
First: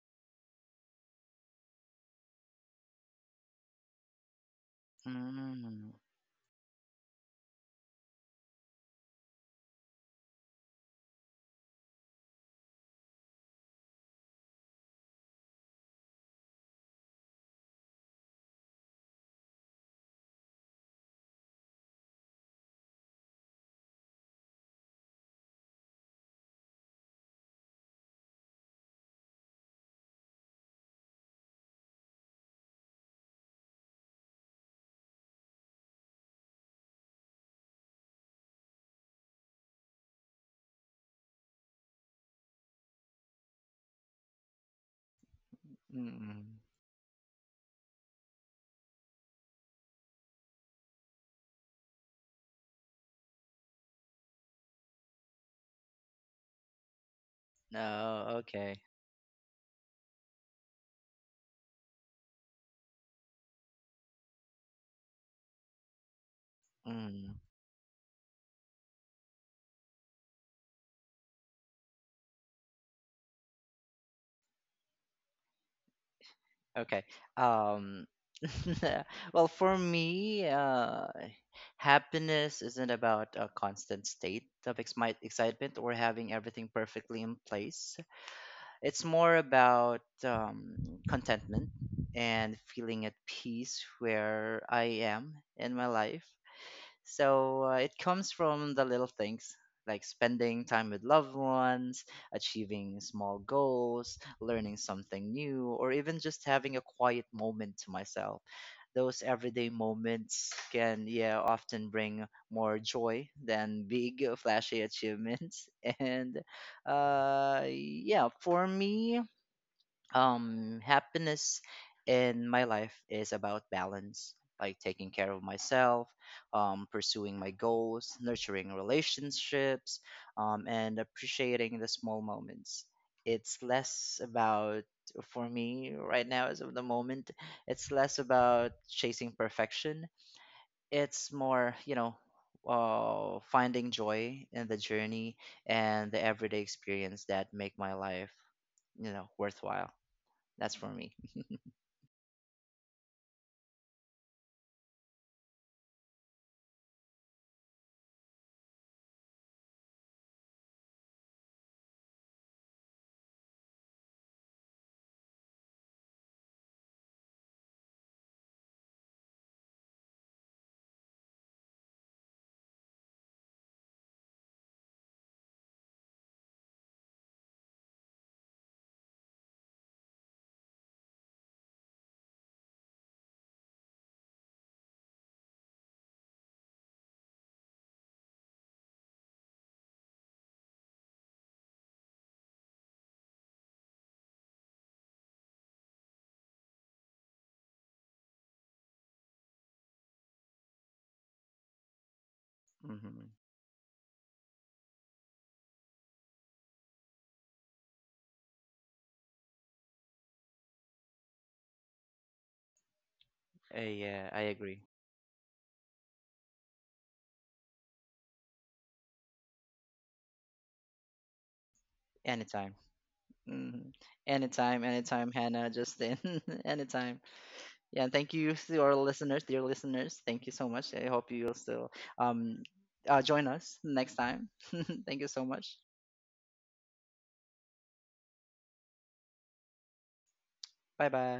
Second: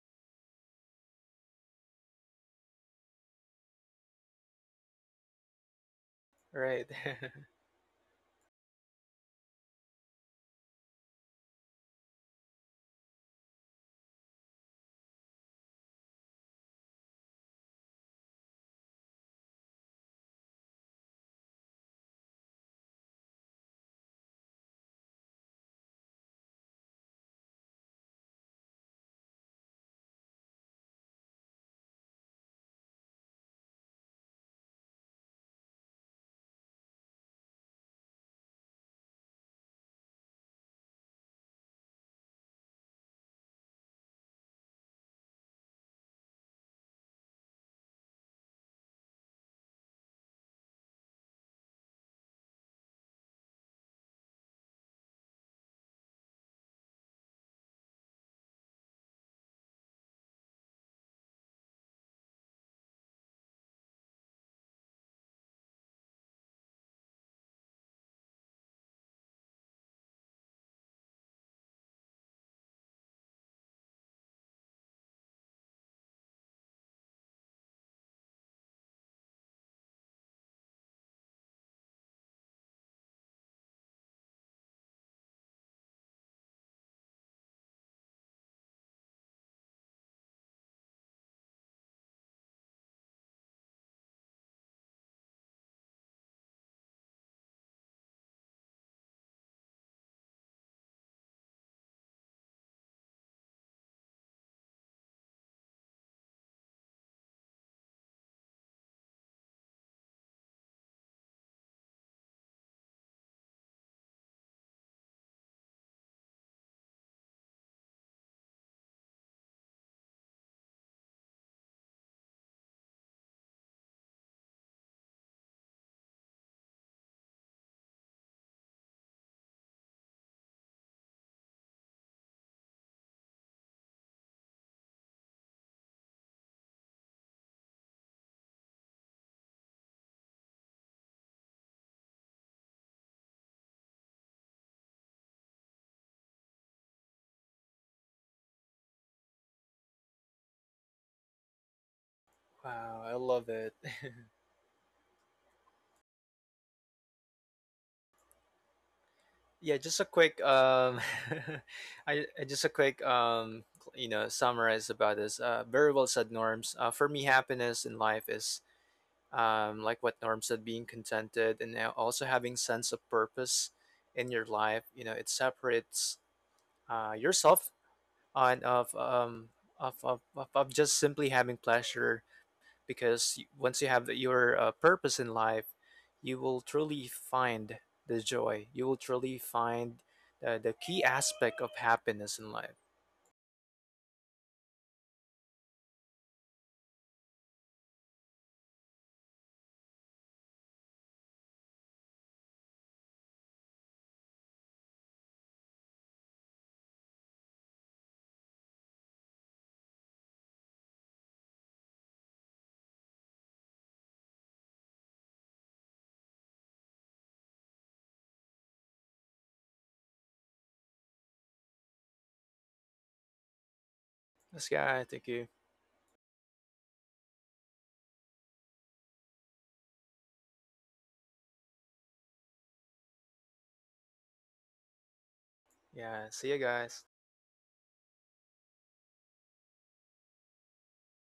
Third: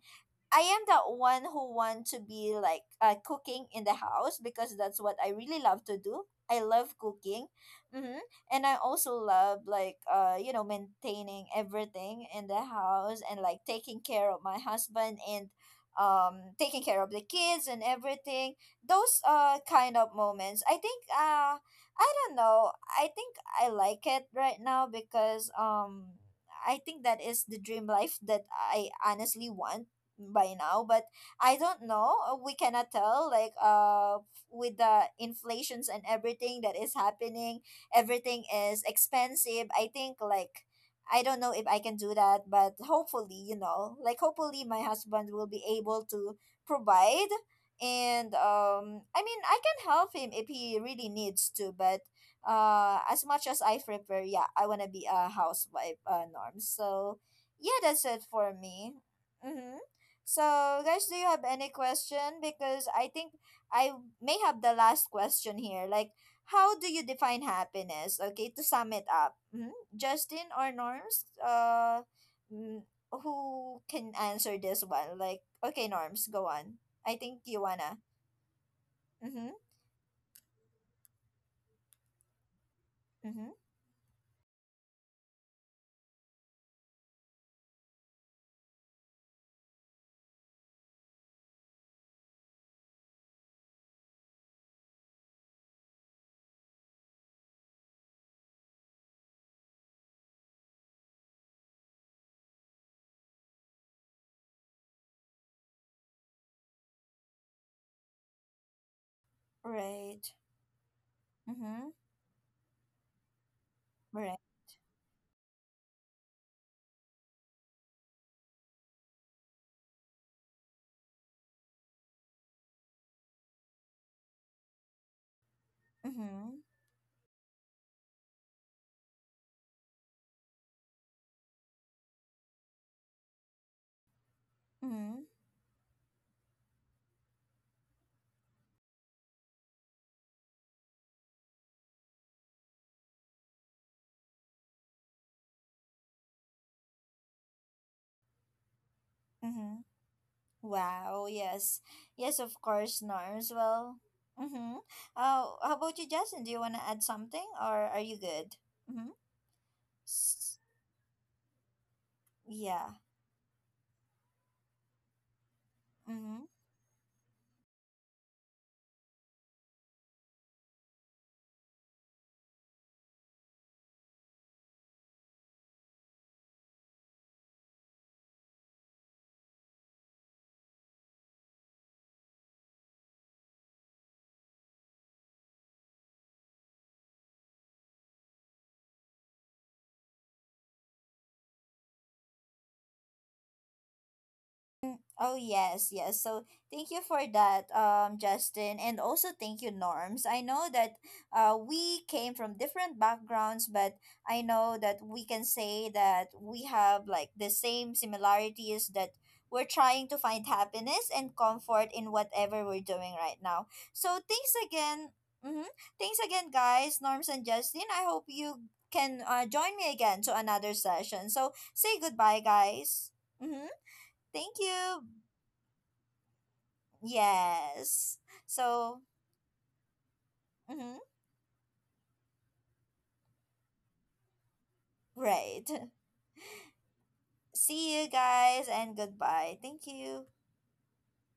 A: I am that one who want to be like uh, cooking in the house, because that's what I really love
C: Mm,
A: to do. I
B: right.
A: love cooking, mm-hmm, and I also love like uh you know maintaining everything in the house, and like taking care of my husband and um taking care of the kids and everything. Those uh kind of moments, I think uh I don't know. I think I like it right now, because um I think that is the dream life that I honestly want by now, but I don't know, uh, we cannot tell, like, uh with the inflations and everything that is happening, everything is expensive. I think, like, I don't know if I can do that, but hopefully, you know, like, hopefully my husband will be able to
C: mm,
A: provide. And um I mean, I can help him if he really needs to, but uh as much as I prefer, yeah, I want to be a housewife, uh Norm. So yeah, that's it
C: no,
A: for
C: okay.
A: me. Mm-hmm. So, guys, do you have any question? Because I think I may have the last question here, like, how do you
C: Mm.
A: define happiness? Okay, to sum it up, hmm, Justin or Norms, uh mm, who can answer this one? Like, okay, Norms, go on.
C: Okay.
A: I think you wanna.
C: Um, well,
A: Mm-hmm.
C: for me, uh, happiness isn't about a
A: Mm-hmm.
C: constant state of ex- my excitement or having everything perfectly in place. It's more about um, contentment and feeling at peace where I am in my life. So uh, it comes from the little things like spending time with loved ones, achieving small goals, learning something new, or even just having a quiet moment to myself. Those everyday
A: Right.
C: moments can, yeah,
A: Mm-hmm.
C: often bring more joy than big,
A: Right.
C: uh, flashy achievements. And uh, yeah, for me, um happiness in my life is about balance, like taking care of myself,
A: Mm-hmm.
C: um pursuing my goals, nurturing relationships, um and appreciating the small moments. It's less about
A: Mm-hmm.
C: For me right now as of the moment, it's less about chasing perfection. It's more, you know, uh, finding joy in the journey and the everyday experience that make my life you know
A: Mm-hmm.
C: worthwhile. That's for me.
A: Wow, yes. Yes, of course,
B: Wow, I love
A: Norms.
B: it.
A: Well, mm-hmm. Oh, how about you, Justin? Do you wanna add something, or are you good? Mm-hmm.
B: Yeah, just a quick,
A: S-
B: um, I I- just a
A: yeah.
B: quick, um, you know, summarize about this. Uh, very well said,
A: Mm-hmm.
B: Norms. Uh, for me, happiness in life is, um, like what Norm said, being contented and now also having sense of purpose in your life. You know, it separates uh, yourself and of, um, of, of of of just simply having pleasure. Because once you have your uh, purpose in life, you will truly find the joy. You will truly find uh, the key aspect of happiness in life.
A: Oh yes, yes. So thank you for that, um, Justin, and also thank you, Norms. I know that uh, we came from different
C: hmm
A: backgrounds, but I know that we can say that we have like the same similarities, that we're trying to find happiness and comfort in whatever we're doing right now. So
C: yeah, I
A: thanks
C: agree.
A: again. Mm-hmm. Thanks again, guys, Norms and Justin. I hope you can uh, join me again to another session. So say goodbye,
C: Anytime.
A: guys. Mm-hmm.
C: Hmm
A: Thank
B: That's
C: Anytime,
B: Yeah,
A: you.
B: thank
C: anytime,
B: you.
C: Hannah, Justin, anytime. Yeah, and
A: Yes.
C: thank you to our
A: So,
C: listeners, dear listeners. Thank you so much. I
A: mhm,
C: hope you'll still um uh, join us next time. Thank you so
A: right.
C: much.
B: Yeah, see you guys.
A: See you guys, and goodbye. Thank you.
C: Bye bye.